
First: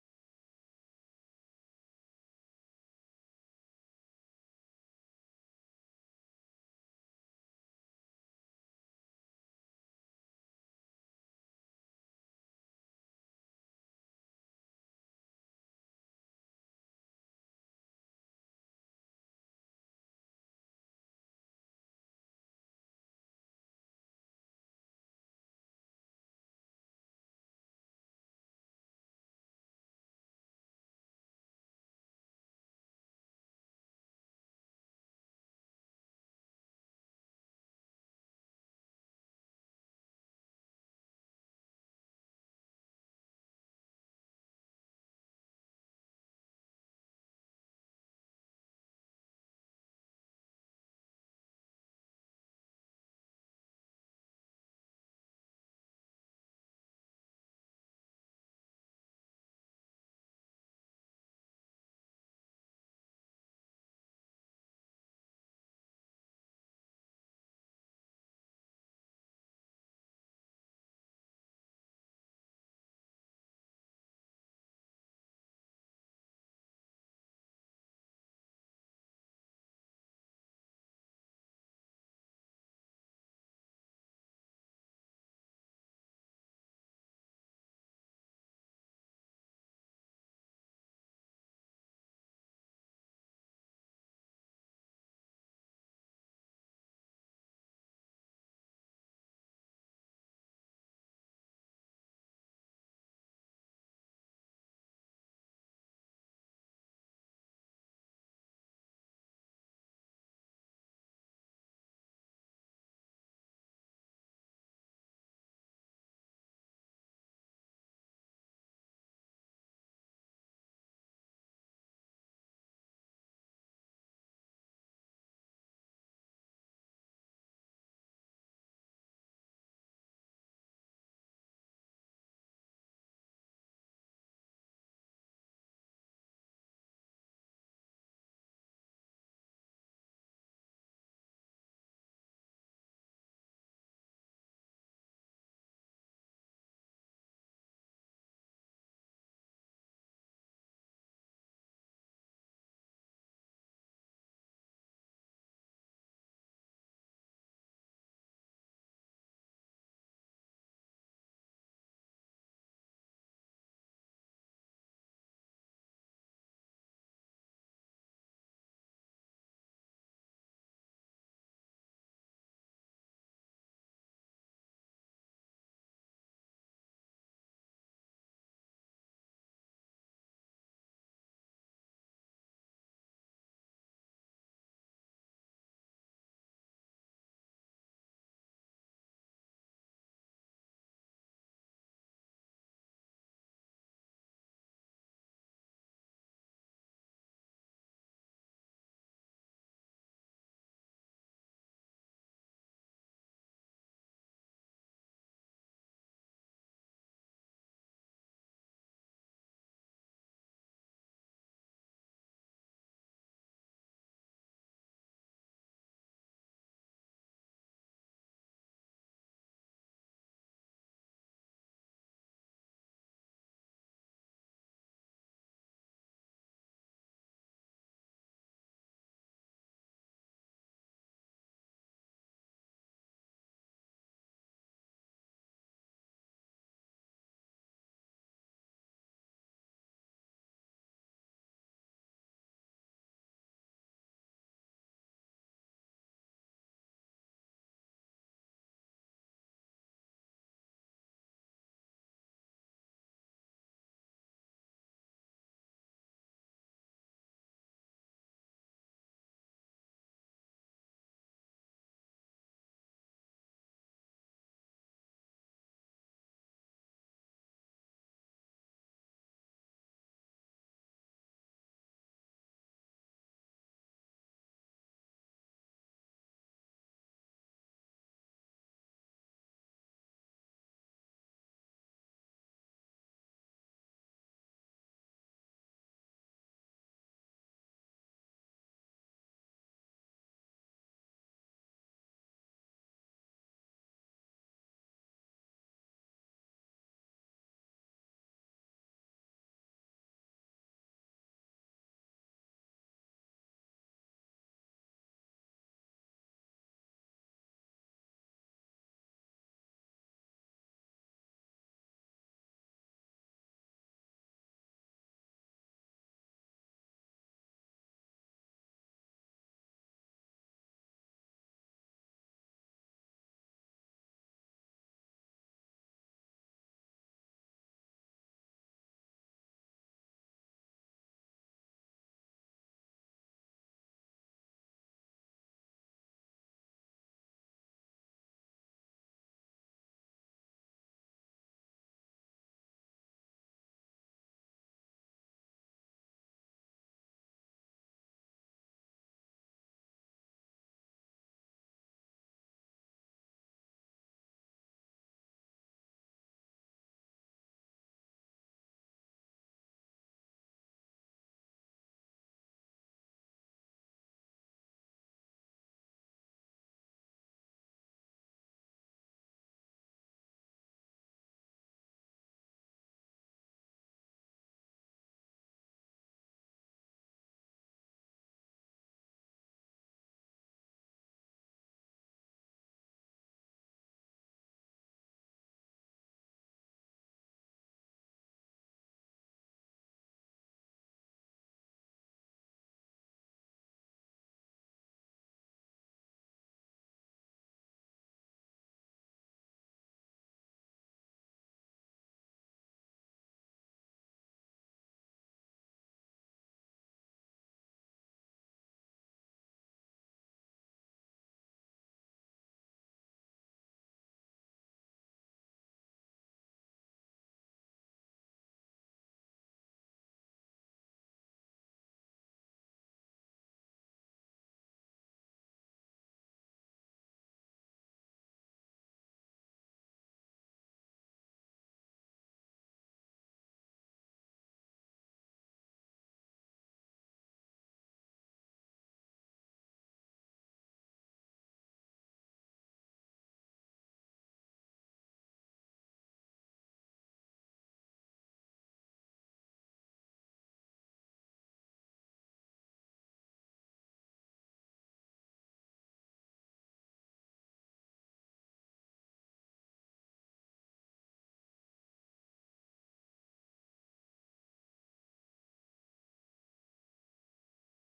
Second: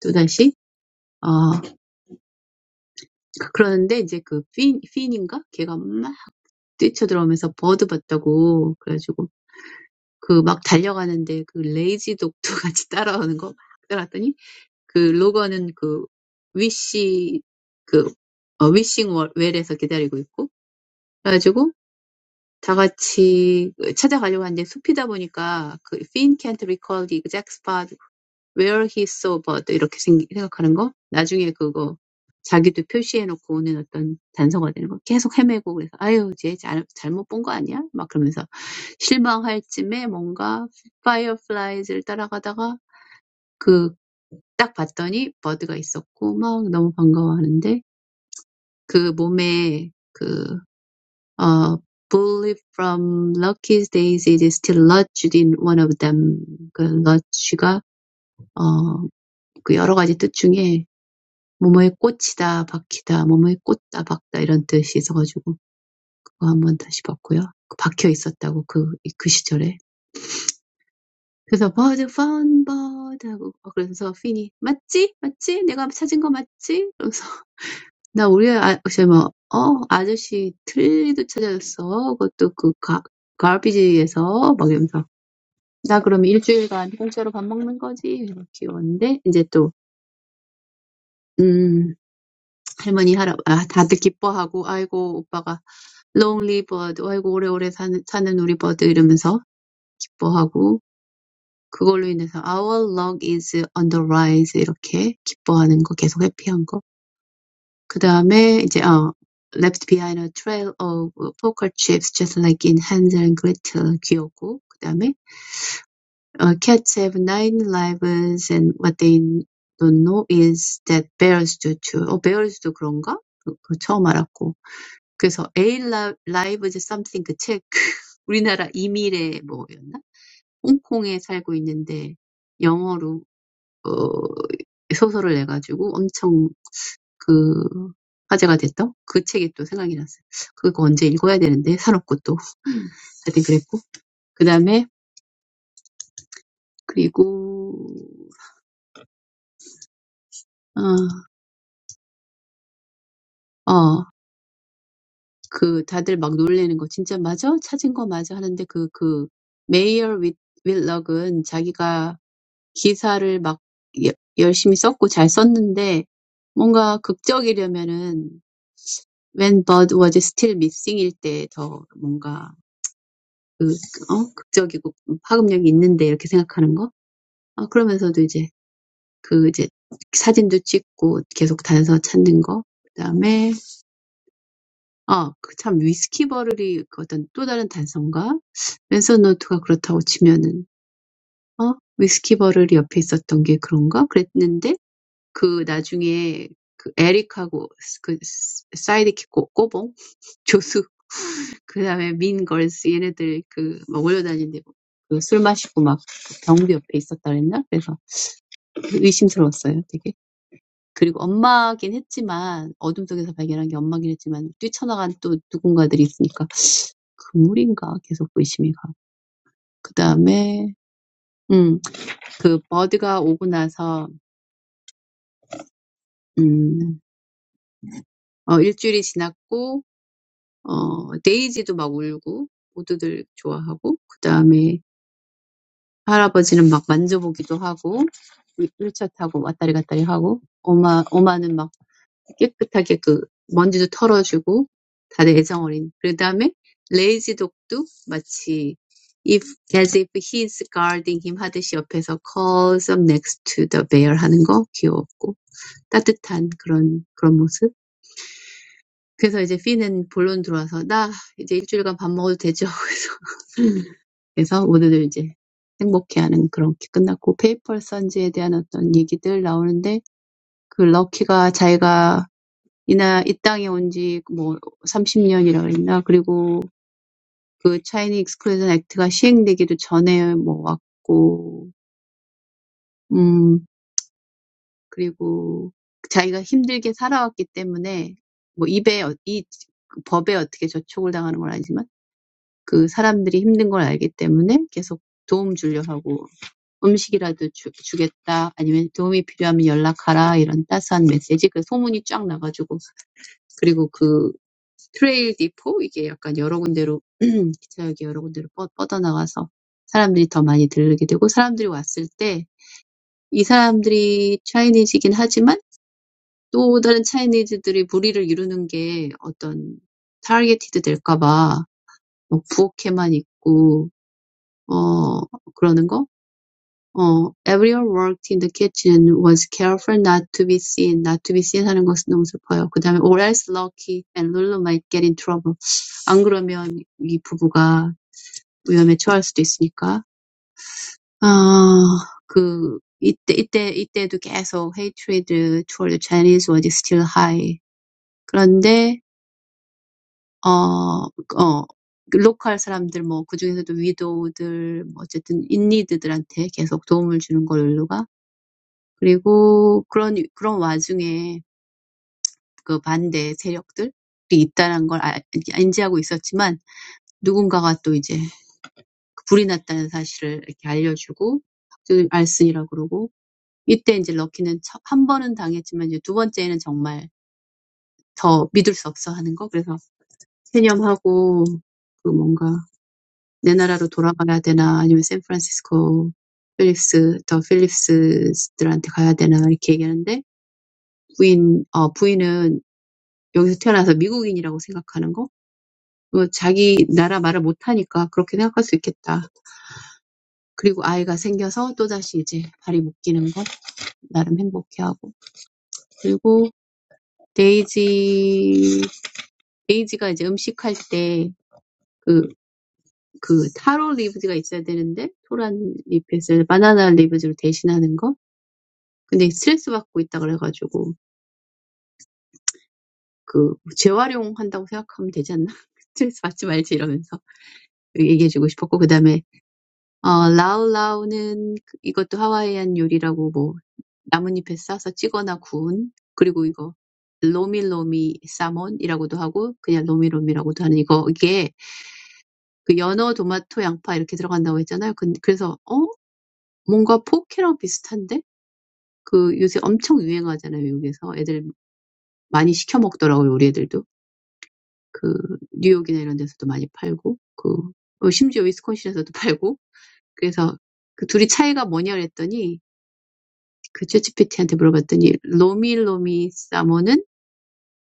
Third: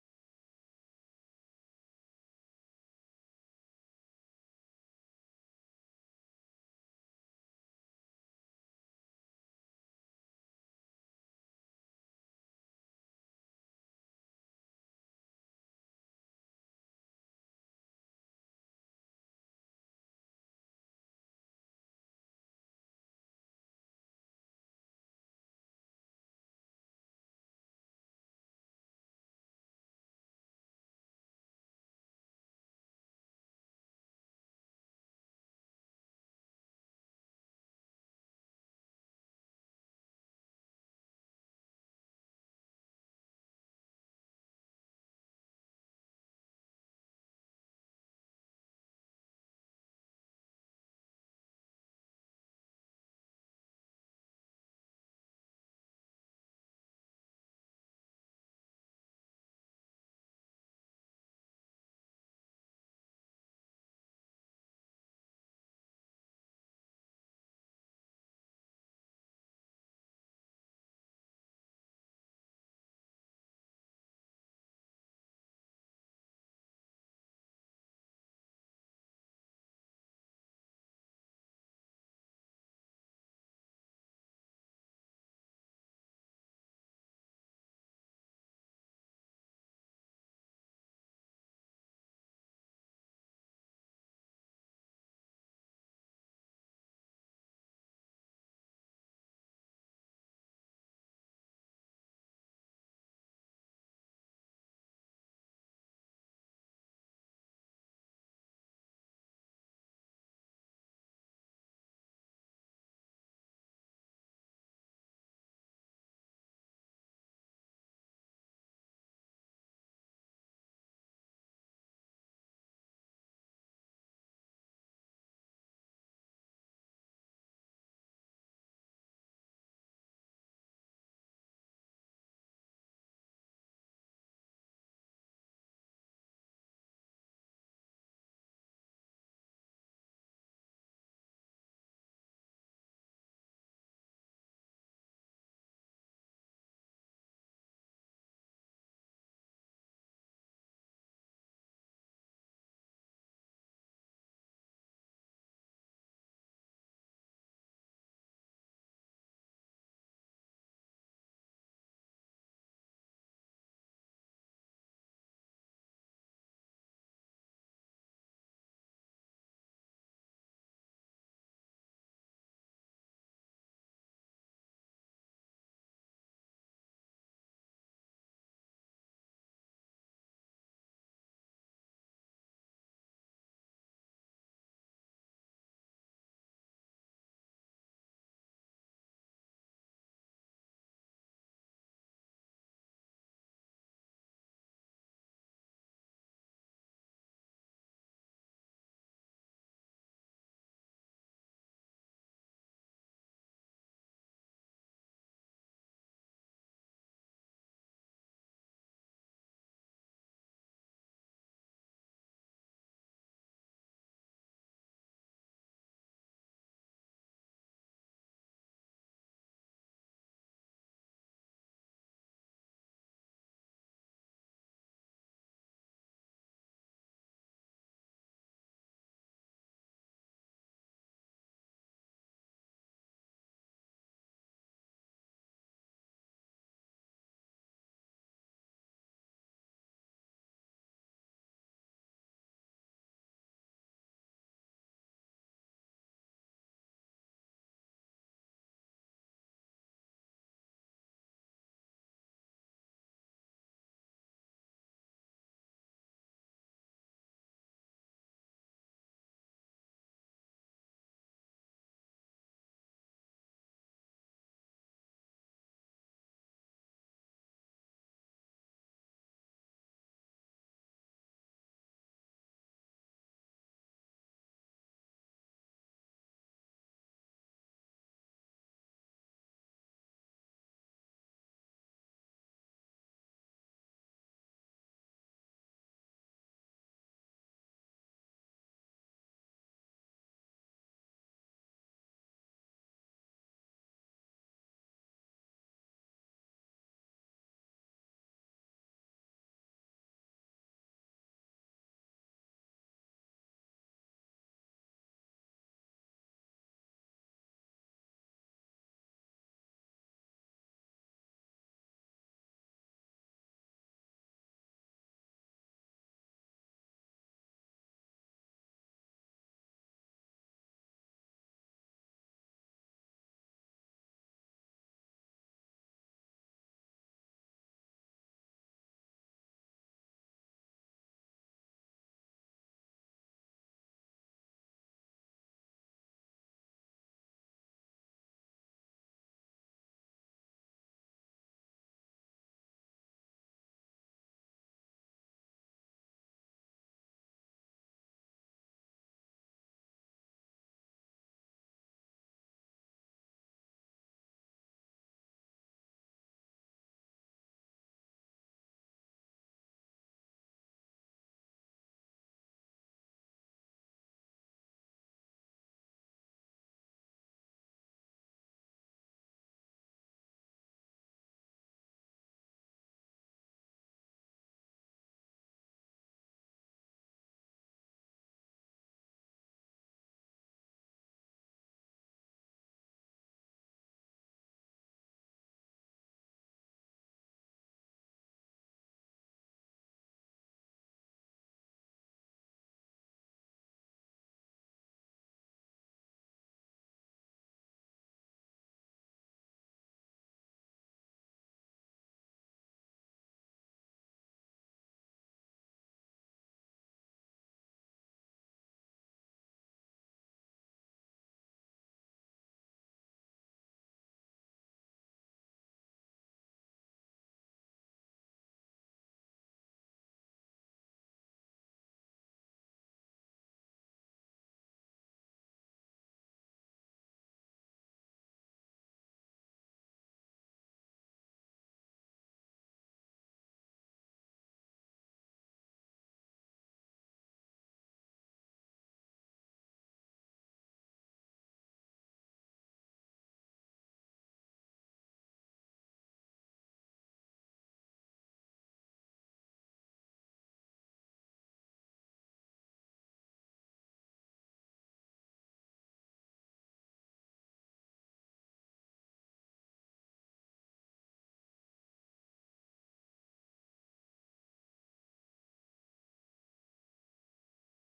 또다시 어 그러는데 이제 그 핀, 핀인가? 걔가 막 뛰쳐들어오면서 버드 봤다고 그래가지고 그 막 달려가는데 그 레이지 독도 같이 따라오는 거막 따라왔더니 그 로건은 그 위시 그 어, 위싱 월- 웰에서 기다리고 있고 그래가지고 다 같이 찾아가려고 하는데 숲이다 보니까 그 Finn can't recall the exact spot where he saw bird 이렇게 생- 각하는거 나중에 그거 자기도 표시해놓고 오는 어떤 단서가 되는 거 계속 헤매고 그래서 아유 쟤 잘, 잘못 본 거 아니야? 막 그러면서 실망할 쯤에 뭔가 fireflies를 따라가다가 그 딱 봤더니 버드가 있었고 막 너무 반가워하는데 그 몸에 그어 bullet from Lucky's days is still lodged in one of them 그 lodge가 어그 여러 가지 뜻 중에 뭐뭐에 꽂히다 박히다 뭐뭐에 꽂다 박다 이런 뜻이 있어가지고 그거 한번 다시 봤고요. 그 박혀 있었다고 그, 그 시절에. 그래서 버드 펀 버드 하고 어, 그래서 핀이 맞지 맞지 내가 찾은 거 맞지? 그래서 나 우리 아저 뭐어 아저씨 틀도 리 찾아줬어 그것도 그 가, 가비지에서 막 이러면서 나 그러면 일주일간 공짜로 밥 먹는 거지 이렇게 귀여운데 이제 또 음, 할머니, 할아, 아, 다들 기뻐하고, 아이고, 오빠가 Long live r d 아이고 오래오래 사는, 사는 우리 버드 이러면서 기뻐하고 그걸로 인해서 our luck is on the rise 이렇게 기뻐하는 거 계속 해피한 거. 그 다음에 이제 어 left behind a trail of poker chips just like in Hansel and Gretel 귀엽고 그 다음에 uh, cats have nine lives and what they don't know is that bears do too. 어 bears도 그런가? 그, 그 처음 알았고 그래서 A Live is Something 그 책, 우리나라 이미래 뭐였나? 홍콩에 살고 있는데 영어로 어, 소설을 내가지고 엄청 그 화제가 됐던 그 책이 또 생각이 났어요. 그거 언제 읽어야 되는데 사놓고 또 하여튼 그랬고 그 다음에 그리고 어, 어, 그 다들 막 놀래는 거 진짜 맞아? 찾은 거 맞아? 하는데 그, 그 메이어 윌- 윌럭은 자기가 기사를 막 여- 열심히 썼고 잘 썼는데 뭔가 극적이려면은 When Bird Was Still Missing일 때더 뭔가 그, 어? 극적이고 파급력이 있는데 이렇게 생각하는 거? 아, 그러면서도 이제 그 이제 사진도 찍고 계속 단서 찾는 거. 그다음에 아, 그참 위스키 버럴이 그 어떤 또 다른 단서인가? 랜선 노트가 그렇다고 치면은 어? 위스키 버럴이 옆에 있었던 게 그런가? 그랬는데 그 나중에 그 에릭하고 그 사이드킥 꼬- 꼬봉 조수 그다음에 민걸스 얘네들 그막 몰려다니는데 그술 마시고 막 경비 옆에 있었다 그랬나? 그래서 의심스러웠어요, 되게. 그리고 엄마긴 했지만 어둠 속에서 발견한 게 엄마긴 했지만 뛰쳐나간 또 누군가들이 있으니까 그물인가 계속 의심이 가고. 그다음에 음, 그 버드가 오고 나서 음, 어, 일주일이 지났고 어, 데이지도 막 울고, 모두들 좋아하고, 그 다음에 할아버지는 막 만져보기도 하고, 일- 일차 타고 왔다리 갔다리 하고, 엄마, 엄마는 막 깨끗하게 그 먼지도 털어주고, 다들 애정 어린. 그 다음에 레이지 독도 마치 if, as if he's guarding him 하듯이 옆에서 curls up next to the bear 하는 거 귀여웠고, 따뜻한 그런, 그런 모습. 그래서 이제 피는 본론 들어와서, 나 이제 일주일간 밥 먹어도 되죠? 그래서 오늘 이제 행복해하는 그렇게 끝났고 페이퍼 선즈에 대한 어떤 얘기들 나오는데 그 럭키가 자기가 이나 이 땅에 온지뭐 30년이라 고했나 그리고 그 차이니 익스클루전 액트가 시행되기도 전에 뭐 왔고 음 그리고 자기가 힘들게 살아왔기 때문에 뭐 입에 어- 이 그 법에 어떻게 저촉을 당하는 건 아니지만 그 사람들이 힘든 걸 알기 때문에 계속 도움 주려고 하고 음식이라도 주, 주겠다. 아니면 도움이 필요하면 연락하라. 이런 따스한 메시지. 그 소문이 쫙 나가지고. 그리고 그 트레일 디포? 이게 약간 여러 군데로, 기차역이 여러 군데로 뻗, 뻗어나가서 사람들이 더 많이 들르게 되고, 사람들이 왔을 때, 이 사람들이 차이니즈이긴 하지만, 또 다른 차이니즈들이 무리를 이루는 게 어떤 타겟이 될까봐, 뭐 부엌에만 있고, 어, 그러는 거? 어, everyone worked in the kitchen and was careful not to be seen. not to be seen 하는 것은 너무 슬퍼요. 그 다음에 or else Lucky and Lulu might get in trouble. 안 그러면 이 부부가 위험에 처할 수도 있으니까. 아, 그, 이때, 이때, 이때도 계속 hatred toward the Chinese was still high. 그런데, 어, 어, 그 로컬 사람들, 뭐, 그중에서도 위도우들, 뭐, 어쨌든, 인니드들한테 계속 도움을 주는 걸로가 그리고 그런, 그런 와중에 그 반대 세력들이 있다는 걸 알- 인지하고 있었지만 누군가가 또 이제 그 불이 났다는 사실을 이렇게 알려주고 알슨이라고 그러고 이때 이제 럭키는 한 번은 당했지만 이제 두 번째는 정말 더 믿을 수 없어 하는 거 그래서 체념하고 그 뭔가 내 나라로 돌아가야 되나 아니면 샌프란시스코 필립스 더 필립스들한테 가야 되나 이렇게 얘기하는데 부인 어 부인은 여기서 태어나서 미국인이라고 생각하는 거? 어, 자기 나라 말을 못하니까 그렇게 생각할 수 있겠다. 그리고 아이가 생겨서 또다시 이제 발이 묶이는 것 나름 행복해하고. 그리고 데이지, 데이지가 이제 음식할 때 그, 그 타로 리브즈가 있어야 되는데 토란 리프에서 바나나 리브즈로 대신하는 거? 근데 스트레스 받고 있다 그래가지고 그 재활용한다고 생각하면 되지 않나? 스트레스 받지 말지 이러면서 얘기해주고 싶었고 그 다음에 어, 라우라우는 그- 이것도 하와이안 요리라고 뭐 나뭇잎에 싸서 찌거나 구운 그리고 이거 로미로미 사몬이라고도 하고 그냥 로미로미라고도 하는 이거 이게 그 연어, 토마토, 양파 이렇게 들어간다고 했잖아요. 근- 그래서 어 뭔가 포케랑 비슷한데 그 요새 엄청 유행하잖아요 미국에서 애들 많이 시켜 먹더라고요 우리 애들도 그 뉴욕이나 이런 데서도 많이 팔고 그 어, 심지어 위스콘신에서도 팔고 그래서 그 둘이 차이가 뭐냐 그랬더니 그챗 g 피티한테 물어봤더니 로미로미 사모는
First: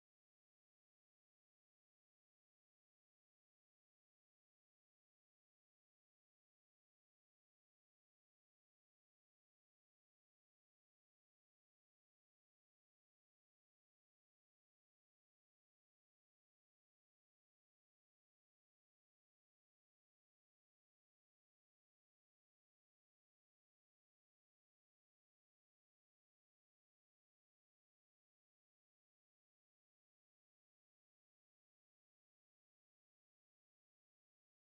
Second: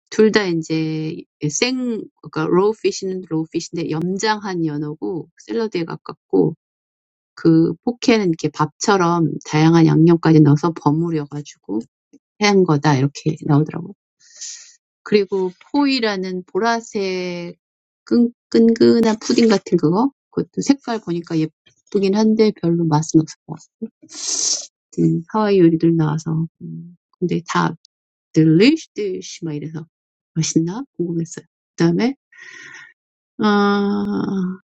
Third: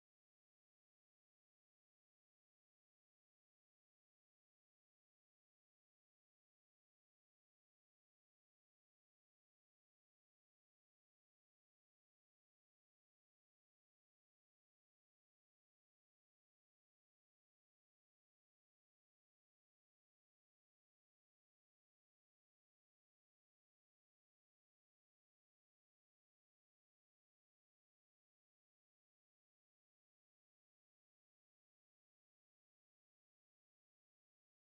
둘 다 이제 생 그러니까 로우피쉬는로우피쉬인데 염장한 연어고 샐러드에 가깝고 그 포케는 이렇게 밥처럼 다양한 양념까지 넣어서 버무려가지고 한 거다 이렇게 나오더라고. 그리고 포이라는 보라색 끈, 끈끈한 푸딩 같은 그거 그것도 색깔 보니까 예쁘긴 한데 별로 맛은 없을 것 같은 하와이 요리들 나와서 음, 근데 다 delicious 막 이래서 맛있나 궁금했어요. 그다음에 아그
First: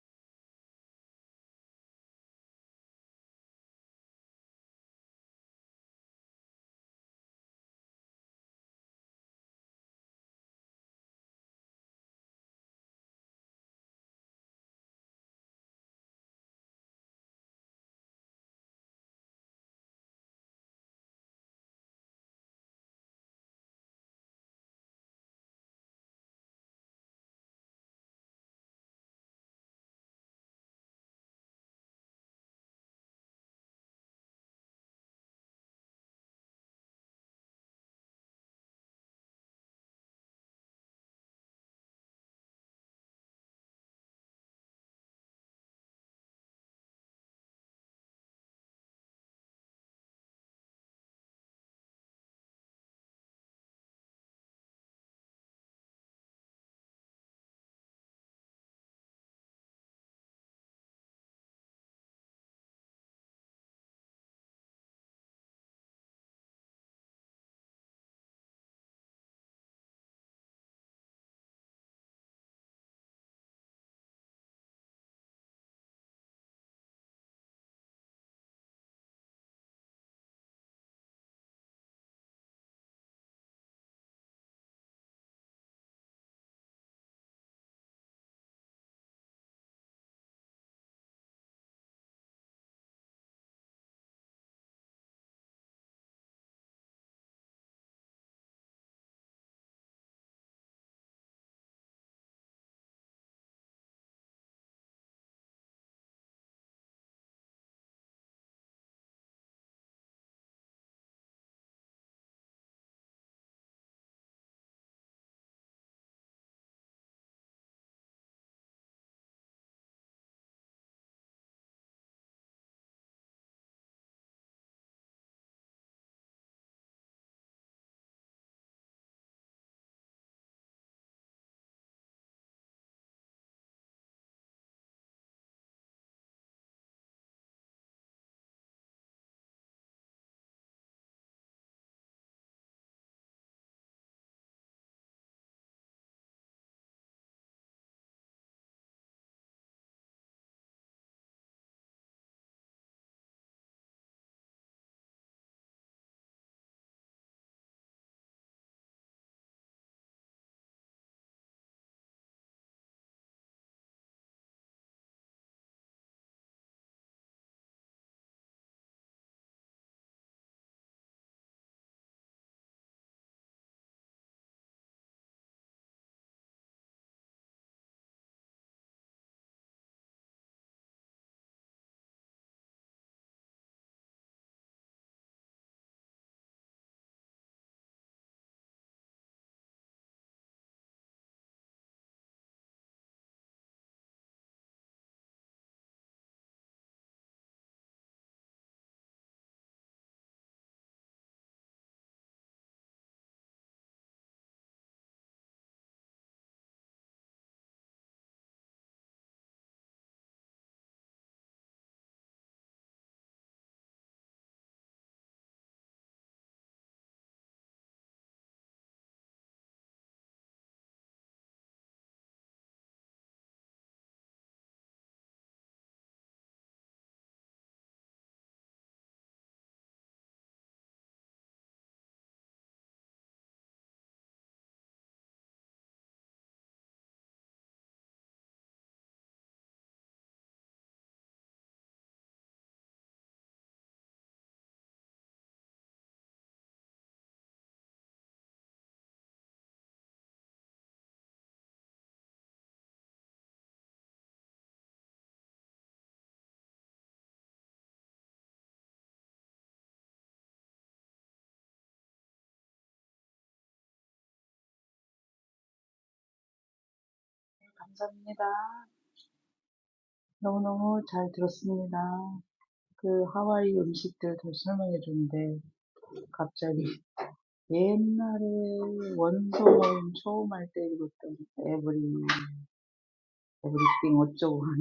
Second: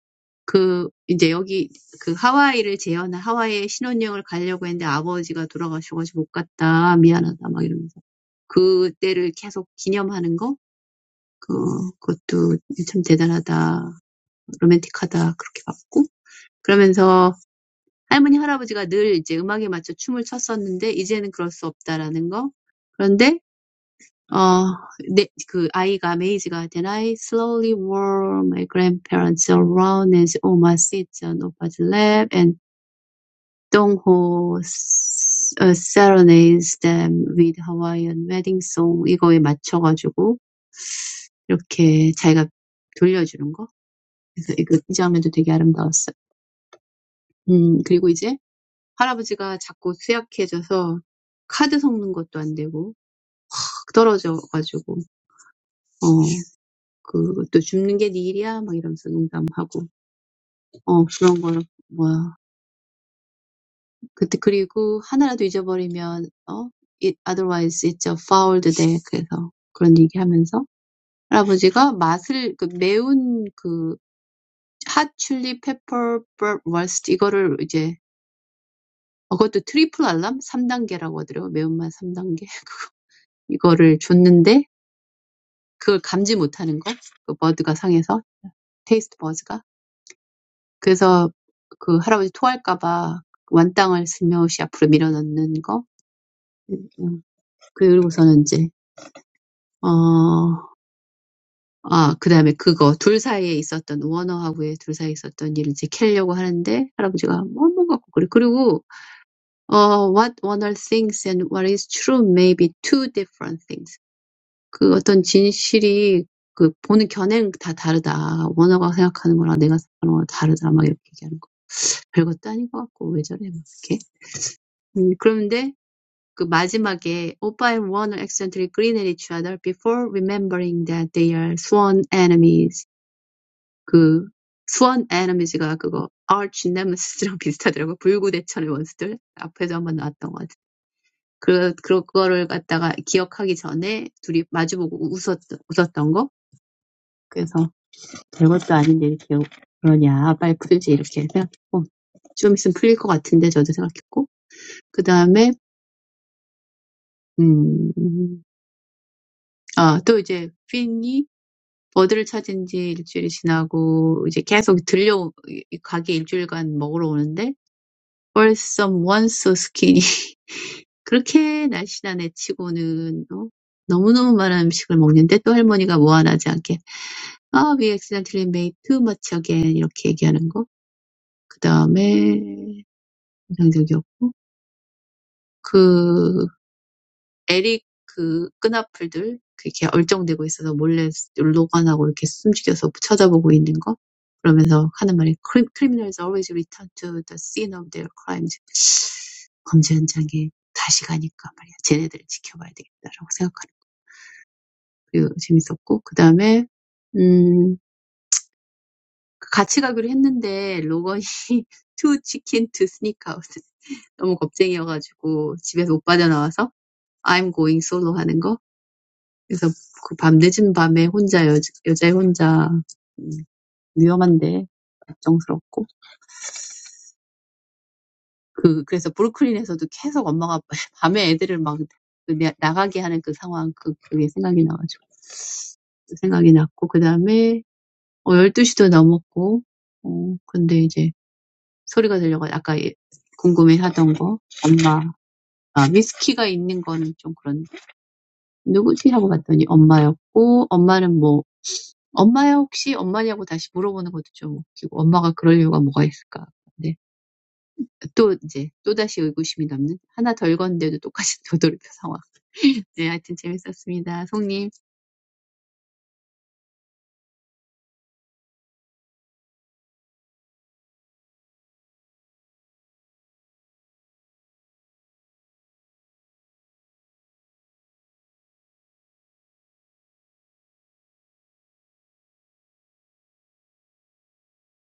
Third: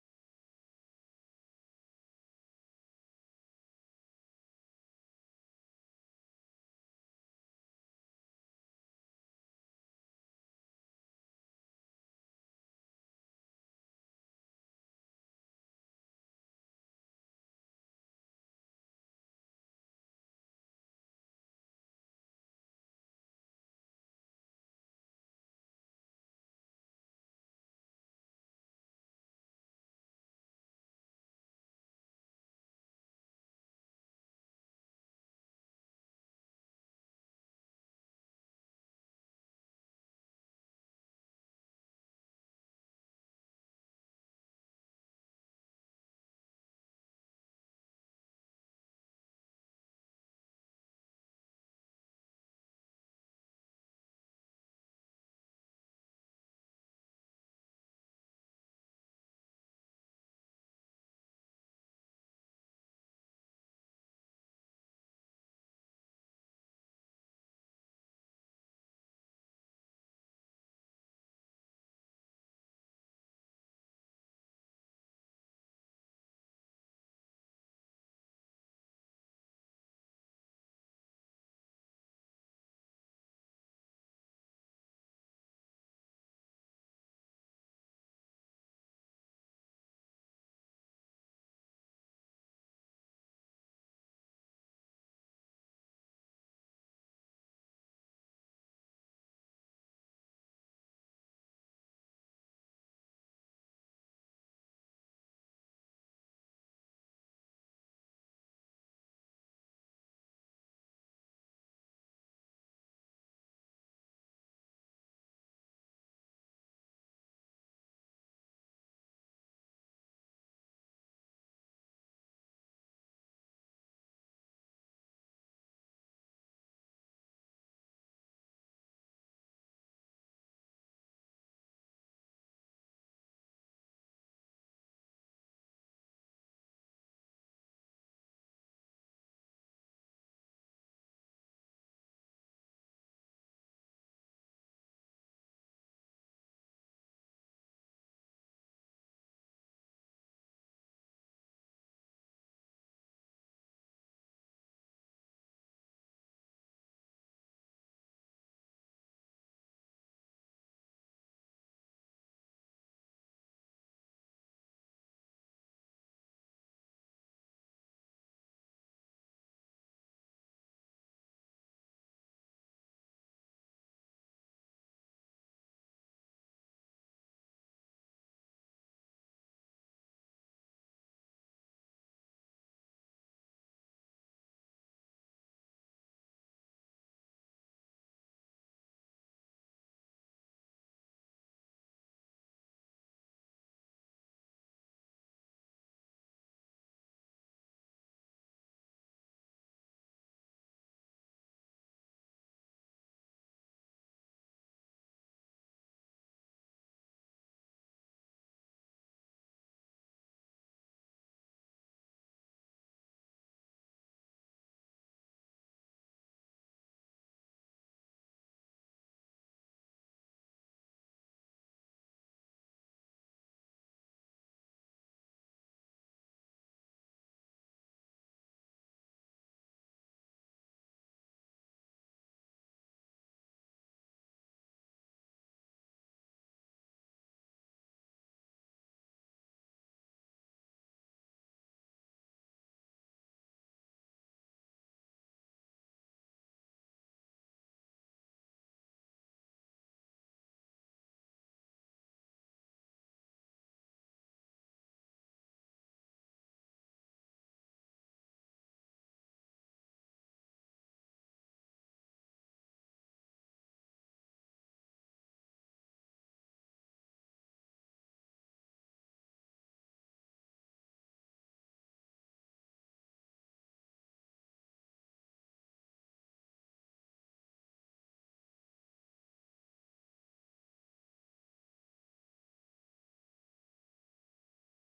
이제 여기 그 하와이를 재현한 하와이에 신혼여행을 가려고 했는데 아버지가 돌아가셔가지고 못 갔다 미안하다 막 이러면서 그때를 계속 기념하는 거 그, 그것도 참 대단하다 로맨틱하다 그렇게 봤고 그러면서 할머니 할아버지가 늘 이제 음악에 맞춰 춤을 췄었는데 이제는 그럴 수 없다라는 거 그런데 어, 네, 그 아이가 메이지가 Then I slowly w o r e my grandparents around as Oma sits on Opa's lap and Dongho s- uh, serenades them with Hawaiian wedding song 이거에 맞춰가지고 이렇게 자기가 돌려주는 거 그래서 이거 이 장면도 되게 아름다웠어요. 음 그리고 이제 할아버지가 자꾸 쇠약해져서 카드 섞는 것도 안 되고 확 떨어져가지고 어, 그것도 줍는 게네 일이야? 막 이러면서 농담하고. 어 그런 걸 뭐야. 그때 그리고 하나라도 잊어버리면 어 it otherwise it's a foul day. 그래서 그런 얘기하면서 할아버지가 맛을 그 매운 그 핫 칠리 페퍼 버스트 이거를 이제 어, 그것도 트리플 알람 3단계라고 하더라고요. 매운맛 3단계. 이거를 줬는데 그걸 감지 못하는 거. 그 버드가 상해서 테이스트 버즈가. 그래서 그 할아버지 토할까 봐 완땅을 슬며시 앞으로 밀어넣는 거. 음, 음. 그리고서는 이제 어, 아, 그다음에 그거 둘 사이에 있었던 워너하고의 둘 사이에 있었던 일을 이제 캐려고 하는데 할아버지가 뭐뭐 가고 그래. 그리고 어, what Warner thinks and what is true may be two different things. 그 어떤 진실이 그 보는 견해는 다 다르다. 워너가 생각하는 거랑 내가 생각하는 거랑 다르다. 막 이렇게 얘기하는 거. 별것도 아닌 것 같고 왜 저래 막 이렇게. 음, 그런데 그 마지막에 오빠의 원을 액센트 grin at each other before remembering that they are sworn enemies. 그 sworn enemies가 그거 arch nemesis랑 비슷하더라고요. 불구대천의 원수들. 앞에도 한번 나왔던 것 같아요. 그, 그거를 갖다가 기억하기 전에 둘이 마주보고 웃었, 웃었던 거. 그래서 별것도 아닌데 이렇게 그러냐. 빨리 풀지 이렇게 생각했고. 좀 있으면 풀릴 것 같은데 저도 생각했고. 그 다음에 음, 아, 또 이제 핀이 어디를 찾은 지 일주일이 지나고 이제 계속 들려 가게 일주일간 먹으러 오는데 벌써 원소 스키니 그렇게 날씬한 애 치고는 어? 너무너무 많은 음식을 먹는데 또 할머니가 무안하지 않게 아, we accidentally made too much again 이렇게 얘기하는 거. 그 다음에 인상적이었고 그 에릭 그끈앞풀들 이렇게 얼쩡대고 있어서 몰래 로건하고 이렇게 숨죽여서 쳐다보고 있는 거 그러면서 하는 말이 "Crim- i n a l s always return to the scene of their crimes. 범죄 현장에 다시 가니까 말이야. 쟤네들을 지켜봐야 되겠다라고 생각하는 거. 그 재밌었고 그 다음에 음 같이 가기로 했는데 로건이 too chicken to sneak out 너무 겁쟁이여가지고 집에서 못 빠져나와서 I'm going solo 하는 거 그래서 그밤 늦은 밤에 혼자 여, 여자애 혼자 음, 위험한데 걱정스럽고 그 그래서 브루클린에서도 계속 엄마가 밤에 애들을 막 그 나- 가게 하는 그 상황 그 그게 생각이 나가지고 생각이 났고 그 다음에 어, 12시도 넘었고 어 근데 이제 소리가 들려가지고 아까 예- 궁금해하던 거 엄마 아 위스키가 있는 건 좀 그런 누구지 하고 봤더니 엄마였고 엄마는 뭐 엄마야 혹시 엄마냐고 다시 물어보는 것도 좀 웃기고 엄마가 그럴 이유가 뭐가 있을까. 네. 또 이제 또다시 의구심이 남는 하나 덜 건데도 똑같이 도돌이표 상황. 네, 하여튼 재밌었습니다. 송님 Very, very well. I heard. The Hawaiian food stories, but suddenly, the old days, when I first did everything, everything, everything, how to do that.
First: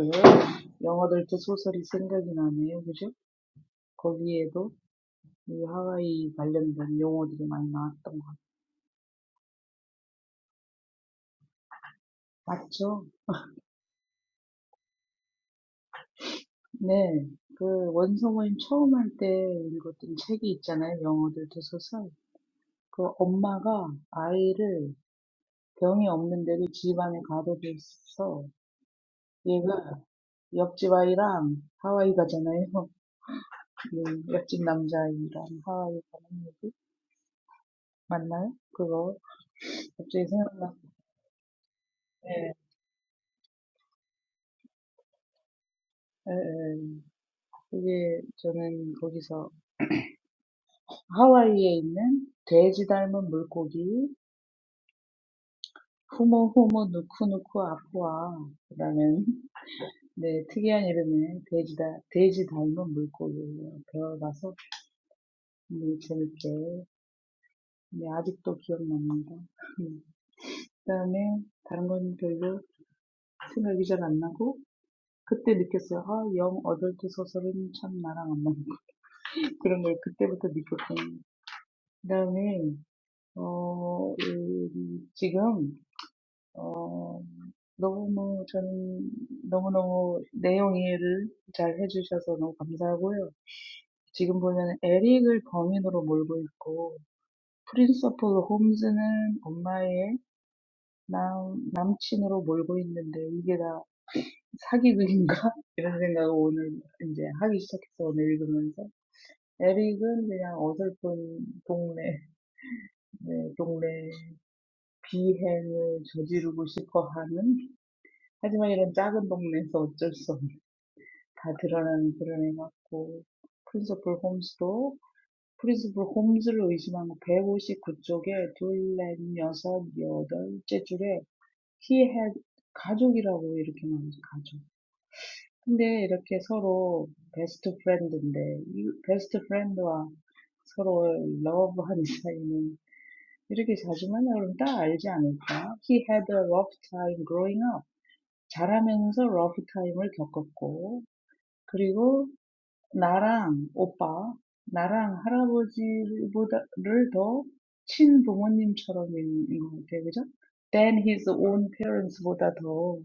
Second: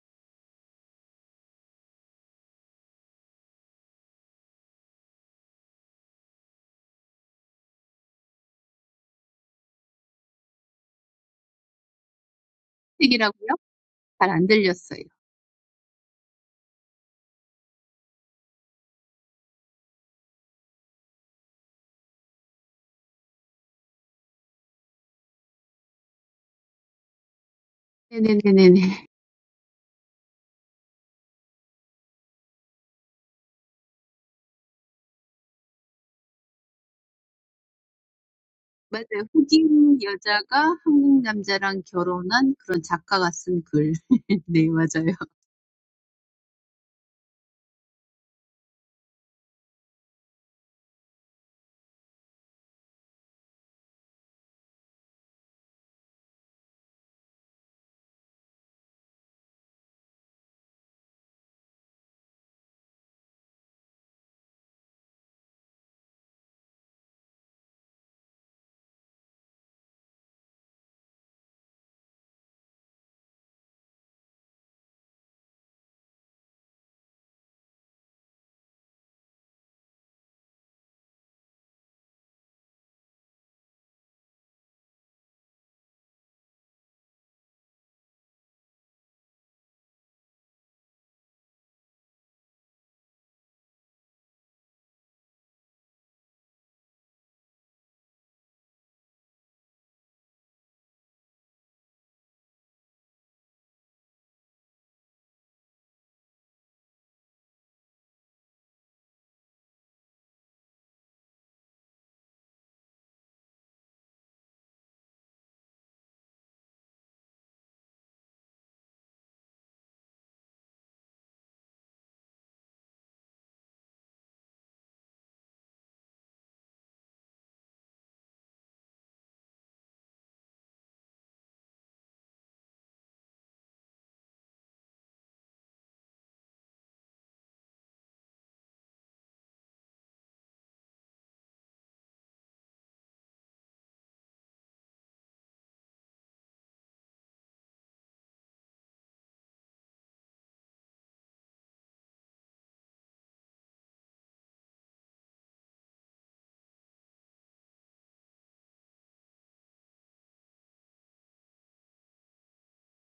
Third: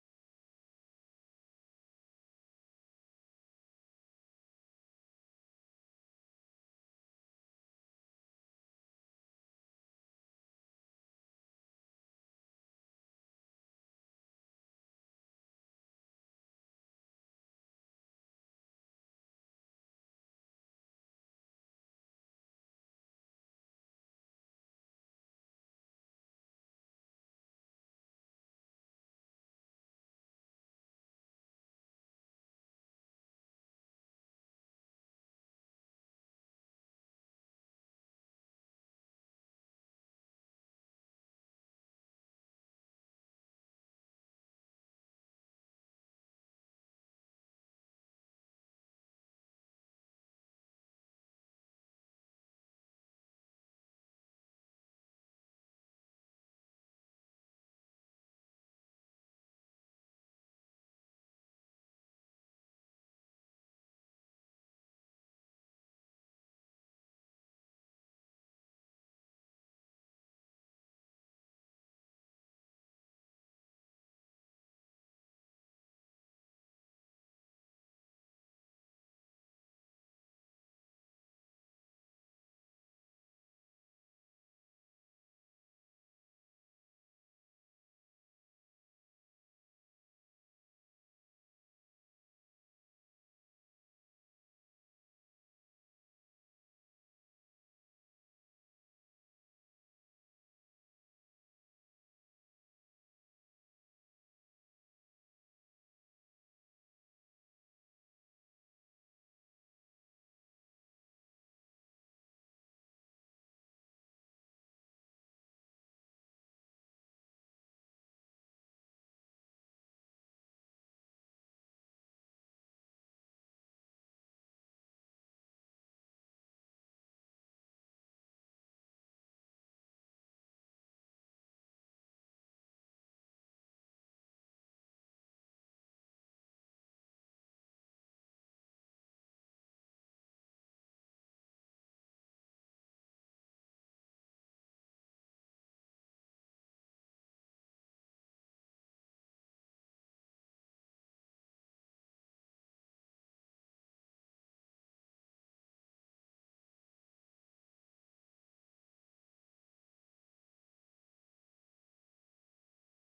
English novels come to mind. You know, there were a lot of English words related to Hawaii. Right? 책이라고요? 잘 안 들렸어요. 네, 그 원서모임 처음 할 때 읽었던 책이 있잖아요. 영어들 도서서. 그 엄마가 아이를 병이 없는데도 집안에 가둬둬서 네네네네네. 얘가 옆집 아이랑 하와이 가잖아요. 네, 옆집 남자아이랑 하와이 가는 얘기 맞나요? 그거 맞아요. 흑인 갑자기 생각나. 여자가 한국 남자랑 네, 결혼한 그런 작가가 쓴 글. 네, 맞아요. 예, 예. 그게 저는 거기서 하와이에 있는 돼지 닮은 물고기 후모 후모 후모후모 누쿠누쿠아쿠아 라는 네, 특이한 이름의 돼지, 다, 돼지 닮은 물고기를 배워가서 오늘 재밌게 네, 아직도 기억납니다. 그다음에 다른 건 별로 생각이 잘안 나고 그때 느꼈어요. 아, 영 어덜트 소설은 참 나랑 안 맞는 그런 걸 그때부터 느꼈고 그다음에 어, 음, 지금 어, 너무 저는 너무너무 내용 이해를 잘 해주셔서 너무 감사하고요. 지금 보면 에릭을 범인으로 몰고 있고, 프린서플 홈즈는 엄마의 남, 남친으로 몰고 있는데 이게 다 사기극인가? 이런 생각을 오늘 이제 하기 시작했어, 오늘 읽으면서. 에릭은 그냥 어설픈 동네, 네, 동네 비행을 저지르고 싶어 하는, 하지만 이런 작은 동네에서 어쩔 수 없는 다 드러나는 드러내 드러내놨고 프린시플 홈스도 프린시플 홈즈를 의심한 거 백오십구 쪽에 둘, 넷, 여섯, 여덟째 줄에 he had 가족이라고 이렇게 나오죠 가족 근데 이렇게 서로 베스트 프렌드인데 이 베스트 프렌드와 서로 러브하는 사이는 이렇게 자주 만나면 딱 알지 않을까? He had a rough time growing up. 자라면서 rough time을 겪었고, 그리고 나랑 오빠, 나랑 할아버지보다를 더 친부모님처럼 것 같아요. 그죠? Than his own parents보다 더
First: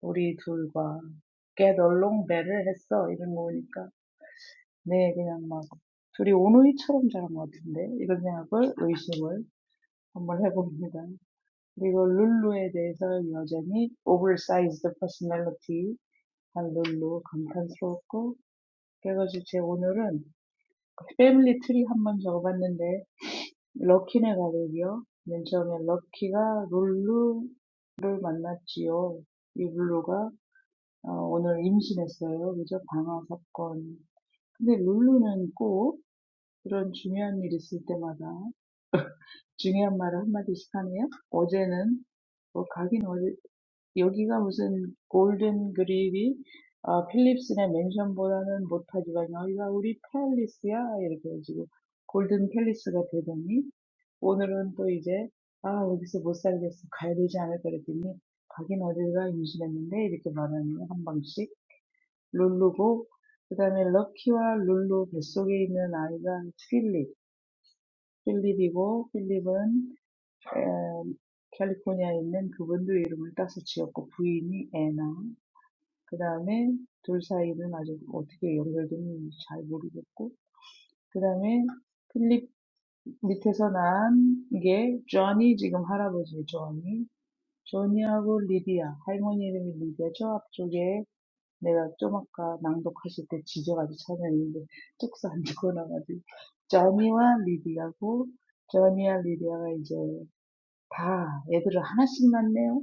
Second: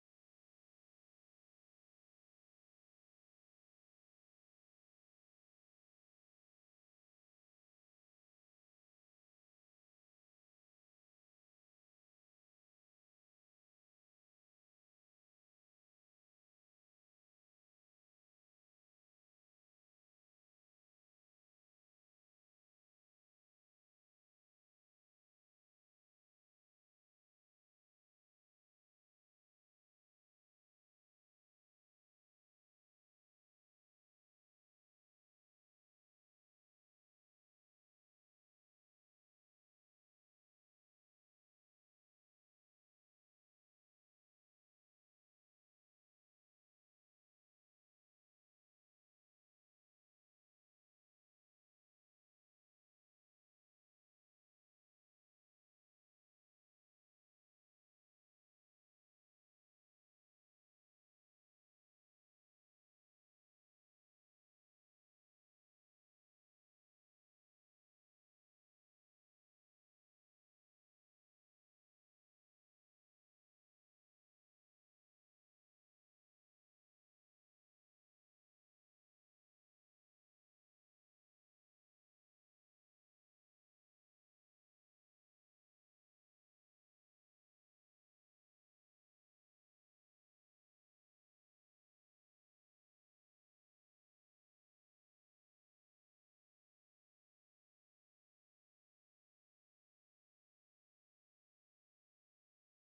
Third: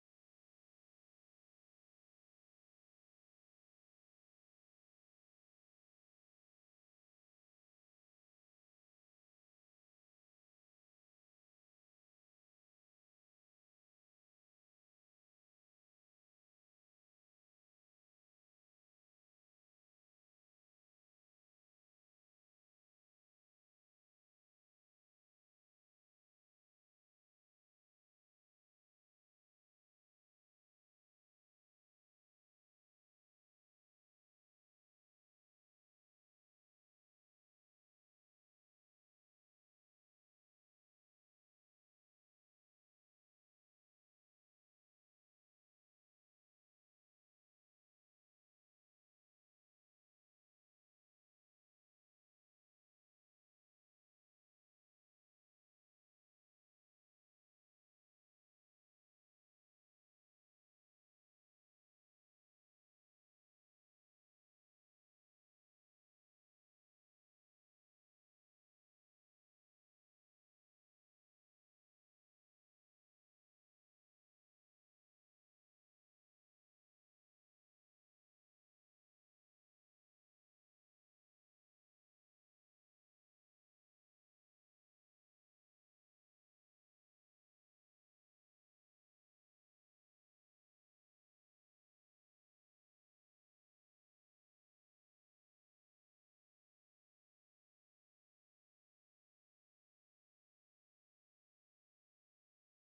우리 둘과 get along better 했어. 이런 거 보니까. 네, 그냥 막 둘이 오누이처럼 자란 것 같은데. 이런 생각을, 의심을 한번 해봅니다. 그리고 룰루에 대해서 여전히 oversized personality 한 룰루 감탄스럽고 그래가지고 제 오늘은 패밀리 트리 한 번 적어봤는데 럭키네 가족이요. 맨 처음에 럭키가 룰루를 만났지요. 이 룰루가 어, 오늘 임신했어요. 그죠? 방화 사건. 근데 룰루는 꼭 그런 중요한 일 있을 때마다 중요한 말을 한마디씩 하네요. 어제는 뭐 가긴 어제 여기가 무슨 골든 그립이 아, 필립스네 맨션보다는 못하지만 여기가 우리 팰리스야 이렇게 해가지고 골든 팰리스가 되더니 오늘은 또 이제 아 여기서 못 살겠어 가야 되지 않을까 그랬더니 가긴 어딜가 임신했는데 이렇게 말하는 한 방씩 룰루고 그 다음에 럭키와 룰루 뱃속에 있는 아이가 필립 필립이고 필립은 에, 캘리포니아에 있는 그분도 이름을 따서 지었고 부인이 애나 그 다음에 둘 사이는 아직 어떻게 연결됐는지 잘 모르겠고, 그 다음에 필립 밑에서 난 이게 조니 지금 할아버지 조니, 조니하고 리디아 할머니 이름이 리디아 저 앞쪽에 내가 좀 아까 낭독하실 때 지져가지고 찾아냈는데 뚝서 안 적어놔가지고 조니와 리디아고 조니와 리디아가 이제 다 애들을 하나씩 낳네요.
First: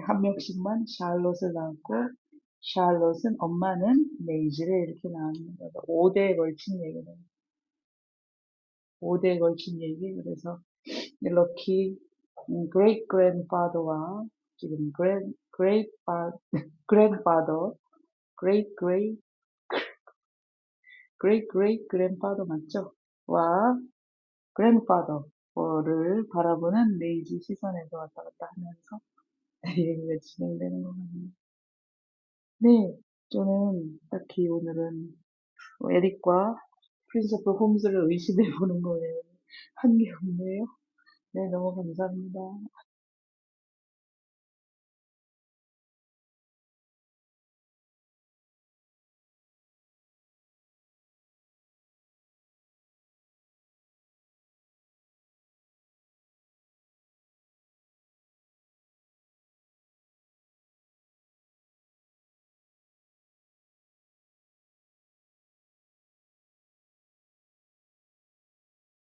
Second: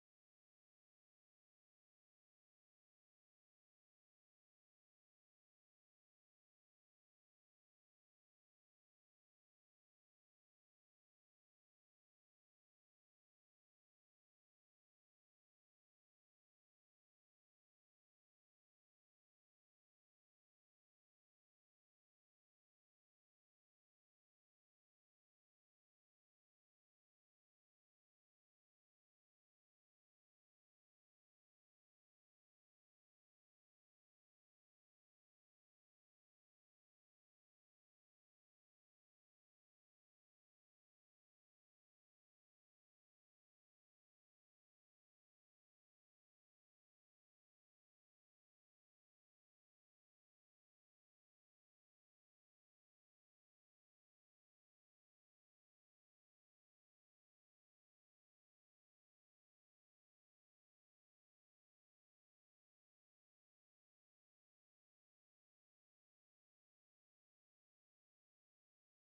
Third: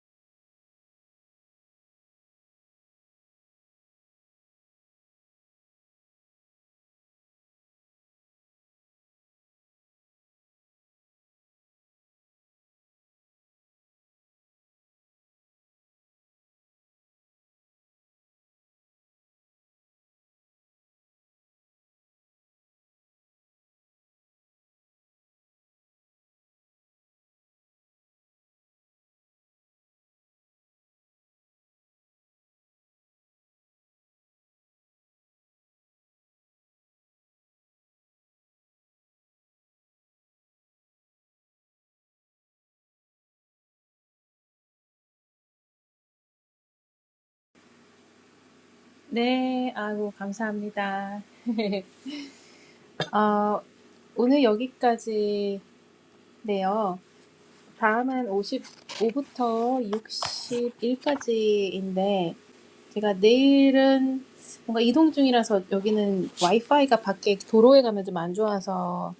합력식만 샬롯을 낳고 샬롯은 엄마는 네 이스라엘을 낳는 거죠. 5대에 걸친 얘기네요. 5대에 걸친 얘기. 그래서 이렇게 great grandfather와 지금 grand great fa- grandfather, great great great great grandfather 맞죠? 와 grandfather를 바라보는 레이지 시선에서 왔다 갔다 하면서 얘기가 진행되는 것 같네요. 네, 저는 딱히 오늘은 에릭과 크리스토퍼 홈스를 의심해 보는 거예요. 한 한게 없네요. 네, 너무 감사합니다. 네, 아이고, 감사합니다. 어, 오늘 여기까지네요. 다음은 55부터 61까지인데 제가 내일은 뭔가 이동 중이라서 여기는 와이파이가 밖에 도로에 가면 좀 안 좋아서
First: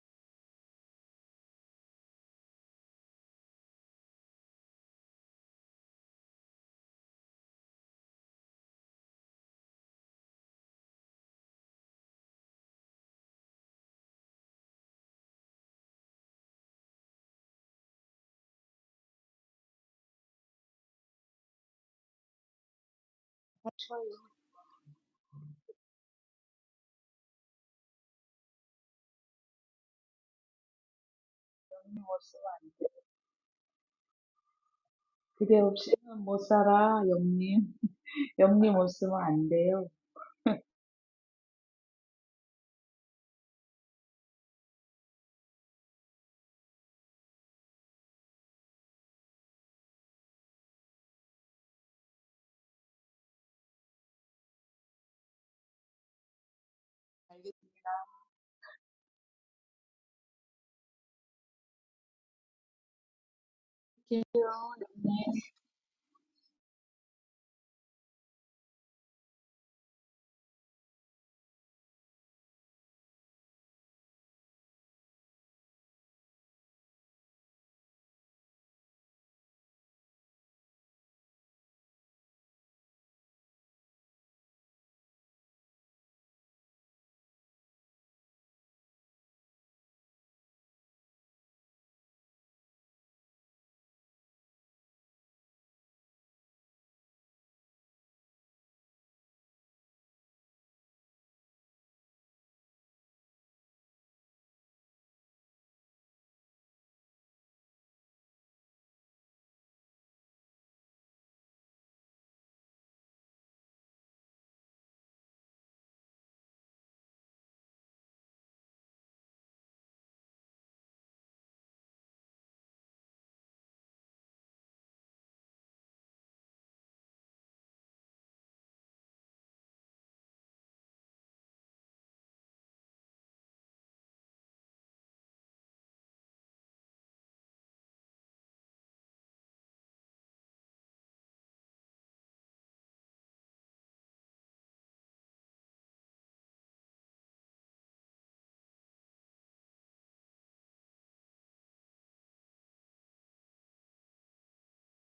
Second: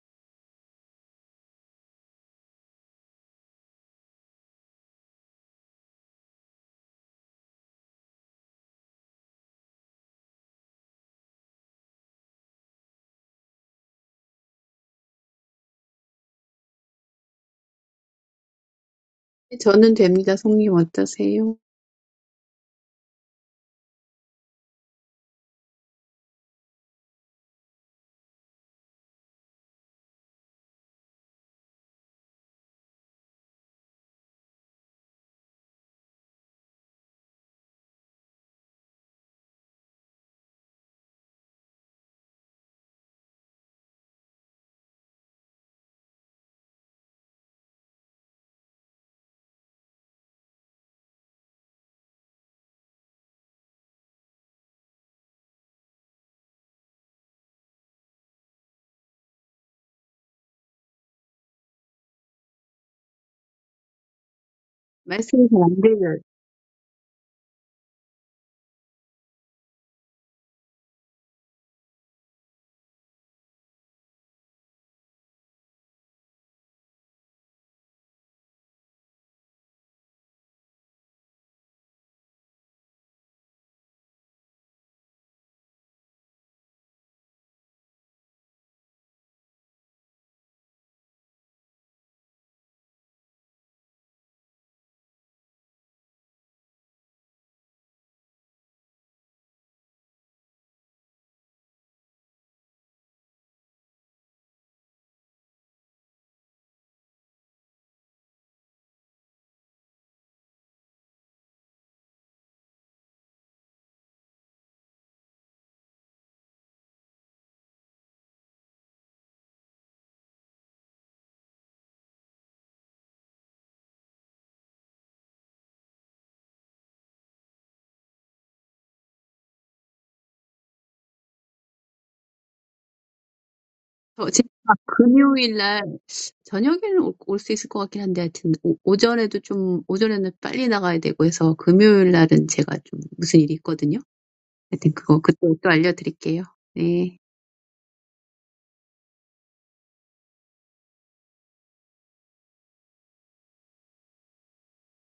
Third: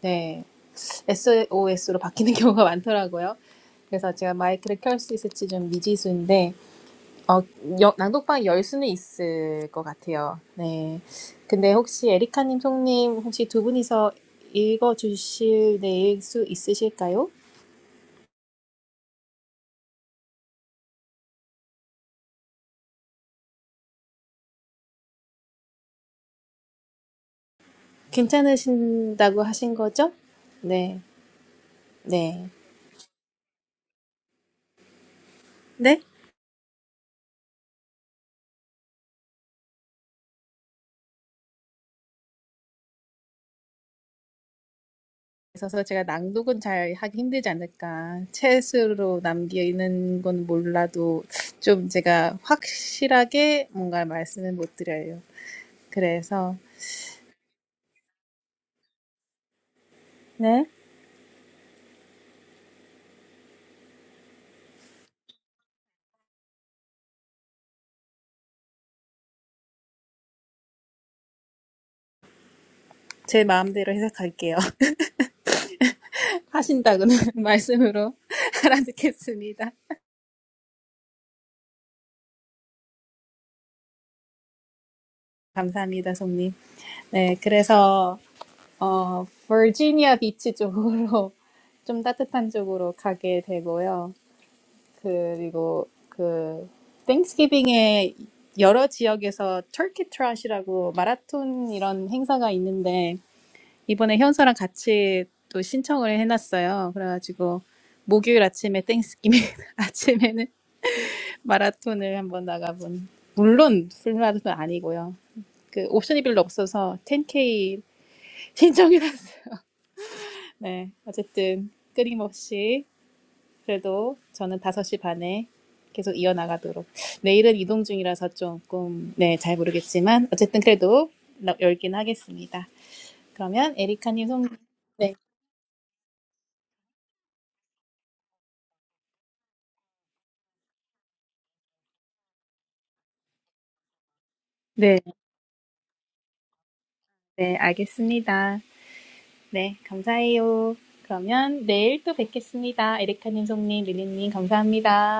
네 SOS로 바뀌는 경우가 많더라고요. 그래서 제가 마이크를 켤 수 있을지 좀 미지수인데 어, 여- 낭독방 열 수는 있을 것 같아요. 네. 근데 혹시 에리카님, 송님 혹시 두 분이서 읽어주실 내일 수 있으실까요? 저는 됩니다. 송님 어떠세요? 추워요. 괜찮으신다고 하신 거죠? 네, 영님 없으면 네, 안 돼. 그대 네. 없이는 못 살아, 영님. 영님 없으면 안 돼요. 그래서 제가 낭독은 잘 하기 힘들지 않을까. 책으로 남기는 건 몰라도 좀 제가 확실하게 뭔가 말씀을 못 드려요. 그래서 네, 알겠게요, 영님. 말씀이 잘안 들려요. 제 마음대로 해석할게요. 하신다고는 말씀으로 알아듣겠습니다. 감사합니다, 송님. 네, 그래서 어, 버지니아 비치 쪽으로 좀 따뜻한 쪽으로 가게 되고요. 그리고 그 땡스기빙에 여러 지역에서 터키 트롯이라고 마라톤 이런 행사가 있는데 이번에 현서랑 같이 또 신청을 해놨어요. 그래가지고 목요일 아침에 땡스기빙 아침에는 마라톤을 한번 나가본 물론 풀마라톤 아니고요. 그 옵션이 별로 없어서 10K 신청해놨어요. 네, 어쨌든 끊임없이 그래도 저는 5시 반에 계속 이어나가도록 내일은 이동 중이라서 조금 네, 잘 모르겠지만 어쨌든 그래도 나- 열긴 하겠습니다. 그러면 에리카님 저 송 제가 네, 금요일 날 저녁에는 올 수 있을 것 같긴 한데 하여튼 오, 오전에도 좀 오전에는 빨리 나가야 되고 해서 금요일 날은 제가 좀 무슨 일이 있거든요. 하여튼 네, 그거 그때 또 알려드릴게요. 네. 네, 알겠습니다. 네, 감사해요. 그러면 내일 또 뵙겠습니다. 에리카님, 송님, 릴리님 감사합니다.